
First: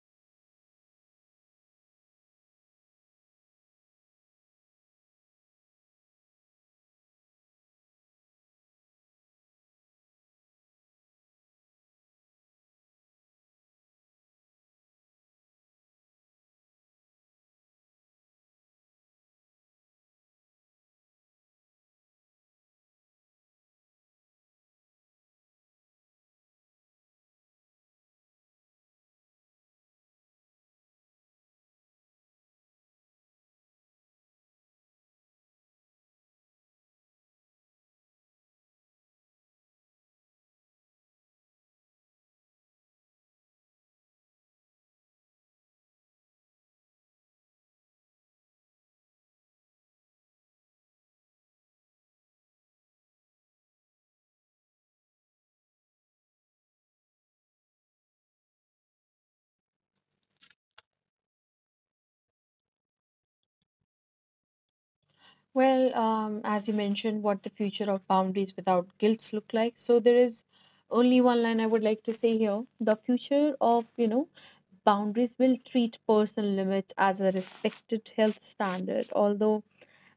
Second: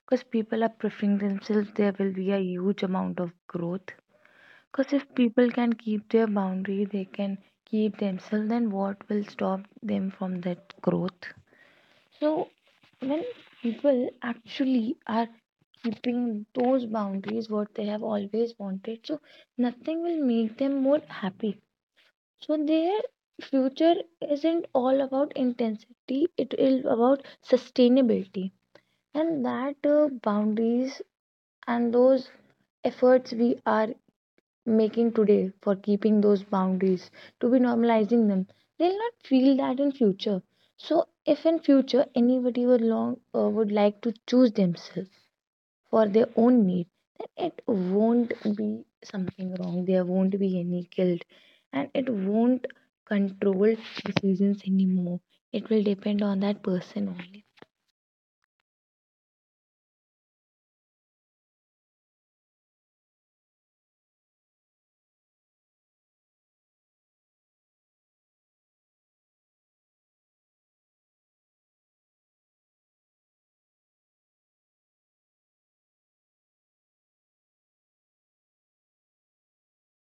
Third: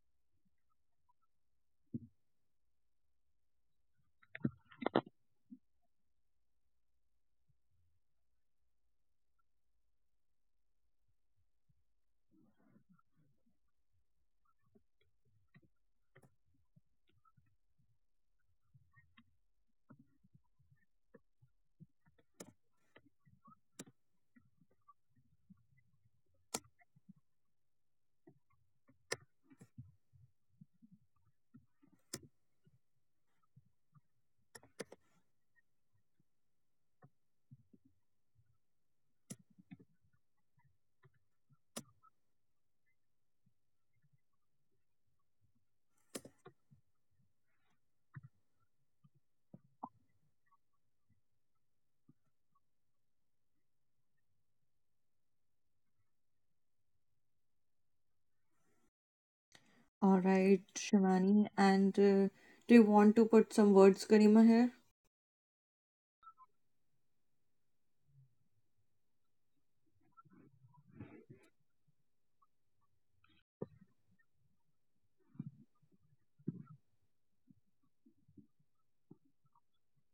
S3: because people are preferring themselves. There will be a huge amount of growth. Because if people can keep their boundary, they can keep themselves, then what will stop them from that growth? So, when people actually are keeping those boundaries, what they have always wanted, so nothing will make them more happy. So, their future isn't all about intensity, it is about sustainability. And that boundaries and those efforts we are making today for keeping those boundaries to be normalizing them, they'll not feel that in future. So if in future anybody would long would like to choose themselves for their own need, then it won't be something wrong. There won't be any guilt, and it won't control decisions anymore. It will depend on that person only.
S1: All right, Shivani. And do you want to put some words, Karima, here?
S2: Well, as you mentioned, what the future of boundaries without guilt look like. So there is only one line I would like to say here. The future of, boundaries will treat personal limits as a respected health standard, although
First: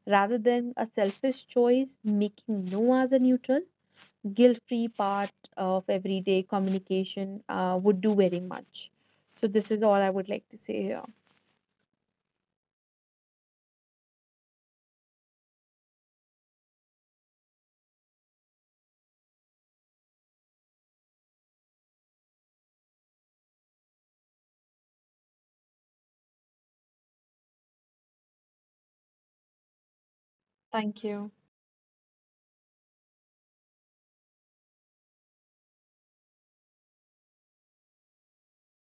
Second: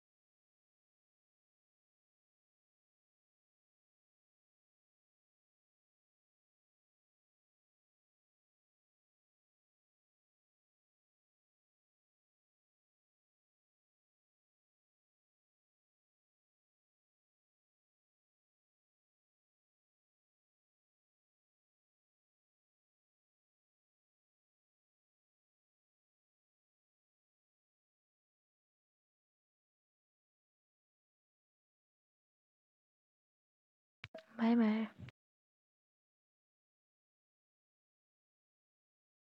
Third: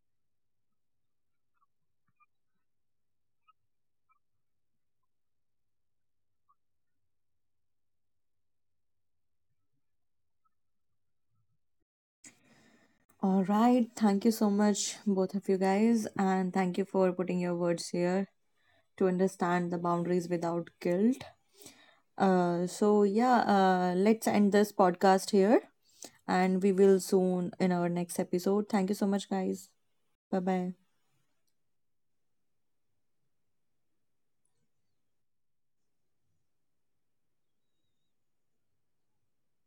S2: rather than a selfish choice, making no as a neutral, guilt-free part of everyday communication would do very much. So this is all I would like to say here.
S1: All right. Thank you so much, both of you guys. And thank you for putting your words here to understand the boundaries without guilt. So, yeah, let's end this podcast here. And we will soon in our next episode. Thank you so much, guys. Bye bye.
S2: Thank you.
S3: Bye bye.